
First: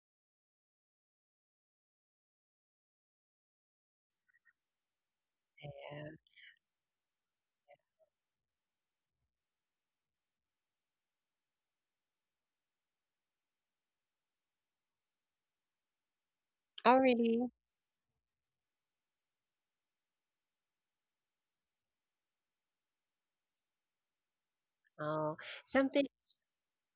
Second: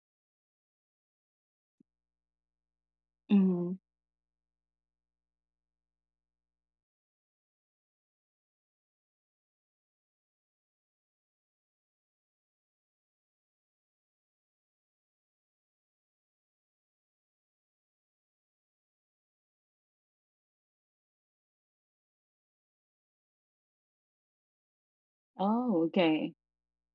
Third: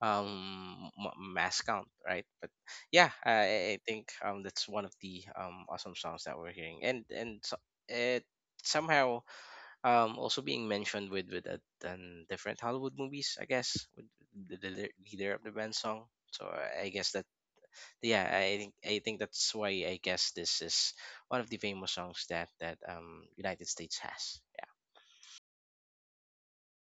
[SPEAKER 1] um m- mass count, right? But yeah,
[SPEAKER 2] Mm-hmm.
[SPEAKER 1] I think that's one of the awesome
[SPEAKER 3] Yeah.
[SPEAKER 1] songs that we're hearing. And it somehow also being mentioned with different Hollywood movies, I guess, with the leader of the band song. So I
[SPEAKER 3] Oh,
[SPEAKER 1] guess that
[SPEAKER 3] really?
[SPEAKER 1] yeah, I think that's why, I guess, this is one of the famous songs that that United States has. Yeah.
[SPEAKER 3] Oh,
[SPEAKER 2] Oh,
[SPEAKER 3] something.
[SPEAKER 2] okay.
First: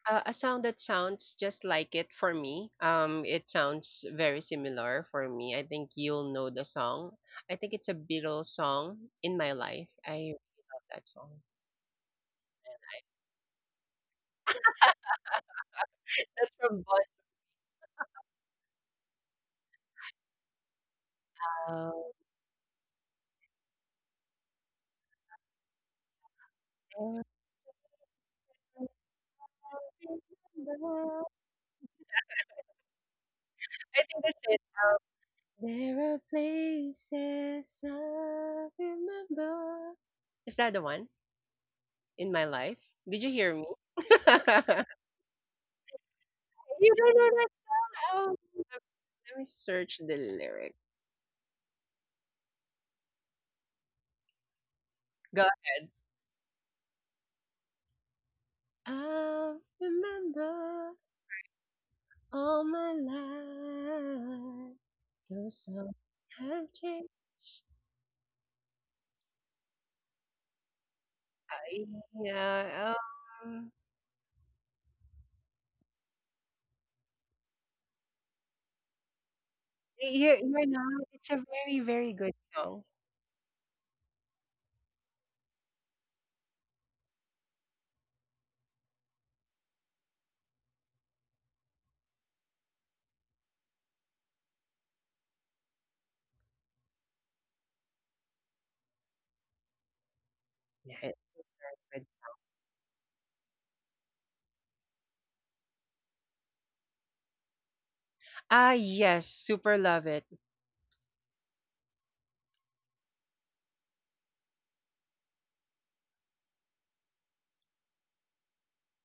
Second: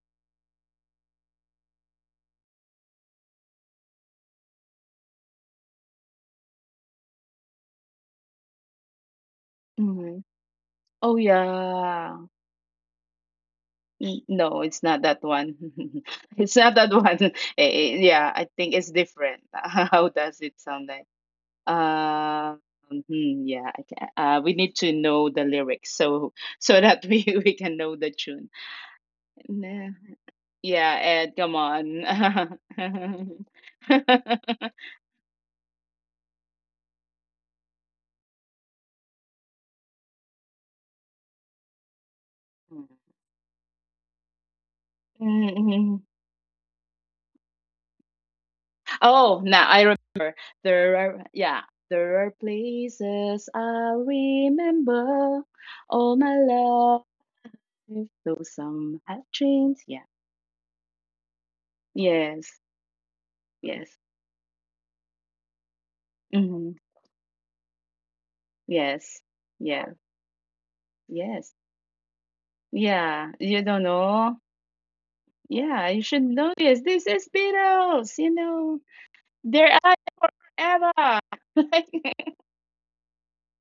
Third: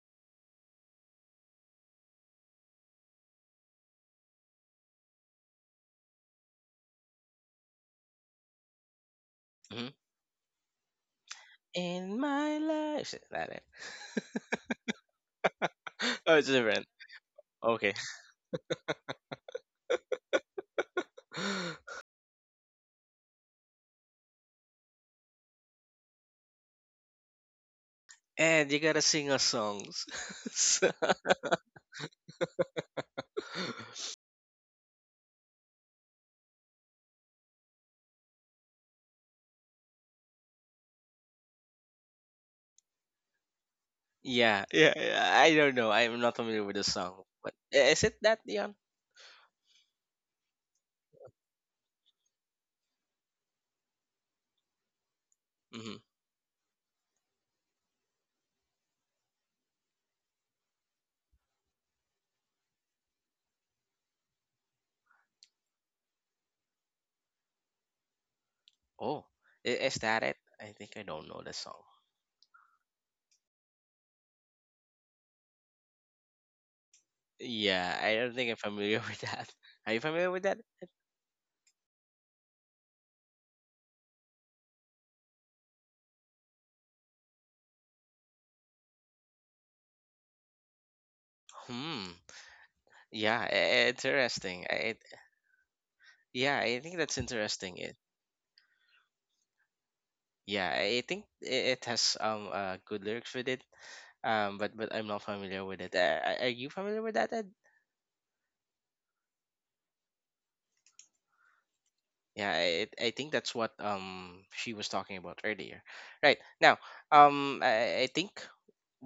[SPEAKER 3] A sound that sounds just like it for me. It sounds very similar for me. I think you'll know the song. I think it's a Beatles song, in my life.
[SPEAKER 1] Hmm.
[SPEAKER 2] Mm-hmm.
[SPEAKER 3] I love that
[SPEAKER 2] Oh,
[SPEAKER 3] song.
[SPEAKER 2] yeah.
[SPEAKER 1] In my life, is that it?
[SPEAKER 2] N- No, it's not that one.
[SPEAKER 1] Oh, it's
[SPEAKER 3] That's
[SPEAKER 2] It's not
[SPEAKER 3] from
[SPEAKER 1] different.
[SPEAKER 2] that
[SPEAKER 3] Bon.
[SPEAKER 2] one.
[SPEAKER 1] Okay.
[SPEAKER 2] Yeah, I think it's different. How does it sound like? Um, hmm, yeah, I can. We need to know the lyrics so so that we we can know the
[SPEAKER 1] And you gotta sing
[SPEAKER 2] tune.
[SPEAKER 1] us songs. So-
[SPEAKER 3] Um,
[SPEAKER 2] Nah.
[SPEAKER 3] I think that's
[SPEAKER 2] Yeah,
[SPEAKER 3] it.
[SPEAKER 2] Ed, come
[SPEAKER 3] There are
[SPEAKER 2] on.
[SPEAKER 3] places I remember. Is that the one, in my life? Did you hear me? You
[SPEAKER 1] yeah, yeah, yeah. I don't know. I'm not familiar with the
[SPEAKER 3] don't
[SPEAKER 1] song,
[SPEAKER 3] know that
[SPEAKER 1] but is it
[SPEAKER 3] song.
[SPEAKER 1] that, Dion?
[SPEAKER 3] Let me search the lyric. Go ahead.
[SPEAKER 1] Mm-hmm.
[SPEAKER 3] I remember all my life. Those songs
[SPEAKER 2] Mm-mm.
[SPEAKER 3] have changed.
[SPEAKER 1] Oh, is that it? I think I don't know the song.
[SPEAKER 3] Uh, Yeah, um,
[SPEAKER 2] Oh, now I remember. There are,
[SPEAKER 1] Yeah, I don't think I'm
[SPEAKER 2] yeah,
[SPEAKER 1] familiar with that. Are
[SPEAKER 2] there
[SPEAKER 1] you
[SPEAKER 2] are
[SPEAKER 1] familiar
[SPEAKER 3] you're,
[SPEAKER 1] with that?
[SPEAKER 3] you're not. It's a very,
[SPEAKER 2] places
[SPEAKER 3] very good song.
[SPEAKER 2] I remember all my life,
[SPEAKER 1] Hmm.
[SPEAKER 2] though
[SPEAKER 1] Yeah,
[SPEAKER 2] some
[SPEAKER 1] interesting.
[SPEAKER 2] have changed. Yeah,
[SPEAKER 1] Yeah, I think that's interesting.
[SPEAKER 2] yes, yes,
[SPEAKER 1] Yeah,
[SPEAKER 3] Yeah,
[SPEAKER 1] I
[SPEAKER 3] it's
[SPEAKER 1] think it
[SPEAKER 3] good.
[SPEAKER 1] has
[SPEAKER 2] hmm
[SPEAKER 1] good lyrics with it.
[SPEAKER 2] yes,
[SPEAKER 1] But I'm not
[SPEAKER 2] yeah,
[SPEAKER 1] familiar with it. Are you
[SPEAKER 2] yes.
[SPEAKER 1] familiar with that, Ed?
[SPEAKER 3] Ah,
[SPEAKER 2] Yeah, you don't
[SPEAKER 3] yes, super
[SPEAKER 2] know.
[SPEAKER 3] love it.
[SPEAKER 2] Yeah, you should know this.
[SPEAKER 1] Yeah,
[SPEAKER 2] This is
[SPEAKER 1] I think that's
[SPEAKER 2] Beatles,
[SPEAKER 1] what
[SPEAKER 2] you know.
[SPEAKER 1] she was talking
[SPEAKER 2] They're
[SPEAKER 1] about
[SPEAKER 2] alive
[SPEAKER 1] earlier. Right
[SPEAKER 2] forever.
[SPEAKER 1] now,
[SPEAKER 2] Like,
[SPEAKER 1] I think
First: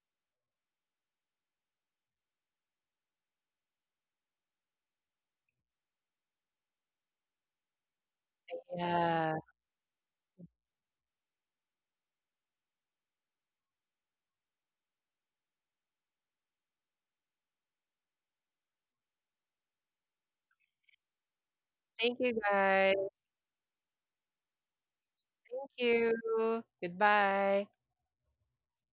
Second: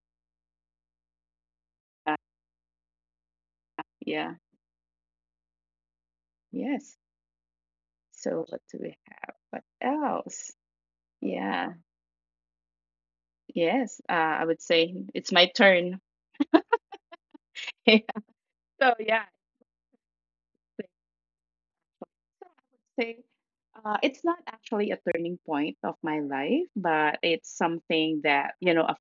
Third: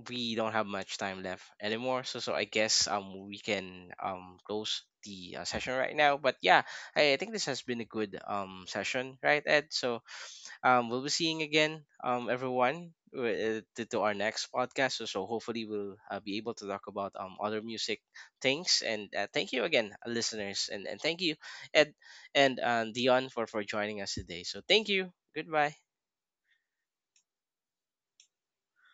[SPEAKER 1] we don't have much time left anymore.
[SPEAKER 2] yeah,
[SPEAKER 1] So, so I guess we can
[SPEAKER 2] yeah,
[SPEAKER 1] close the session right now. But yeah,
[SPEAKER 2] yes.
[SPEAKER 1] I think this has been a good
[SPEAKER 2] So what do we
[SPEAKER 1] session,
[SPEAKER 2] have?
[SPEAKER 3] Yeah.
[SPEAKER 1] right,
[SPEAKER 2] What
[SPEAKER 1] Ed? So,
[SPEAKER 2] else?
[SPEAKER 1] we'll be seeing
[SPEAKER 2] Yeah,
[SPEAKER 1] again everyone to
[SPEAKER 2] yes.
[SPEAKER 1] our
[SPEAKER 2] I
[SPEAKER 1] next
[SPEAKER 2] would say
[SPEAKER 1] podcast. So, so
[SPEAKER 2] it's my
[SPEAKER 1] hopefully we'll
[SPEAKER 2] turn.
[SPEAKER 1] be able to talk about other music things.
[SPEAKER 2] So
[SPEAKER 1] And
[SPEAKER 2] yeah,
[SPEAKER 1] thank you again, listeners,
[SPEAKER 2] so I
[SPEAKER 1] and thank you, Ed,
[SPEAKER 3] Thank you,
[SPEAKER 1] and
[SPEAKER 3] guys.
[SPEAKER 2] would say
[SPEAKER 1] Dion, for joining us
[SPEAKER 2] it's not
[SPEAKER 1] today. So thank
[SPEAKER 2] actually a
[SPEAKER 1] you.
[SPEAKER 2] turning
[SPEAKER 3] Thank
[SPEAKER 1] Goodbye.
[SPEAKER 2] point of
[SPEAKER 3] you.
[SPEAKER 2] my life, but it's
[SPEAKER 3] Goodbye.
[SPEAKER 2] something that, you know, a